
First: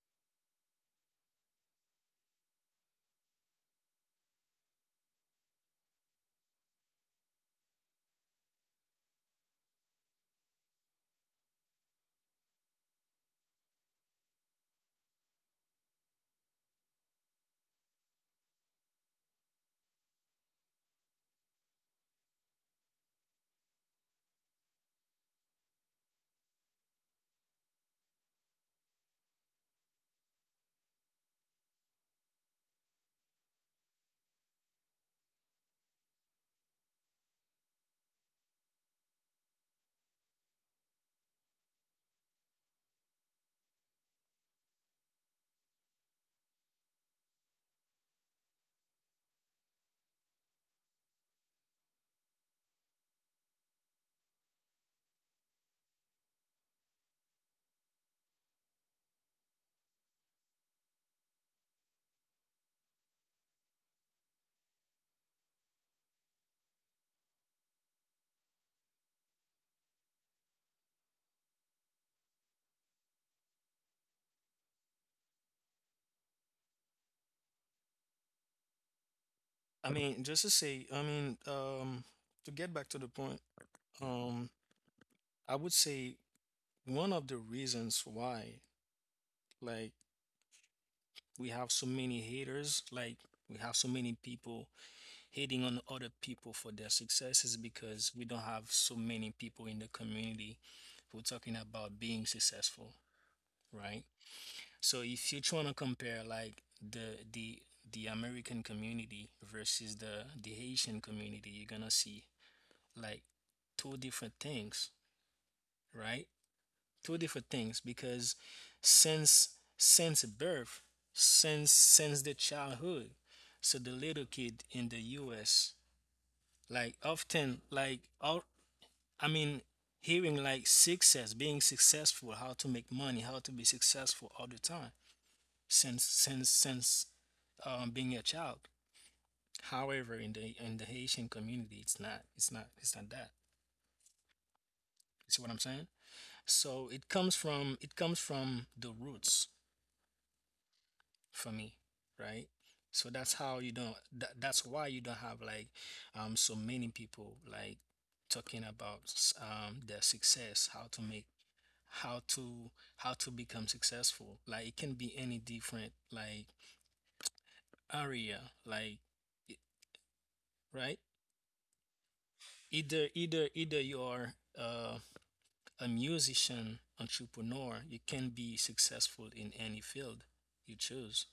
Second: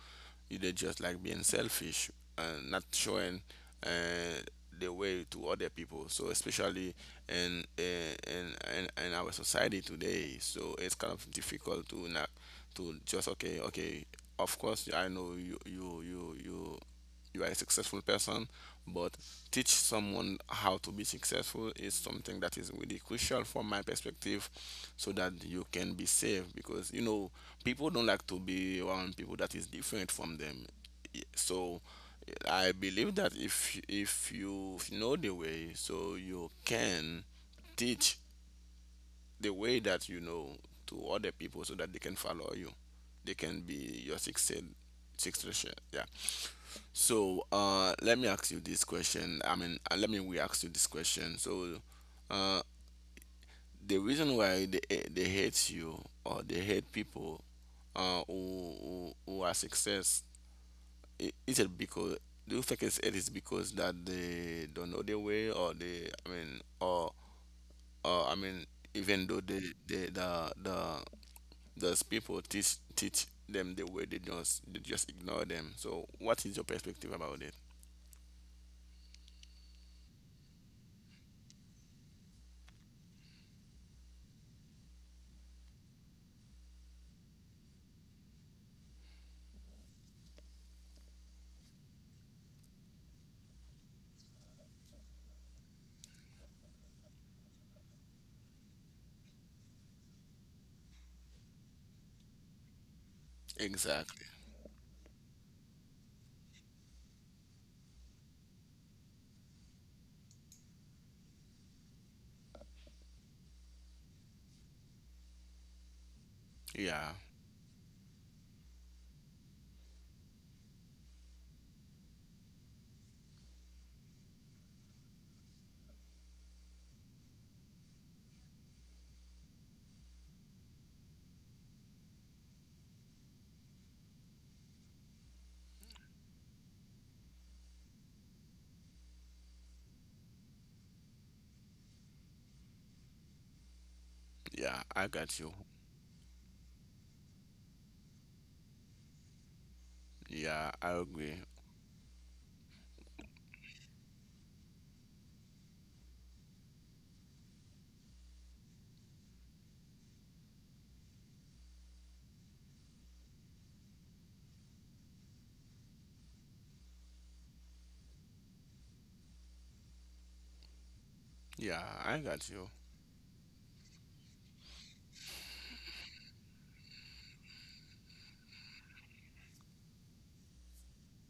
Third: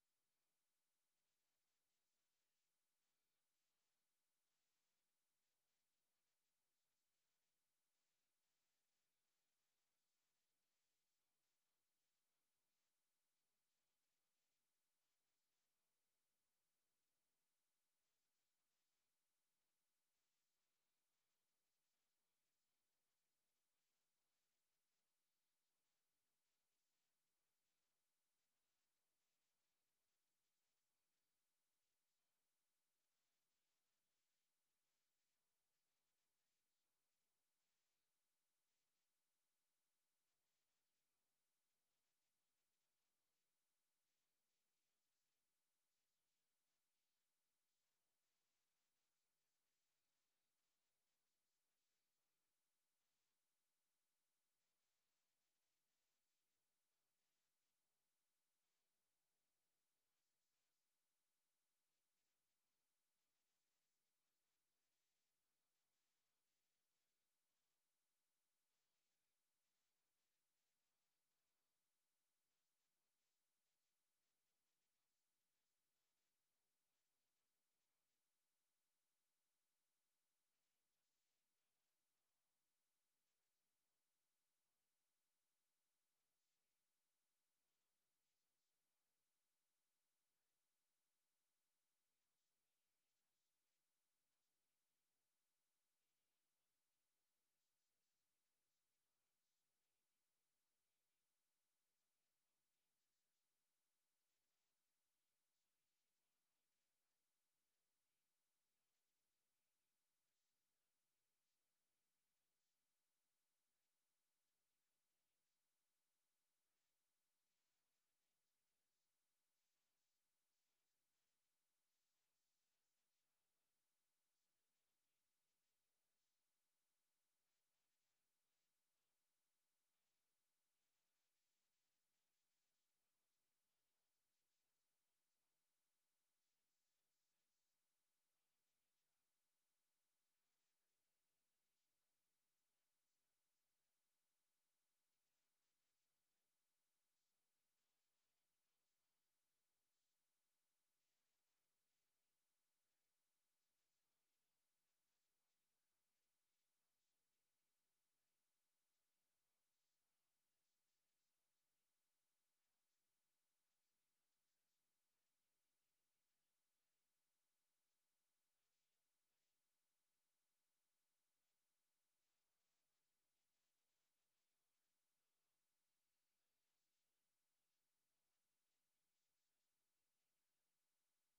Speaker 1: you- they just like being selfish and not showing, uh, the way to other people. So especially in in our society today, so it's kind of difficult to not to just okay, okay. Of course, I know you are a successful person, but teach someone how to be successful is something that is really crucial from my perspective, so that you can be safe because you know people don't like to be around people that is different from them. So I believe that if you know the way, so you can teach the way that you know to other people so that they can follow you, they can be your success, success. Yeah. So let me ask you this question. I mean, let me we ask you this question. So, uh, the reason why they, they hate you, or they hate people who who are success, is it because, do you think it's, it is because that they don't know their way, or they, I mean, or, I mean, even though they the those people teach them the way, they just ignore them. So what is your perspective about it?
Speaker 2: I mean, just to say, I mean, to get back to the point, um, I would say one of the reasons why, like, we have so many haters, like, we have so many people hating on other people for their successes, because we don't have so many people in the community who are talking about being successful, right?
Speaker 1: Exactly.
Speaker 2: So if you're trying to compare like the American community versus the Haitian community, you're gonna see like two different things, right?
Speaker 1: Yeah.
Speaker 2: Two different things, because since since birth, since the childhood, so the little kid in the U.S., like, often, like, all, I mean, hearing like success, being successful, how to make money, how to be successful all the time, since being a child. However, in the Haitian community, it's not, it's not that.
Speaker 1: Yeah, I
Speaker 2: You see
Speaker 1: got
Speaker 2: what
Speaker 1: you.
Speaker 2: I'm saying? So it comes from, the roots,
Speaker 1: Yeah, I agree.
Speaker 2: for me, right? So that, that's why you don't have like so many people like talking about their success, how to how to how to become successful, like, it can be any different, like, area, like, right.
Speaker 1: Yeah, I got you.
Speaker 2: Either you're uh, a musician, entrepreneur, you can be successful in any field you choose.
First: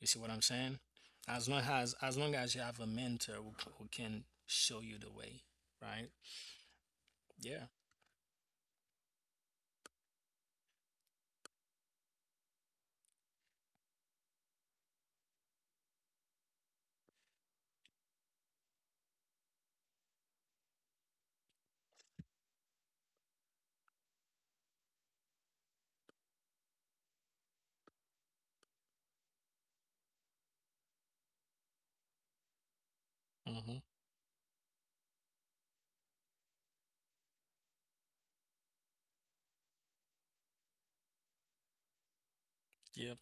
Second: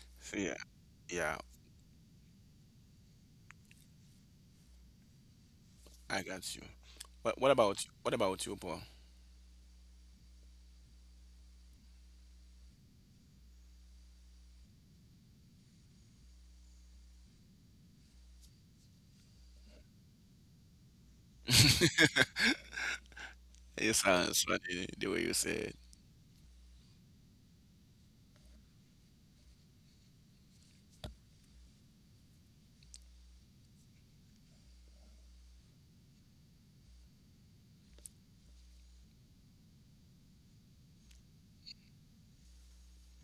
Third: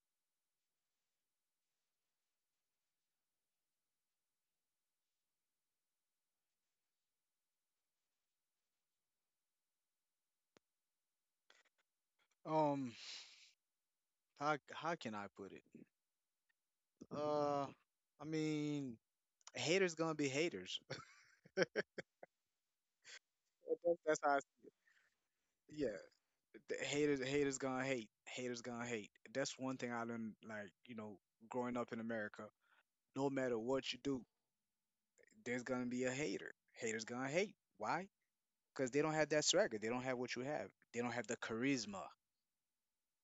Speaker 2: You see what I'm
Speaker 1: Yeah.
Speaker 2: saying?
Speaker 1: Yeah,
Speaker 2: As long as you have a mentor who, who can show you the way, right?
Speaker 1: I got you. What what
Speaker 2: Yeah.
Speaker 1: about what about you, Paul?
Speaker 3: um how can I put it? Uh i mean haters gonna be haters.
Speaker 1: It
Speaker 3: That's how I s-
Speaker 1: sounds funny the way you say it.
Speaker 3: yeah, the haters gonna hate. That's one thing I learned, like, you know, growing up in America, no matter
Speaker 2: Mm-hmm.
Speaker 3: what you do, there's gonna be a hater. Haters gonna hate. Why? Because they don't have that swagger. They don't have what you have. They don't have the charisma.
Speaker 2: Yep.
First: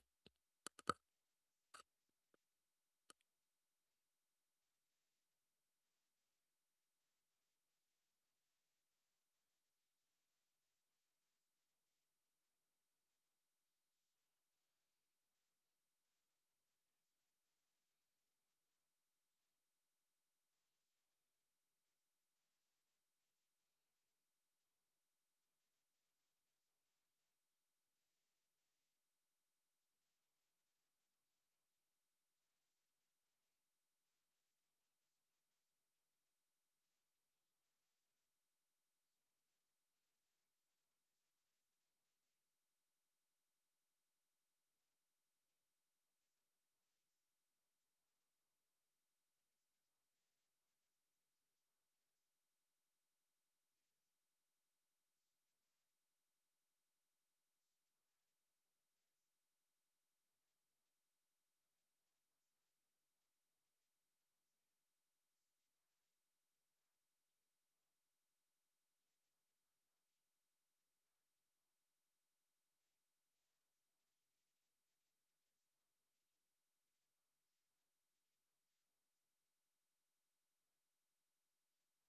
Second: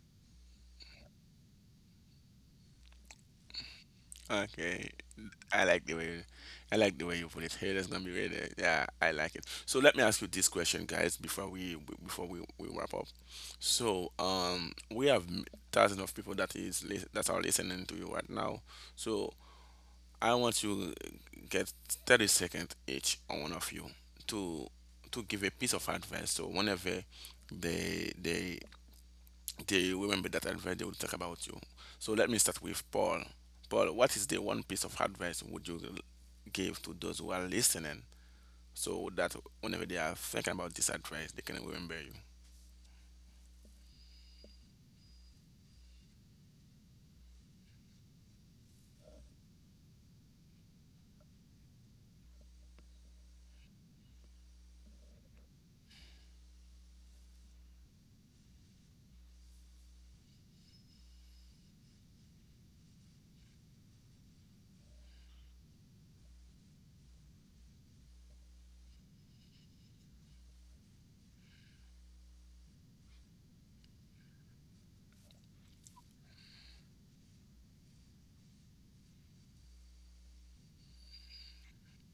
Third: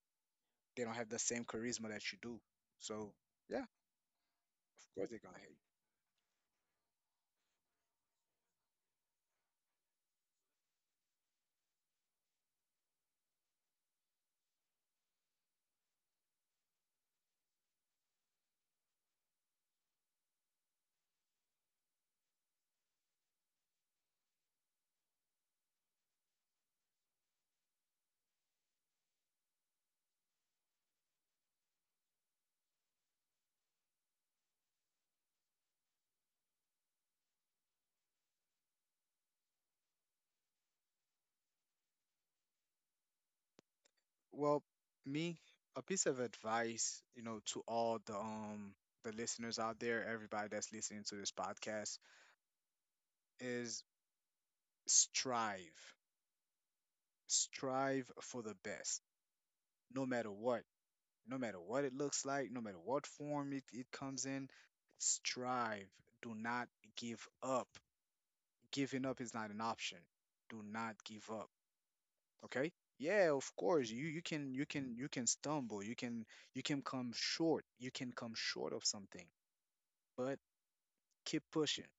Speaker 3: They don't have the same charisma that you do. So yeah,
Speaker 1: Okay,
Speaker 3: of course they're gonna hate.
Speaker 1: I like the way I like the way you put it. Hey, that's gonna be really, yeah, I like it. So let me ask you this question, guys, before we we wrap up. So, we have thousands of people that is that are listening to you right now. So I want you get 30 seconds each on one of you to give a piece of advice. So whenever they they they remember that advice, they will talk about you. So let me start with Paul. Paul, what is the one piece of advice would you give to those who are listening, so that whenever they are thinking about this advice, they can remember you?
Speaker 3: Well, me, a piece of advice, you know, to all the listeners out there, everybody that's listening to this podcast, is strive. Strive for the best. No matter what. No matter what it looks like, no matter what form it comes in, strive. Do not give up. Giving up is not an option. Do not give up. Okay? Yeah, of course. You can stumble. You can come short. You can come short of something. But keep pushing,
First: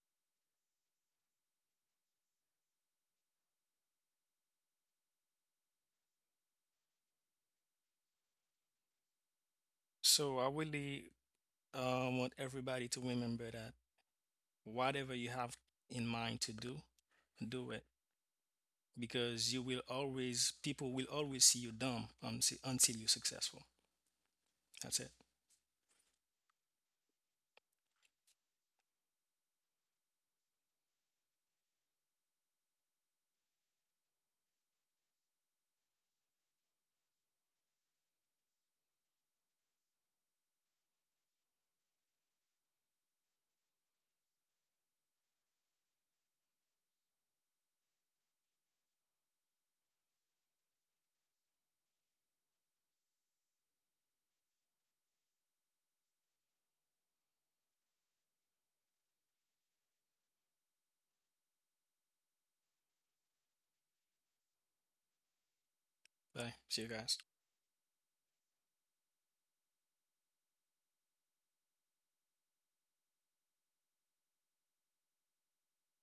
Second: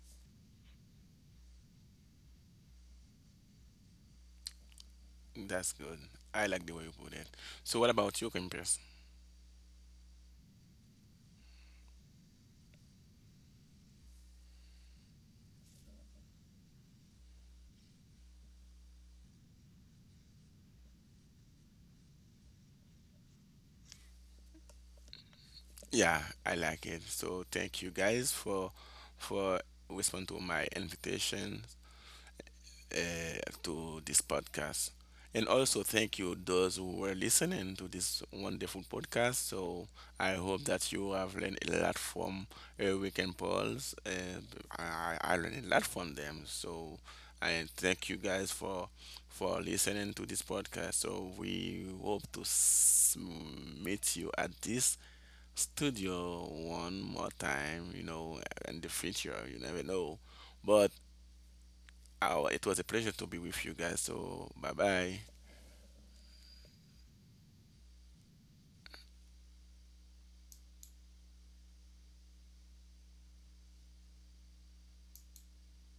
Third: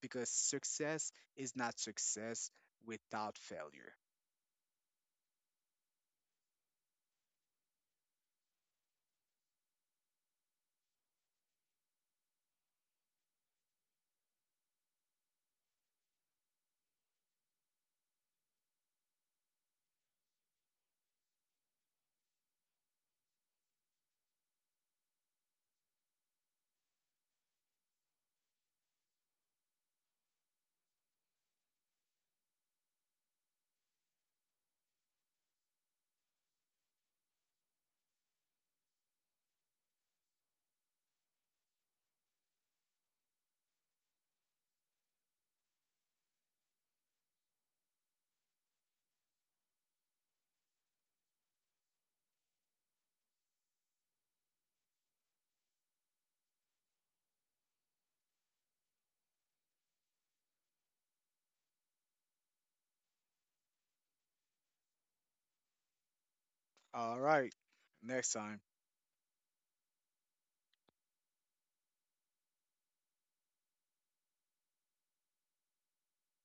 Speaker 3: because success is not success without failure.
Speaker 1: That's good. I like the way you put it. So what about you, Campus?
Speaker 2: So I really want everybody to remember that whatever you have in mind to do, do it, because you will always, people will always see you dumb until you're successful. That's it.
Speaker 1: Yeah, I like it. So thank you guys for responding to my invitation to this podcast. And also thank you those who were listening to this wonderful podcast. So I hope that you have learned a lot from, Weekend Pearls. I learned a lot from them. So I thank you guys for listening to this podcast. So we hope to meet you at this studio one more time, you know, in the future. You never know. But oh, it was a pleasure to be with you guys. So, bye bye.
Speaker 2: Bye. See you
Speaker 3: All
Speaker 2: guys.
Speaker 3: right. Next time.